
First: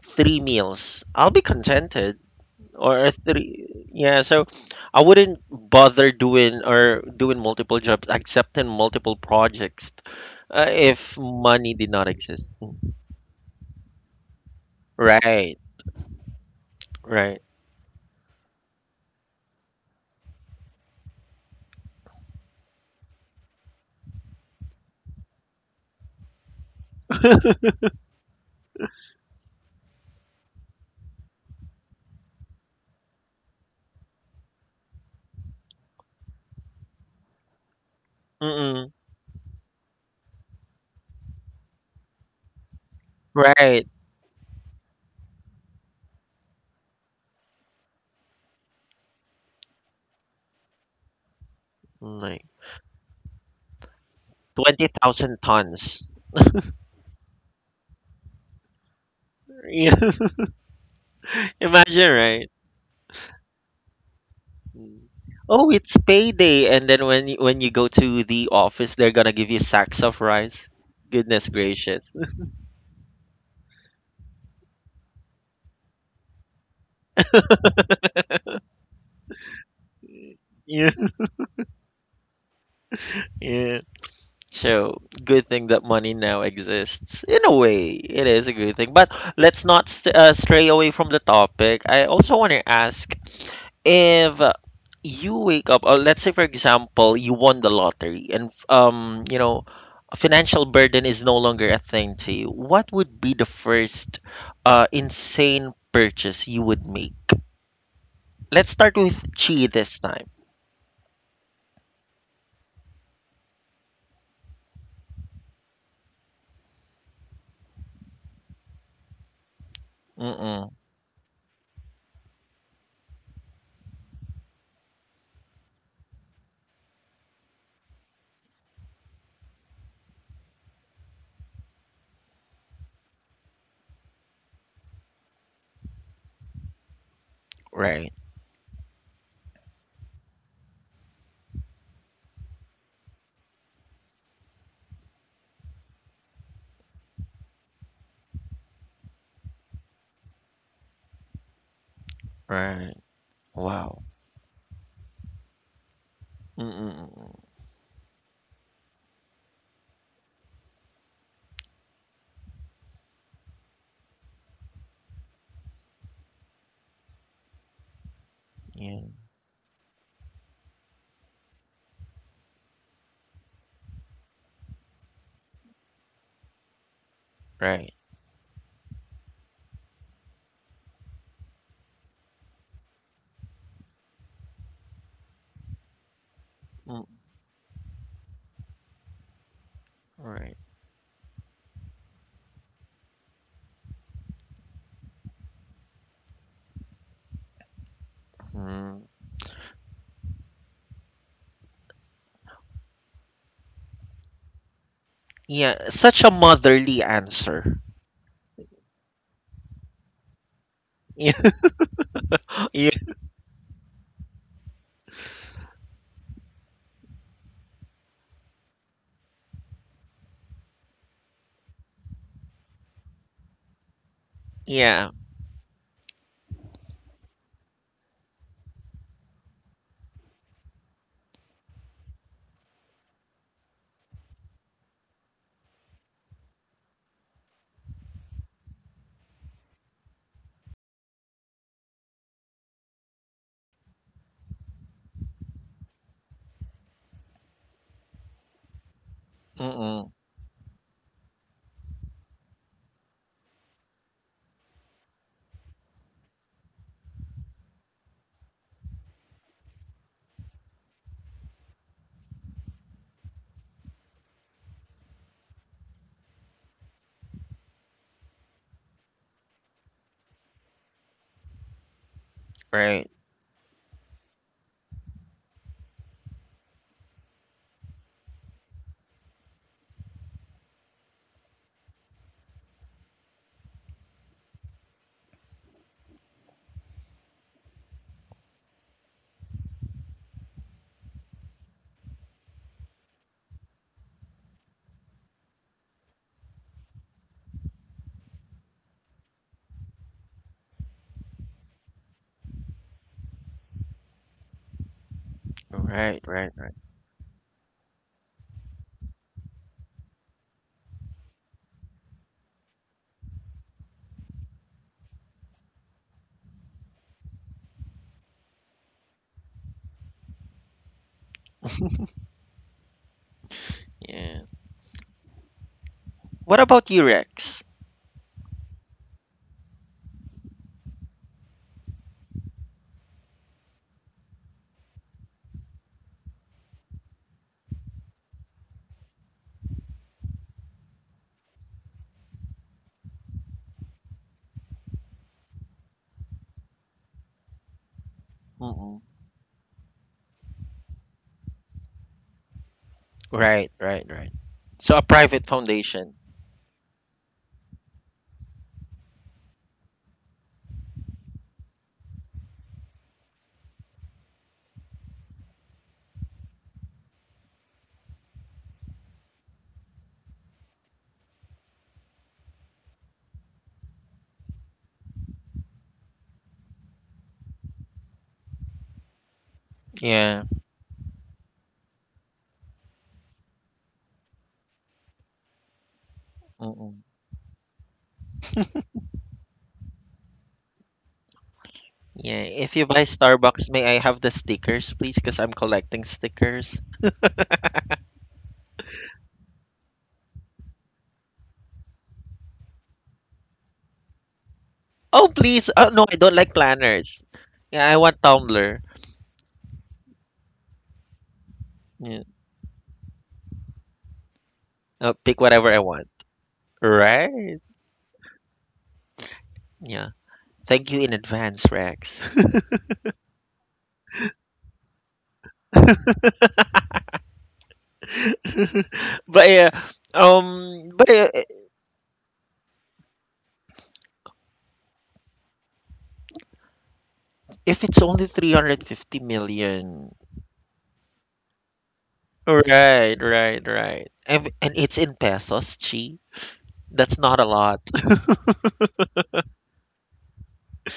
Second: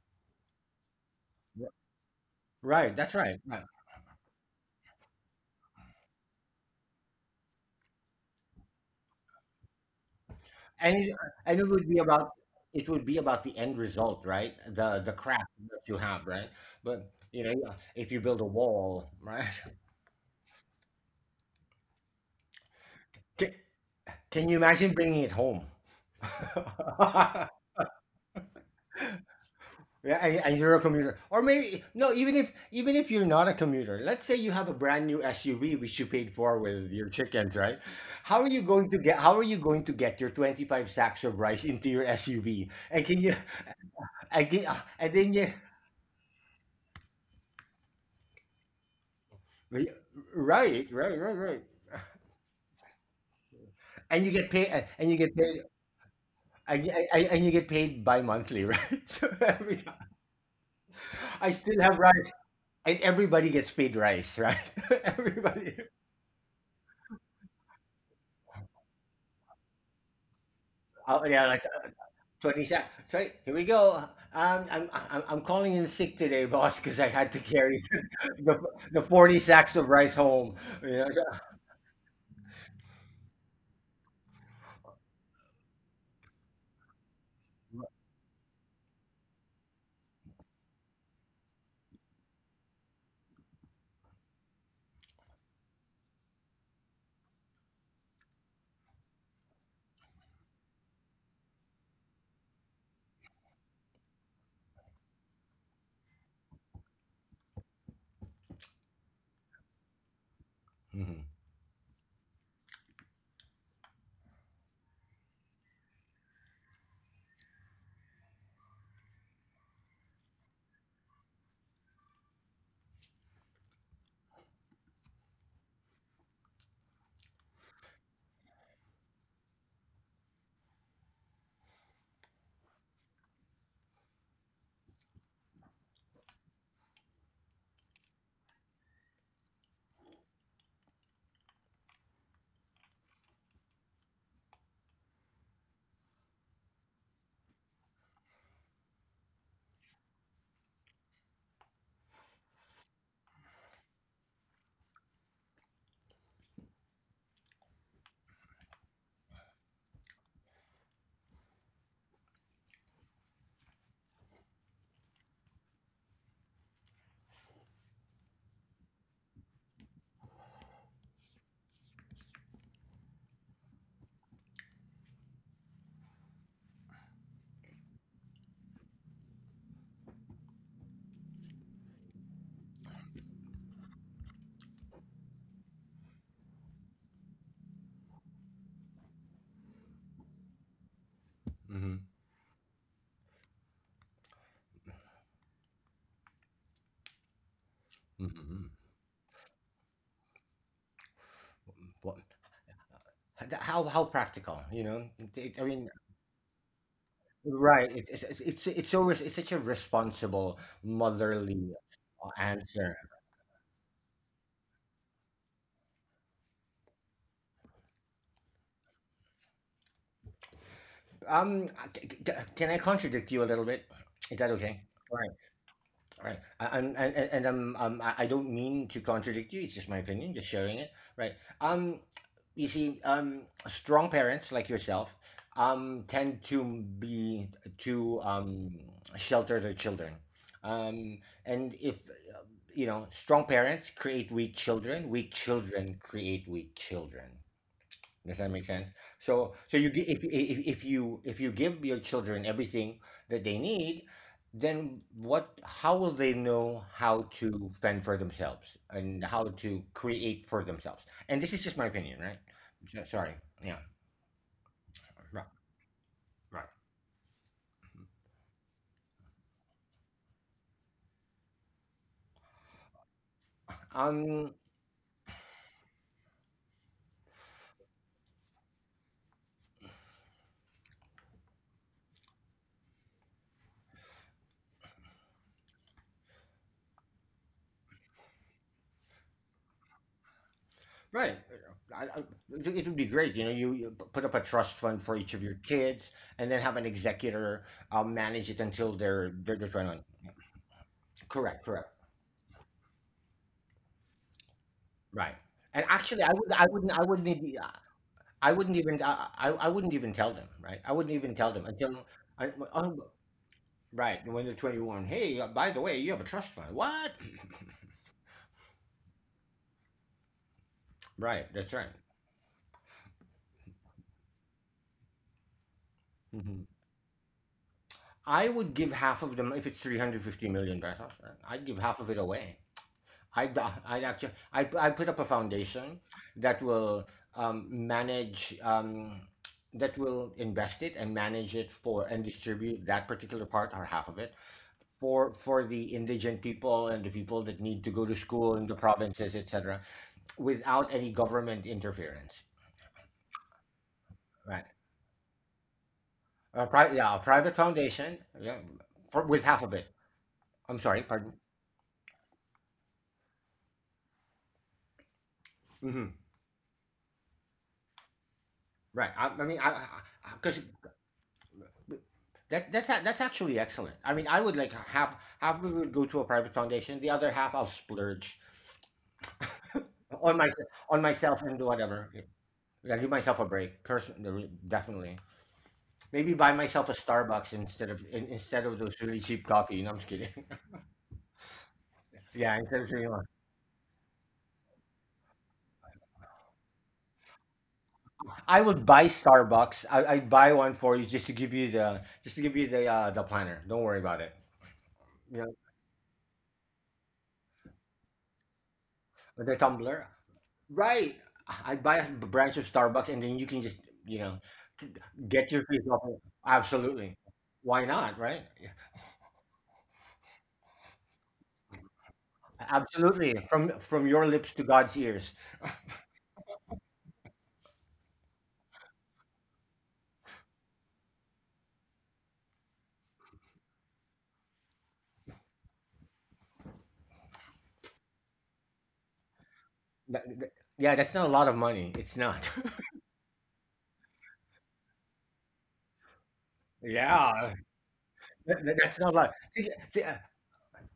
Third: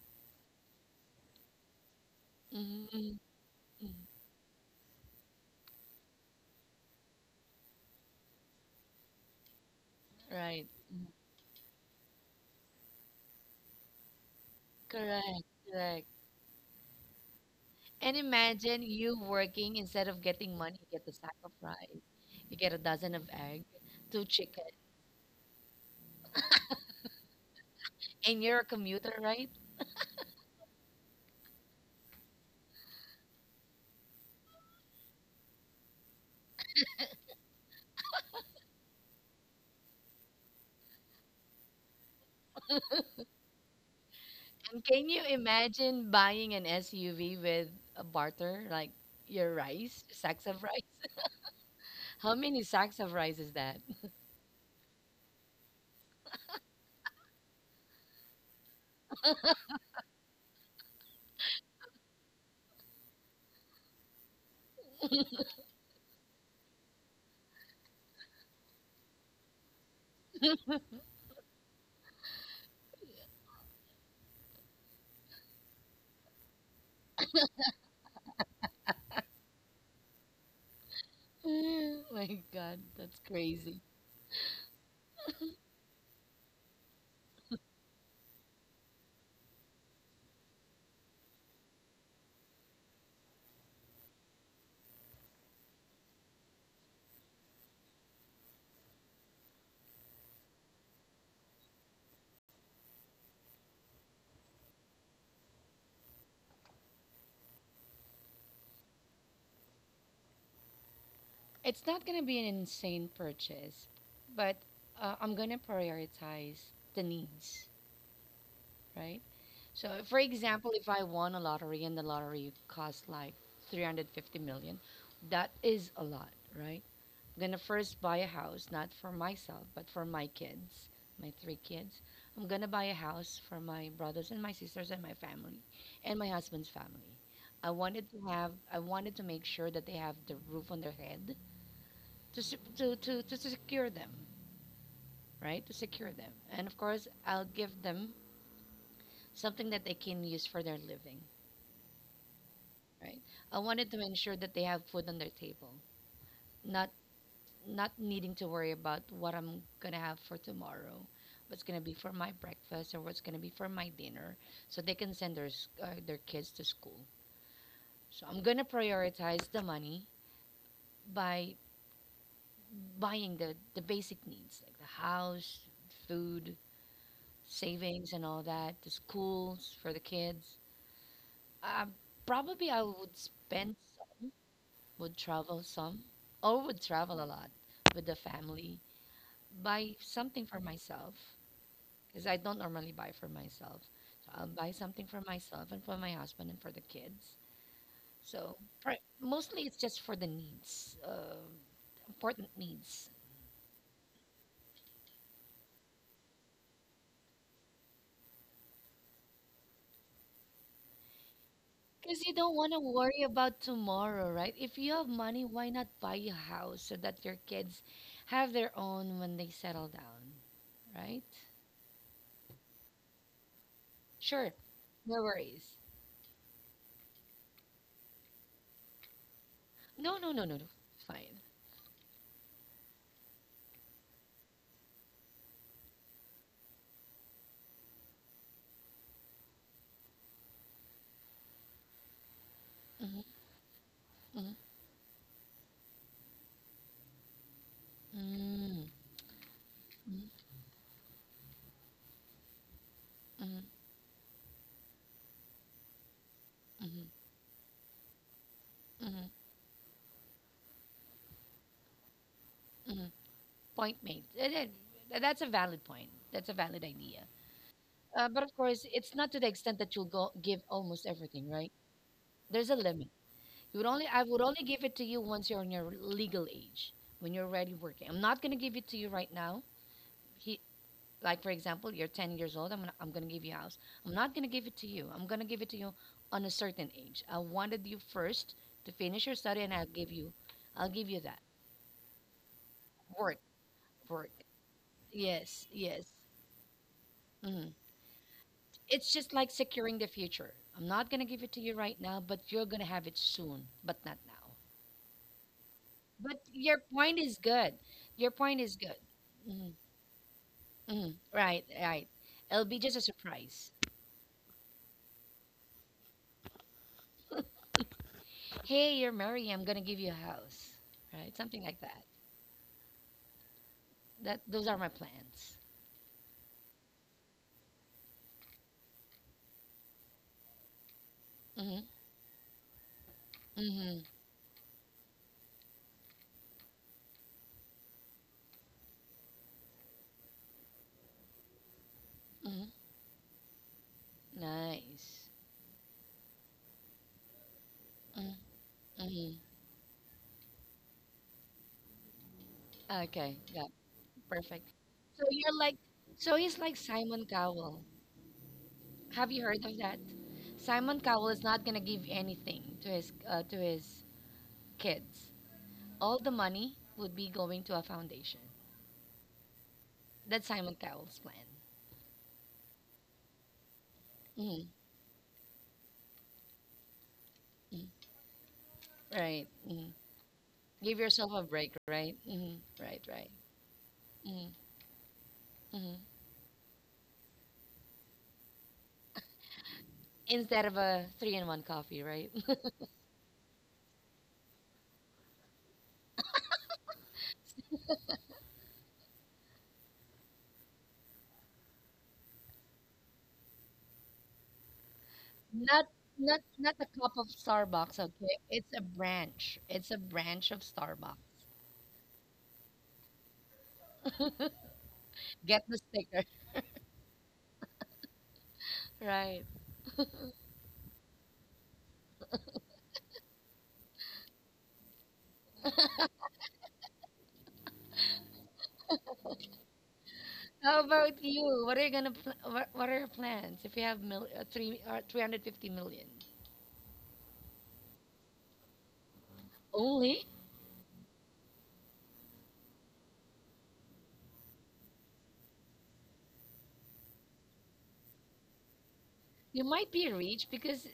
Speaker 1: three meals, I'll be contented.
Speaker 3: Right,
Speaker 1: Or
Speaker 3: that's
Speaker 2: Hmm.
Speaker 3: right. Right.
Speaker 1: three, yeah. So I wouldn't bother doing multiple jobs, accepting multiple projects,
Speaker 2: Right.
Speaker 3: And it,
Speaker 1: if
Speaker 3: and it
Speaker 1: money
Speaker 3: would
Speaker 1: did
Speaker 3: be
Speaker 1: not
Speaker 3: about,
Speaker 1: exist.
Speaker 3: it would be about the end result, right? The
Speaker 2: Correct.
Speaker 3: craft
Speaker 1: Right,
Speaker 3: that you
Speaker 2: Correct.
Speaker 3: have, right? But
Speaker 1: right,
Speaker 3: you know, if
Speaker 2: And
Speaker 3: you build a
Speaker 2: imagine
Speaker 3: wall,
Speaker 2: you
Speaker 3: right?
Speaker 2: working instead of getting money, you get a sack of rice, you get a dozen of
Speaker 3: [laughs] Can,
Speaker 2: egg, two
Speaker 3: can you
Speaker 2: chicken,
Speaker 3: imagine bringing it home? [laughs]
Speaker 2: and you're a commuter, right?
Speaker 3: Yeah, and you're a commuter, or maybe no. Even if you're not a commuter, let's say you have a brand new SUV which you paid for with your chickens, right?
Speaker 1: mm-mm,
Speaker 3: How are you going to get your 25 sacks of rice into your SUV? And can you
Speaker 1: right.
Speaker 3: I did,
Speaker 2: And can
Speaker 3: and
Speaker 2: you
Speaker 3: then you,
Speaker 2: imagine buying an SUV with a barter, like your
Speaker 3: right,
Speaker 2: rice, sacks of
Speaker 3: right,
Speaker 2: rice?
Speaker 3: right, right,
Speaker 2: How
Speaker 1: Like
Speaker 2: many sacks of rice is that? [laughs]
Speaker 3: and you get paid,
Speaker 1: twenty thousand tons.
Speaker 3: and, and you get paid bi-monthly, right? [laughs] So every, time,
Speaker 1: [laughs]
Speaker 3: I still have
Speaker 1: Imagine,
Speaker 3: rice,
Speaker 1: right?
Speaker 3: and everybody gets paid rice, right? [laughs]
Speaker 1: Mm. Oh,
Speaker 3: Everybody,
Speaker 1: it's payday, and then when you go to the office, they're gonna give you sacks of rice.
Speaker 3: oh yeah,
Speaker 1: Goodness
Speaker 3: like
Speaker 1: gracious! [laughs]
Speaker 3: 27. So here we go. I'm calling in sick today, [laughs] boss, because I had to carry [laughs] the the 40 sacks of rice home.
Speaker 1: Yeah,
Speaker 3: You know, so-
Speaker 2: Oh my God, that's crazy.
Speaker 1: yeah. So, good thing that money now exists. In a way, it is a good thing. But let's not st stray away from the topic. I also want to ask if you wake up, or let's say, for example, you won the lottery and, financial burden is no longer a thing to you. What would be the first insane purchase you would make? Let's start with Chi this time.
Speaker 3: Mm-hmm.
Speaker 2: It's not going to be an insane purchase, but I'm going to prioritize the needs, right? So, for example,
Speaker 1: Mm-mm.
Speaker 2: if I won a lottery and the lottery cost like 350 million, that is a lot, right? I'm gonna first buy a house, not for myself, but for my kids, my three kids. I'm gonna buy a house for my brothers and my sisters and my family and my husband's family. I wanted
Speaker 1: Right,
Speaker 2: to have, I wanted to make sure that they have the roof on their head to secure them, right? To secure them, and of course, I'll give them something that they can use for their living,
Speaker 1: right.
Speaker 2: right? I wanted to
Speaker 1: Wow.
Speaker 2: ensure that they have food on their table, not
Speaker 1: Mm-mm.
Speaker 2: not needing to worry about what I'm gonna have for tomorrow, what's gonna be for my breakfast, or what's gonna be for my dinner, so they can send their kids to school. So I'm gonna
Speaker 1: Yeah,
Speaker 2: prioritize the money by buying the basic needs like the house, food,
Speaker 1: right.
Speaker 2: savings, and all that, the schools for the kids. Uh, Probably I would spend some, would travel some, or would travel a lot with the family, buy something
Speaker 1: Right.
Speaker 2: for myself
Speaker 3: Mm-hmm.
Speaker 2: because I don't normally buy for myself. So I'll buy something for myself and for my husband and for the kids. So
Speaker 3: Mm.
Speaker 2: pri
Speaker 1: Mm.
Speaker 2: mostly it's just for the needs, important needs.
Speaker 3: How practical, you know? It, I
Speaker 1: Yeah,
Speaker 3: mean,
Speaker 1: such a motherly answer. [laughs]
Speaker 3: right. It, it's always it's such a responsible
Speaker 1: Yeah.
Speaker 3: motherly
Speaker 2: Because you don't want to
Speaker 1: Yeah,
Speaker 3: answer.
Speaker 2: worry about tomorrow, right? If you have money, why not buy a house so that your kids have their own when they settle down, right?
Speaker 3: Can I contradict you a little bit? Is
Speaker 2: Sure,
Speaker 3: that okay?
Speaker 1: yeah.
Speaker 2: no
Speaker 3: Right.
Speaker 2: worries.
Speaker 3: Right. And I don't mean to contradict you. It's just my
Speaker 2: No, no,
Speaker 3: opinion,
Speaker 2: no,
Speaker 3: just
Speaker 2: no, no.
Speaker 3: sharing it. Right.
Speaker 2: Fine.
Speaker 3: Um, you see, strong parents like yourself, tend to be to shelter their children. Um, and if you know,
Speaker 2: Mm-hmm,
Speaker 3: strong parents create
Speaker 2: mm-hmm,
Speaker 3: weak children. Weak children create weak children. Does that make sense? So, you
Speaker 1: Mm-mm.
Speaker 3: if
Speaker 2: mm-hmm,
Speaker 3: you, if you give your children everything that
Speaker 2: mm-hmm,
Speaker 3: they need, then what? How will they know
Speaker 2: mm-hmm,
Speaker 3: how to fend for themselves
Speaker 2: mm-hmm,
Speaker 3: and how to create for themselves? And this is just my opinion, right?
Speaker 2: mm-hmm.
Speaker 3: So, sorry, yeah,
Speaker 2: Point made. And then, that's a
Speaker 3: right,
Speaker 2: valid point. That's a
Speaker 3: right.
Speaker 2: valid idea. But of course, it's not to the extent that you'll go give almost everything, right? There's a
Speaker 1: Right.
Speaker 2: limit. You would only I would
Speaker 3: Um,
Speaker 2: only give it to you once you're on your legal age, when you're already working. I'm not gonna give it to you right now. He, like for example, you're 10 years old. I'm gonna give you a house. I'm not gonna give it to you. I'm gonna give it to you on a certain age. I wanted you first to finish your study, and I'll give you
Speaker 3: right.
Speaker 2: that
Speaker 3: I, I, it would be great,
Speaker 2: work,
Speaker 3: you know. You, put
Speaker 2: work.
Speaker 3: up a trust fund for each of your
Speaker 2: Yes, yes.
Speaker 3: kids, and then have an executor
Speaker 2: Mhm.
Speaker 3: manage it until
Speaker 2: It's
Speaker 3: they're
Speaker 2: just like
Speaker 3: they're just
Speaker 2: securing
Speaker 3: running.
Speaker 2: the future. I'm not going to give it to
Speaker 3: Correct,
Speaker 2: you
Speaker 3: correct.
Speaker 2: right now, but you're going to have it soon, but not now.
Speaker 3: Right. And
Speaker 1: Right.
Speaker 3: actually,
Speaker 2: But
Speaker 1: Right. Right.
Speaker 2: your point is good. Your
Speaker 3: I
Speaker 2: point is
Speaker 3: wouldn't
Speaker 2: good.
Speaker 3: even, I
Speaker 2: Mhm,
Speaker 3: wouldn't even tell them, right? I
Speaker 2: mhm.
Speaker 3: wouldn't even tell
Speaker 2: Right,
Speaker 3: them until,
Speaker 2: right.
Speaker 3: I,
Speaker 2: It'll be just
Speaker 3: oh,
Speaker 2: a surprise.
Speaker 3: right, when they're 21. Hey, by the way, you have a trust fund. What? [laughs]
Speaker 2: Hey, you're married. I'm going to give you a house.
Speaker 3: [clears throat]
Speaker 2: Right?
Speaker 3: Right,
Speaker 2: Something
Speaker 3: that's
Speaker 2: like
Speaker 3: right.
Speaker 2: that.
Speaker 1: Yeah.
Speaker 2: That those are my plans.
Speaker 1: What
Speaker 3: Mhm.
Speaker 1: about you, Rex?
Speaker 3: I would give half of them, if it's 350 million pesos, right? I'd give
Speaker 2: Mhm.
Speaker 3: half of it away. I'd
Speaker 2: Mhm.
Speaker 3: actually, I put up a foundation that will manage, that will invest it and manage it for, and
Speaker 2: Mhm.
Speaker 3: distribute that particular part or half of it
Speaker 2: Nice.
Speaker 3: for the indigent people and the people that need to go to
Speaker 2: Mhm,
Speaker 3: school in the
Speaker 1: Mm-mm.
Speaker 3: provinces,
Speaker 2: mhm.
Speaker 3: etc., without any government interference,
Speaker 2: Okay. Yeah.
Speaker 1: Right. Right. Right.
Speaker 3: right?
Speaker 2: Perfect.
Speaker 1: So a
Speaker 2: So
Speaker 1: private
Speaker 2: you're like,
Speaker 1: foundation.
Speaker 2: so he's like
Speaker 3: Yeah, a
Speaker 2: Simon
Speaker 3: private
Speaker 2: Cowell.
Speaker 3: foundation, yeah, for,
Speaker 2: Have
Speaker 3: with
Speaker 2: you
Speaker 3: half
Speaker 2: heard
Speaker 3: of
Speaker 2: of
Speaker 3: it.
Speaker 2: that?
Speaker 3: I'm
Speaker 2: Simon
Speaker 3: sorry,
Speaker 2: Cowell
Speaker 3: pardon.
Speaker 2: is not gonna give anything to his kids. All
Speaker 3: Hmm.
Speaker 2: the money would be going to a foundation.
Speaker 3: Right. I mean, I
Speaker 2: That's
Speaker 3: Because
Speaker 2: Simon Cowell's plan.
Speaker 3: that that's a- that's actually excellent. I mean, I would
Speaker 2: Mm-hmm.
Speaker 3: like, half of it would go to a private foundation, the other half I'll splurge
Speaker 2: Right. Hmm.
Speaker 3: on
Speaker 1: Yeah.
Speaker 3: my,
Speaker 2: Give
Speaker 3: on
Speaker 2: yourself
Speaker 3: myself
Speaker 2: a
Speaker 3: and do
Speaker 2: break.
Speaker 3: whatever.
Speaker 2: Right. Hmm.
Speaker 3: Yeah,
Speaker 2: Right.
Speaker 3: give
Speaker 2: Right.
Speaker 3: myself a break.
Speaker 2: Hmm.
Speaker 3: Person, definitely.
Speaker 2: Hmm.
Speaker 3: Maybe buy myself a
Speaker 1: Mm-mm.
Speaker 3: Starbucks instead of instead of those really cheap coffee. No, I'm just kidding.
Speaker 2: Instead of a three-in-one coffee. Right.
Speaker 3: [laughs]
Speaker 1: Yeah.
Speaker 3: Yeah,
Speaker 2: [laughs]
Speaker 1: If you
Speaker 3: instead of
Speaker 1: buy
Speaker 3: really one.
Speaker 1: Starbucks, may I have the stickers, please? Because I'm collecting stickers.
Speaker 3: I would buy Starbucks. I'd buy one for you just to give you the, just to give you the planner. Don't worry about it.
Speaker 1: Oh,
Speaker 3: You know,
Speaker 1: please. Oh
Speaker 2: Not
Speaker 1: no, I don't
Speaker 2: not
Speaker 1: like
Speaker 2: not a cup
Speaker 1: planners.
Speaker 2: of
Speaker 1: Yeah, I
Speaker 2: Starbucks.
Speaker 1: want
Speaker 2: Okay. It's
Speaker 1: Tumblr.
Speaker 2: a
Speaker 3: or the
Speaker 2: branch. It's a
Speaker 3: tumbler.
Speaker 2: branch of
Speaker 3: Right.
Speaker 2: Starbucks.
Speaker 3: I'd buy a
Speaker 1: Yeah.
Speaker 3: branch of Starbucks and then you can just you know
Speaker 1: I'll pick
Speaker 3: get your
Speaker 2: Get
Speaker 1: whatever I
Speaker 2: the
Speaker 3: feet off.
Speaker 1: want.
Speaker 2: sticker.
Speaker 3: Absolutely.
Speaker 1: Right.
Speaker 3: Why not? Right. Yeah.
Speaker 2: [laughs] Right.
Speaker 1: Yeah. Thank you in advance, Rex. [laughs]
Speaker 3: Absolutely. From your lips to God's ears.
Speaker 1: But yeah,
Speaker 2: How
Speaker 1: um, but
Speaker 2: about
Speaker 1: uh,
Speaker 2: you? What are you gonna what are your plans if you have three or 350 million?
Speaker 1: if it's only 350 million,
Speaker 3: Th-
Speaker 2: Only
Speaker 3: th- Yeah, that's not a lot of money. It's not. [laughs]
Speaker 1: right, right, right, and it's in pesos, Chi, that's not a
Speaker 3: Yeah,
Speaker 1: lot.
Speaker 3: that that's not a lot.
Speaker 2: you
Speaker 3: Think
Speaker 2: might
Speaker 3: thi
Speaker 2: be rich because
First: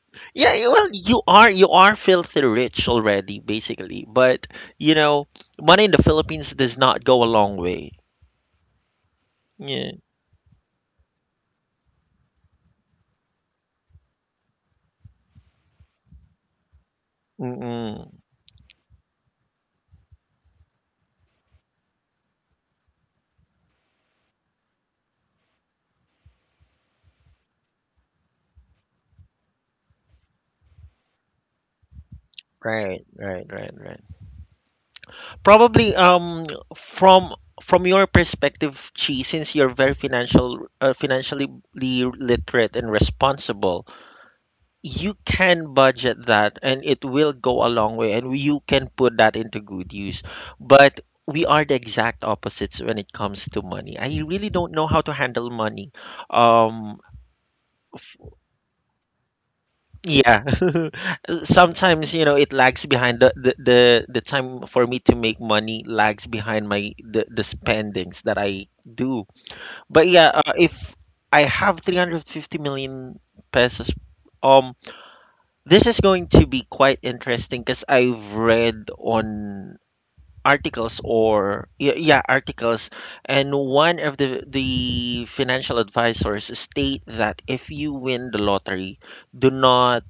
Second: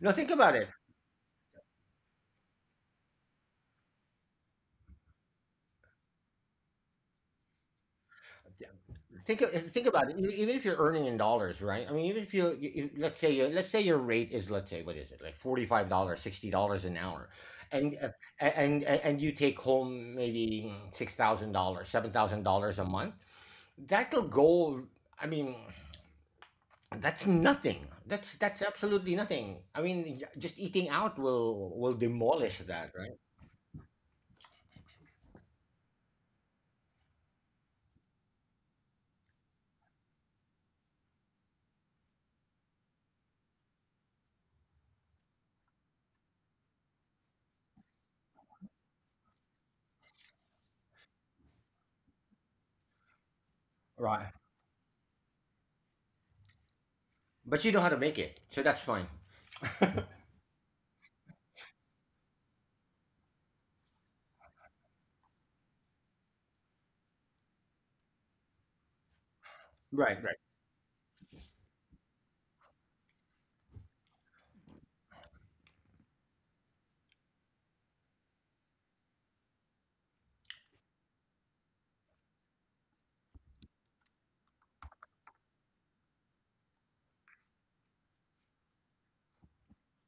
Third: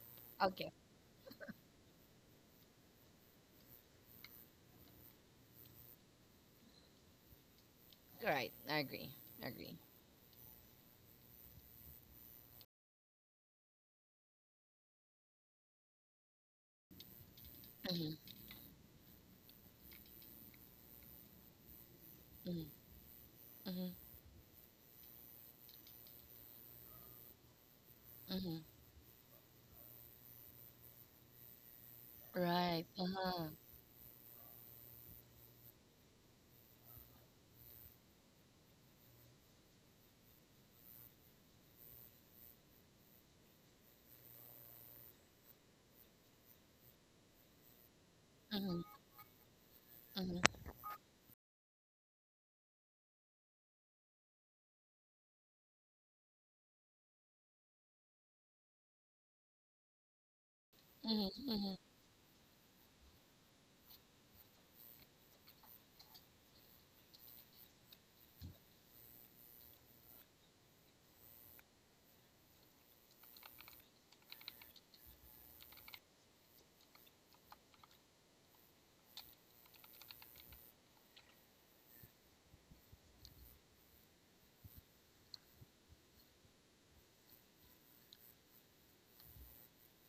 Speaker 3: No, think
Speaker 1: Yeah,
Speaker 3: about it.
Speaker 2: okay,
Speaker 1: well, you are filthy rich already, basically. But you know, money in the Philippines does not go a long way.
Speaker 2: right. I agree, I agree.
Speaker 3: Think
Speaker 1: Yeah.
Speaker 3: about it. E Even if you're earning in dollars, right? I mean, even if you let's say your rate is, let's say, what is it? Like $45, $60 an hour. And,
Speaker 1: Mm-mm.
Speaker 2: Mm-hmm,
Speaker 3: a and a and you take home maybe $6,000, $7,000 a
Speaker 2: mm-hmm,
Speaker 3: month.
Speaker 2: mm-hmm,
Speaker 3: That'll go I mean, That's nothing. That's
Speaker 2: mm-hmm.
Speaker 3: that's absolutely nothing. I mean, j just eating out will demolish
Speaker 2: Right.
Speaker 3: that,
Speaker 1: Right,
Speaker 3: right?
Speaker 1: right,
Speaker 2: Uh-huh.
Speaker 1: right, right. Probably, from from your perspective, Chi, since you're very financially literate and responsible, you can budget that and it will go a long way and you
Speaker 2: Mm-hmm,
Speaker 1: can put that into good use,
Speaker 2: mm-hmm,
Speaker 1: but we are the exact opposites when it comes to money. I
Speaker 3: Right.
Speaker 1: really don't know how to handle money um
Speaker 3: But you know how to make it, so that's fine.
Speaker 1: yeah.
Speaker 2: mm-hmm,
Speaker 1: [laughs]
Speaker 2: mm-hmm.
Speaker 1: Sometimes, it lags behind the the time for me to make money lags behind the spendings that I do. But
Speaker 3: Right,
Speaker 1: yeah,
Speaker 3: right.
Speaker 1: if I have 350 million pesos um This is going to be quite interesting because I've read on articles, or y- yeah articles, and one of the financial advisors state that if you win the lottery, do not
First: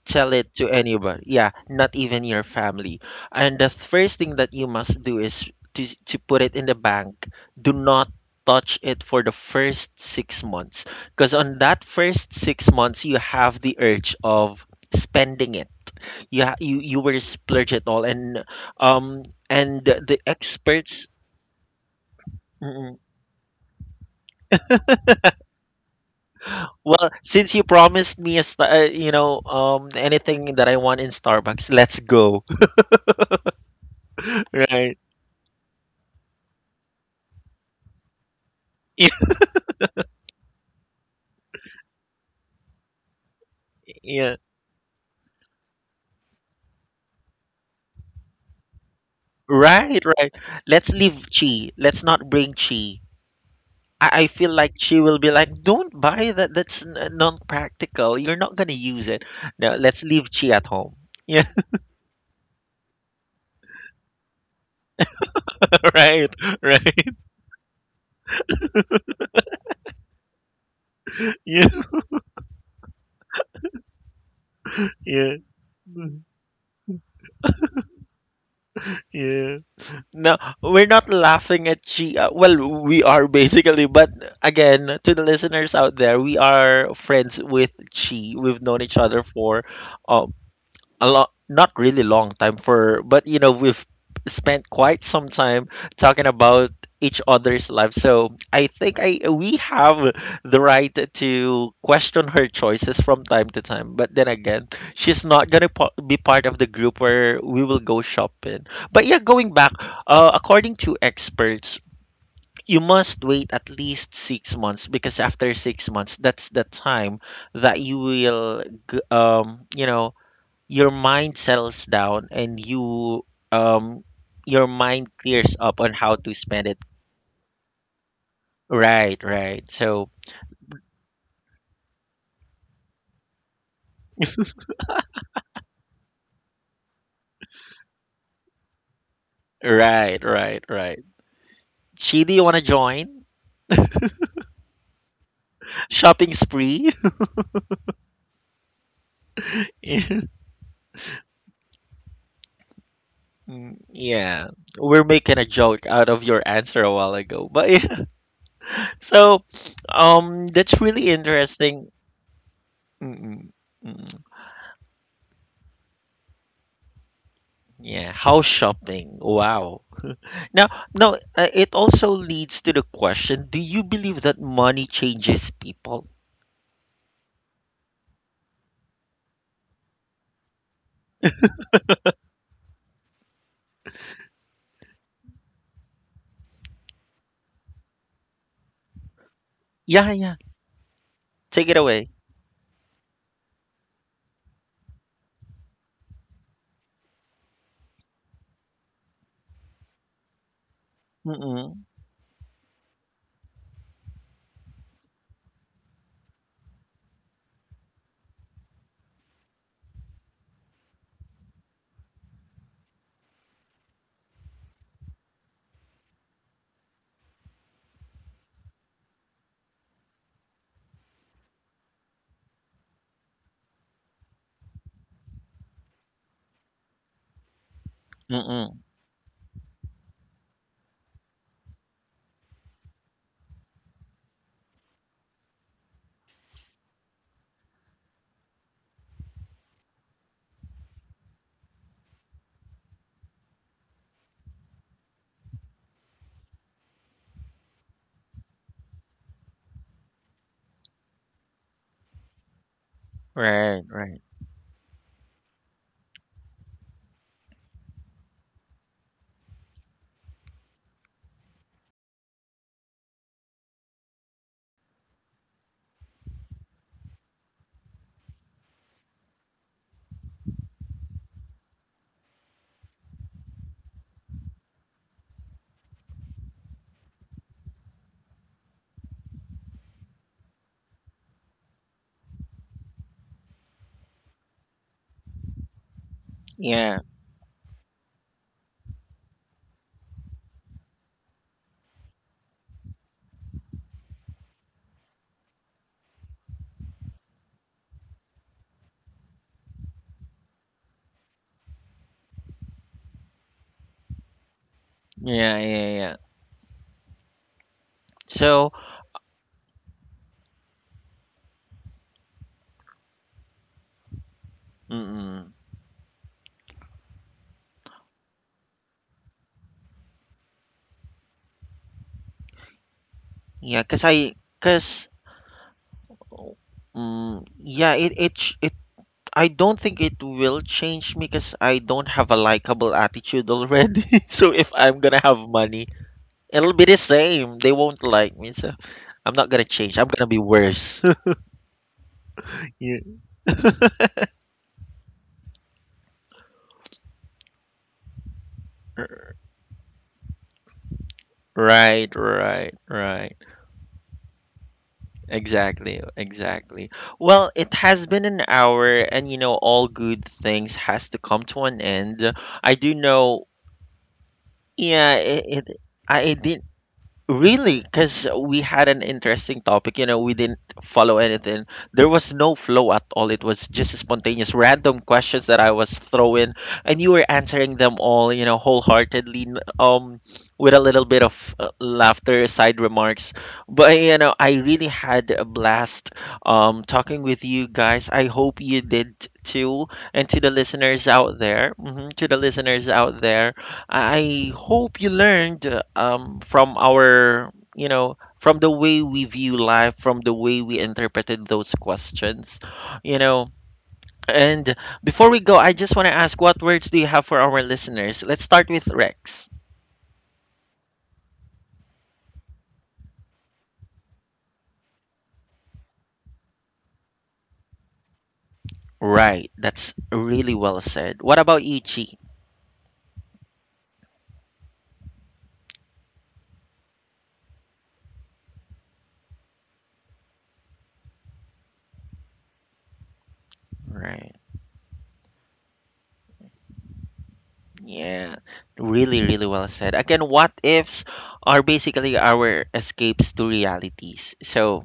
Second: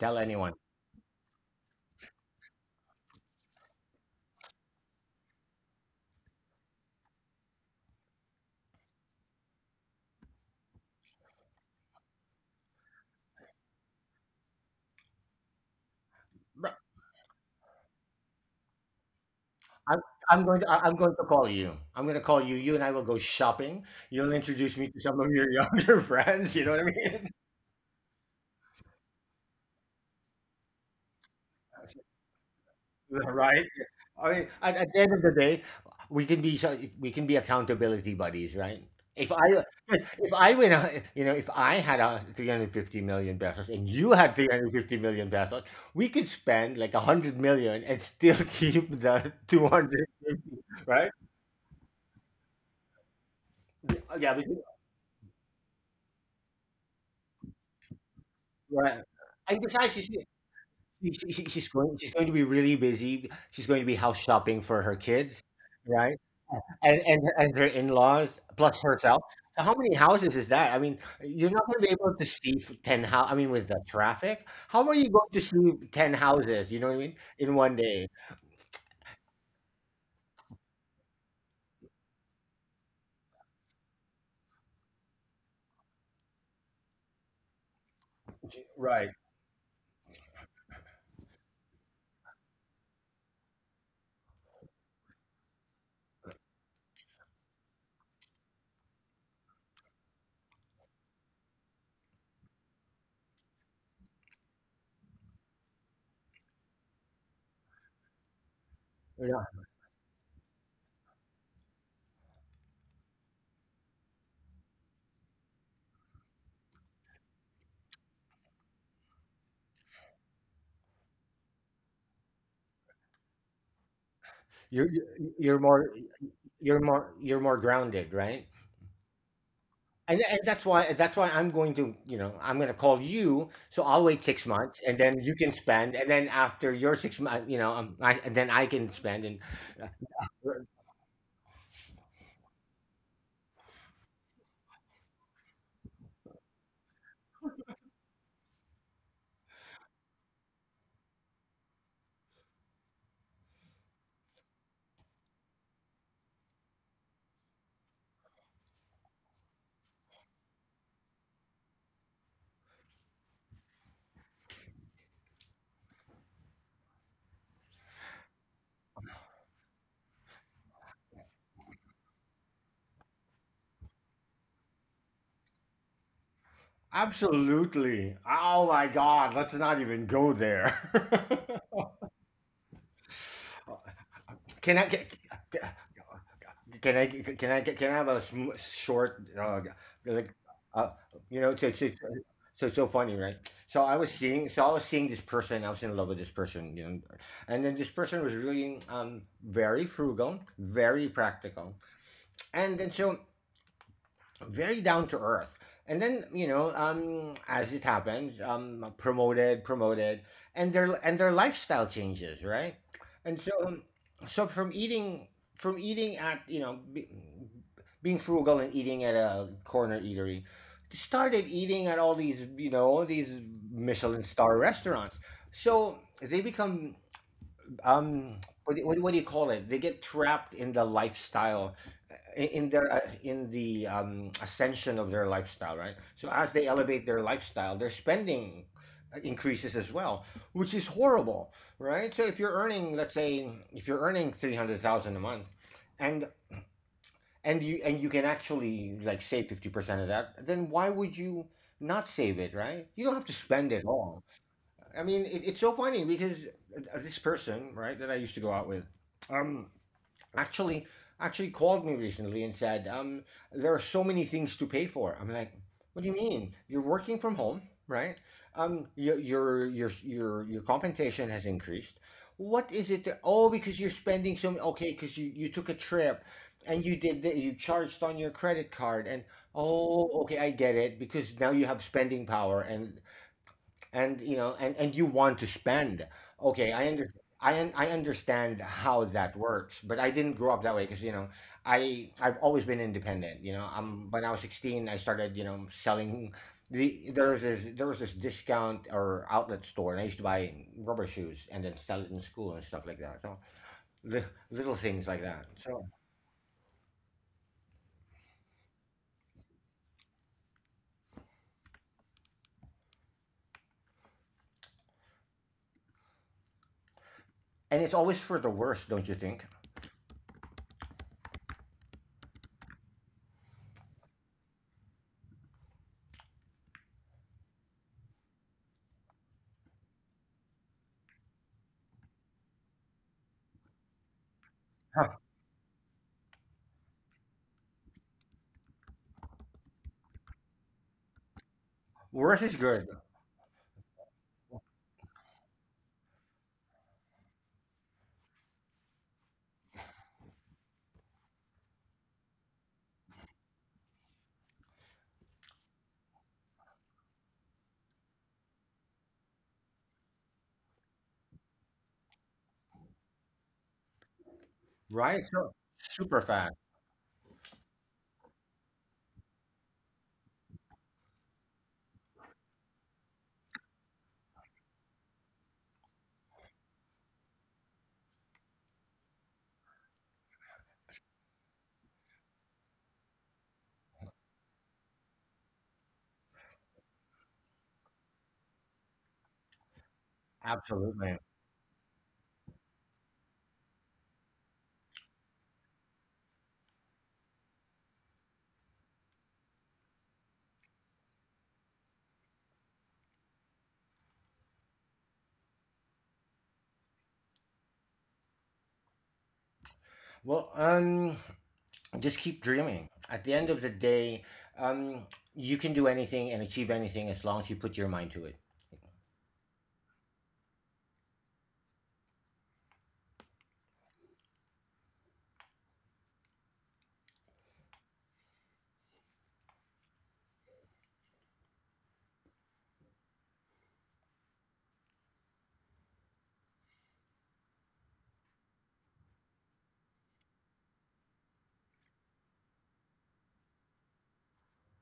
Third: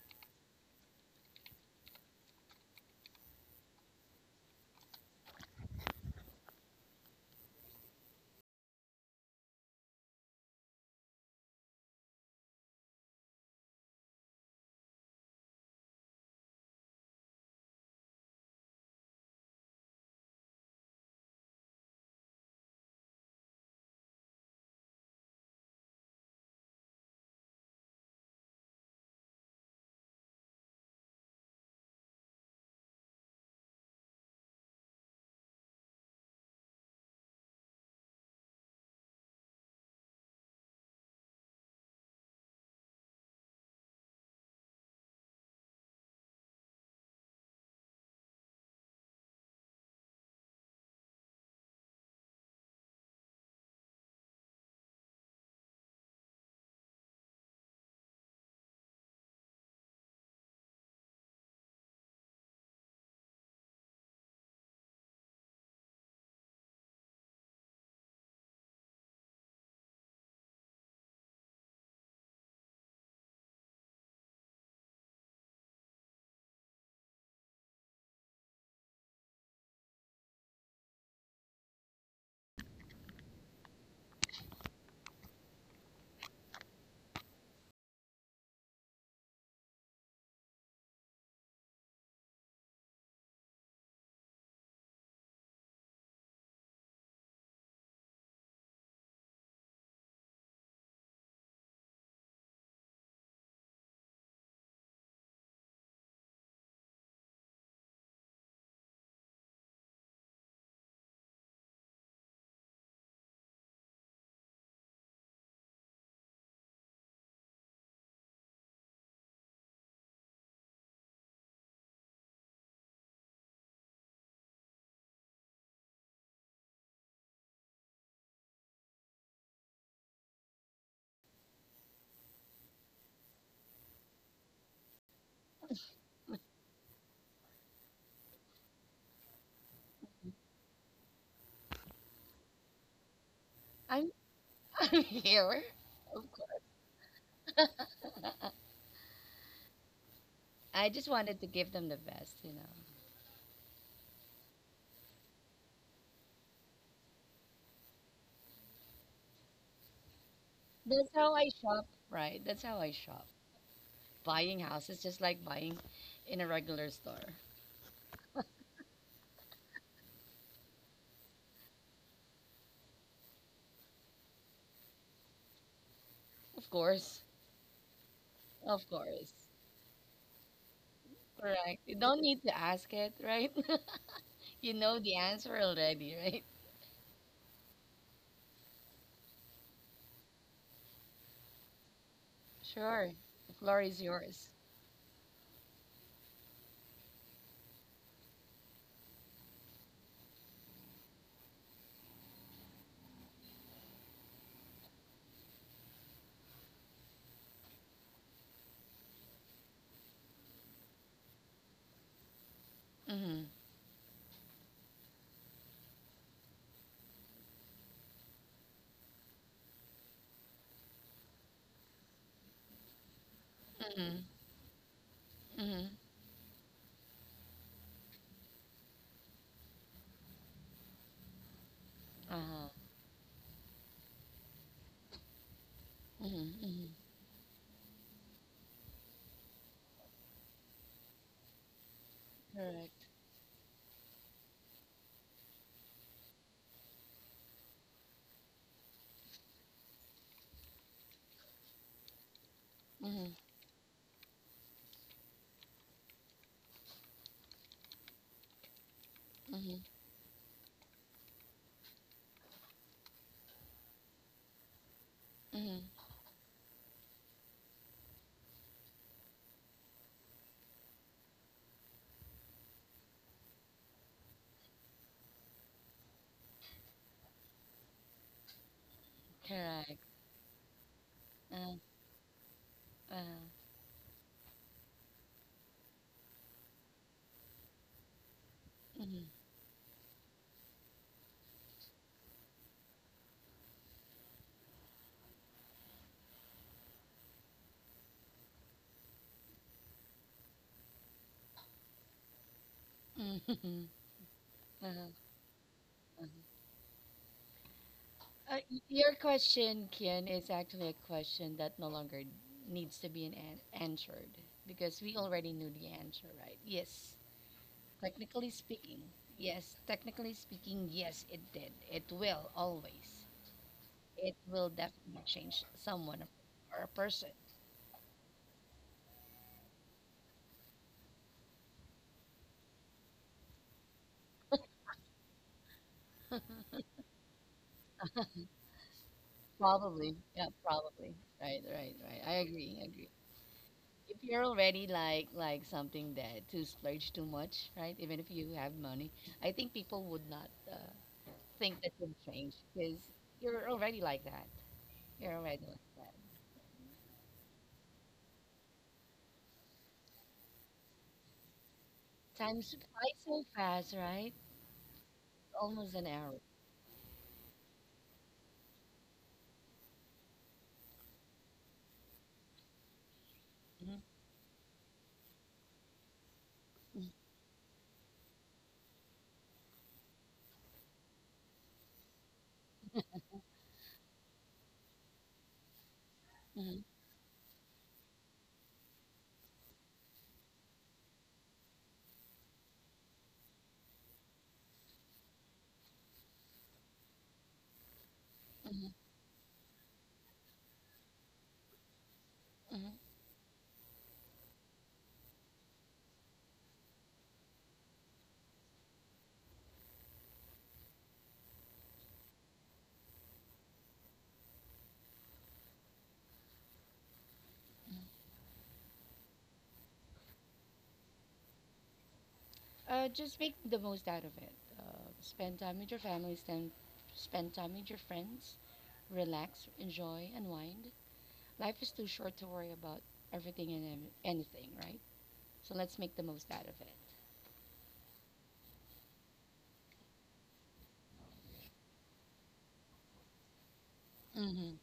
Speaker 3: Tell
Speaker 1: tell it
Speaker 3: anyone.
Speaker 1: to anybody, yeah, not even your family. And the first thing that you must do is to put it in the bank. Do not touch it for the first 6 months, because on that first 6 months you have the urge of spending it. Yeah,
Speaker 3: Bro,
Speaker 1: you were splurged at all, and um
Speaker 3: I'm,
Speaker 1: the
Speaker 3: I'm going to I'm
Speaker 1: experts.
Speaker 3: going to call you. I'm going to call you. You and I
Speaker 1: Mm,
Speaker 3: will go shopping. You'll introduce me to some of your younger [laughs] friends. You know what I
Speaker 1: well,
Speaker 3: mean?
Speaker 1: since you promised me anything that I want in Starbucks, let's go.
Speaker 3: [laughs] Right? I mean,
Speaker 1: [laughs]
Speaker 3: at
Speaker 1: Right.
Speaker 3: the end of the day, we can be we can be accountability buddies, right? If I 'Cause if I win, you know, if I had a 350 million pesos and
Speaker 1: [laughs]
Speaker 3: you had
Speaker 1: Yeah,
Speaker 3: 350 million pesos, we could spend like 100 million and still [laughs] keep the
Speaker 1: right, right.
Speaker 3: 250,
Speaker 1: Let's
Speaker 3: right?
Speaker 1: leave Chi, let's not bring Chi. I
Speaker 3: Yeah, we
Speaker 1: feel like she will be like, don't buy that, not practical, you're not gonna
Speaker 3: Right.
Speaker 1: use it.
Speaker 3: And
Speaker 1: No,
Speaker 3: besides,
Speaker 1: let's leave
Speaker 3: she,
Speaker 1: Chi at home.
Speaker 3: she,
Speaker 1: [laughs]
Speaker 3: she-
Speaker 1: Yeah,
Speaker 3: she's going she's going to be really busy. She's going to be house shopping for her kids, right?
Speaker 1: right,
Speaker 3: And
Speaker 1: right.
Speaker 3: her in laws plus herself. So how many houses is that? I mean, you're not
Speaker 1: [laughs] Yeah,
Speaker 3: going to be able to see ten house. I mean, with the traffic, how are you going
Speaker 1: yeah,
Speaker 3: to see ten
Speaker 1: mm,
Speaker 3: houses? You know what I mean? In one day,
Speaker 1: yeah. No, we're not laughing at Chi. Well, we are basically, but again, to the listeners out there, we are friends with Chi. We've known each
Speaker 3: right?
Speaker 1: other for uh, a lot, not really long time for, but we've spent quite some time talking about each other's life, so I think I we have the right to question her choices from time to time. But then again, she's not gonna po- be part of the group where we will go shopping. But yeah,
Speaker 3: Yeah,
Speaker 1: going back, according to experts, you must wait at least 6 months, because after 6 months, that's the time that you will, g- um you know your mind settles down and um your
Speaker 3: you're you're
Speaker 1: mind
Speaker 3: you're
Speaker 1: clears up
Speaker 3: more
Speaker 1: on how to spend it.
Speaker 3: grounded, right?
Speaker 1: Right, right. So,
Speaker 3: And, that's why I'm going to you know I'm going to call you. So I'll wait 6 months, and then you can spend, and then after your 6 months, you know, I can spend. And uh, uh,
Speaker 1: right, right, right. Chi, do you wanna join?
Speaker 2: I'm [laughs] I'm here. Of
Speaker 1: Shopping
Speaker 2: course.
Speaker 1: spree? [laughs]
Speaker 2: I just wanted to give them the best, you know.
Speaker 1: Mm, yeah, we're making a joke out of your answer a while ago, but yeah. [laughs] So, that's
Speaker 2: That's
Speaker 1: really
Speaker 2: how I shop,
Speaker 1: interesting.
Speaker 2: right? That's how I shop.
Speaker 1: Mm-mm, mm-mm.
Speaker 2: Buying houses just like buying in a regular store.
Speaker 1: Yeah, house shopping. Wow. Now, it also leads to the question: do you believe that money changes people?
Speaker 2: Of course,
Speaker 3: Absolutely, oh
Speaker 2: of
Speaker 3: my
Speaker 2: course.
Speaker 3: God, let's not even go there.
Speaker 2: Correct. You don't need to ask it, right? [laughs]
Speaker 3: [laughs]
Speaker 2: You
Speaker 3: Can I
Speaker 2: know
Speaker 3: get
Speaker 2: the answer already, right?
Speaker 3: can I can I Can I have a sm short,
Speaker 1: Yeah,
Speaker 3: like,
Speaker 1: yeah.
Speaker 3: uh, you know,
Speaker 1: Take it away.
Speaker 3: it's so
Speaker 2: Sure.
Speaker 3: funny, right?
Speaker 2: The floor is yours.
Speaker 3: So I was seeing this person. I was in love with this person, you know, and then this person was really very frugal, very practical,
Speaker 1: Mm-mm.
Speaker 3: and then so very down to earth. And then you know, as it happens, promoted, and their lifestyle changes, right? And
Speaker 2: Mm-hmm.
Speaker 3: so, so from eating from eating at you know being frugal and eating at a corner eatery, started eating at all these you know all these
Speaker 2: Mm-hmm.
Speaker 3: Michelin star restaurants.
Speaker 2: Mm-hmm.
Speaker 3: So they become um
Speaker 1: Mm-mm.
Speaker 3: what do you call it? They get trapped in the lifestyle in
Speaker 2: Uh-huh.
Speaker 3: their in the ascension of their lifestyle, right? So as they
Speaker 2: Mm-hmm. Mm-hmm.
Speaker 3: elevate their lifestyle, their spending increases as well, which is horrible, right? So if you're earning,
Speaker 2: Correct.
Speaker 3: let's say, if you're earning 300,000 a month, and you can actually like save 50% of that, then why would you not save it, right? You don't have
Speaker 2: Mm-hmm.
Speaker 3: to spend
Speaker 1: Right,
Speaker 3: it
Speaker 1: right.
Speaker 3: all. I mean, it's so funny because this person, right, that I used to go out with, um,
Speaker 2: Mm-hmm.
Speaker 3: actually actually called me recently and said, there are so many things to pay for. I'm like, what do you
Speaker 2: Mm-hmm.
Speaker 3: mean? You're working from home, right? Your compensation has increased. What is it? That, oh, because you're spending so many. Okay, because you took a trip, and you did you charged on your credit card, and
Speaker 2: Correct.
Speaker 3: oh, okay, I get it. Because now you
Speaker 2: Uh,
Speaker 3: have spending power, and
Speaker 2: uh,
Speaker 3: and you want to spend okay i
Speaker 1: Yeah,
Speaker 3: under I understand how
Speaker 2: mm-hmm.
Speaker 3: that works, but I didn't grow up that way because you know I've always been independent, you know, when I was 16 I started, you know, selling there was this discount or outlet store, and I used to buy rubber shoes and then sell it in school and stuff like that. So
Speaker 2: Mm-hmm.
Speaker 3: li- little
Speaker 2: [laughs]
Speaker 3: things
Speaker 2: Uh-huh.
Speaker 3: like that.
Speaker 1: yeah,
Speaker 3: So
Speaker 1: yeah, yeah.
Speaker 2: Uh-huh.
Speaker 1: So,
Speaker 2: Y- your question, Kian, is actually a question that no longer needs to be an answered because we
Speaker 1: mm-mm.
Speaker 2: already knew the answer, right? Yes.
Speaker 3: and it's always for the
Speaker 2: Technically
Speaker 3: worst,
Speaker 2: speaking,
Speaker 3: don't you think?
Speaker 2: yes. Technically speaking, yes, it did. It will always.
Speaker 1: Yeah, cause I,
Speaker 2: It will
Speaker 1: cause,
Speaker 2: definitely change someone or a person.
Speaker 1: mm, yeah, it, ch- it. I don't think it will change me because I don't have a likable attitude already. [laughs] So if I'm
Speaker 3: Huh,
Speaker 1: gonna have money, it'll be the same. They won't like me, so I'm not gonna change. I'm
Speaker 2: Probably,
Speaker 1: gonna be
Speaker 2: yeah,
Speaker 1: worse.
Speaker 2: probably.
Speaker 1: [laughs]
Speaker 2: Right, right, right. I
Speaker 3: worse is
Speaker 2: agree,
Speaker 3: good,
Speaker 2: I
Speaker 1: You
Speaker 2: agree. If
Speaker 1: [laughs]
Speaker 2: you're already like something that to splurge too much, right? Even if you have money, I think people would not think that would
Speaker 1: Right,
Speaker 2: change
Speaker 1: right,
Speaker 2: because
Speaker 1: right.
Speaker 2: you're already like that. You're already like
Speaker 1: Exactly,
Speaker 2: that.
Speaker 1: exactly. Well, it has been an hour and all good things has to come to an end.
Speaker 2: Time
Speaker 1: I do
Speaker 2: flies so
Speaker 1: know,
Speaker 2: fast, right?
Speaker 1: yeah,
Speaker 3: right? So
Speaker 1: it
Speaker 2: Almost an
Speaker 3: super
Speaker 1: I
Speaker 2: hour.
Speaker 3: fast,
Speaker 1: did. Really, because we had an interesting topic, you know, we didn't follow anything. There was no flow at all. It was just
Speaker 2: Hmm.
Speaker 1: spontaneous, random questions that I was throwing, and you were answering them all, wholeheartedly, with a little bit of laughter, side remarks. But you know, I really had a blast,
Speaker 2: Hmm.
Speaker 1: talking with you guys. I hope you did too, and to the listeners
Speaker 3: absolutely.
Speaker 1: out there, mhm, to the listeners out there. I hope you learned from our, from the
Speaker 2: Hmm.
Speaker 1: way we view life, from the way we interpreted those questions, you know. And before we go, I just want to ask, what words do you have for our listeners? Let's start with Rex.
Speaker 3: Well, just keep dreaming. At the end of the day, um, you can do anything and achieve anything as long as you put your mind to it.
Speaker 1: Right, that's really well said. What about you, Chi?
Speaker 2: Just make the most out of it. Uh, Spend time with your family, spend time with your friends, relax, enjoy, unwind. Life is too short to worry about everything and
Speaker 1: Right.
Speaker 2: anything, right? So let's make the most out of it.
Speaker 1: Yeah, really, really well said. Again, what ifs are basically our escapes to realities.
Speaker 2: Hmm.
Speaker 1: So,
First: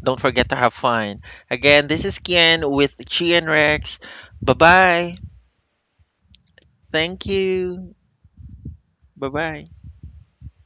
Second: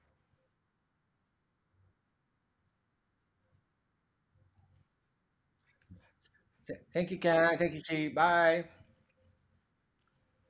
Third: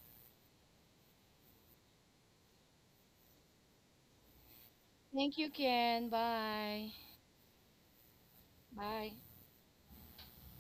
Speaker 1: don't forget to have fun. Again, this is Kian with Chi and Rex. Bye bye.
Speaker 2: Thank you, Ken. Bye.
Speaker 3: Thank you,
Speaker 1: Thank
Speaker 3: Kat. Thank you,
Speaker 1: you.
Speaker 3: Chi. Bye.
Speaker 2: Bye.
Speaker 1: Bye bye.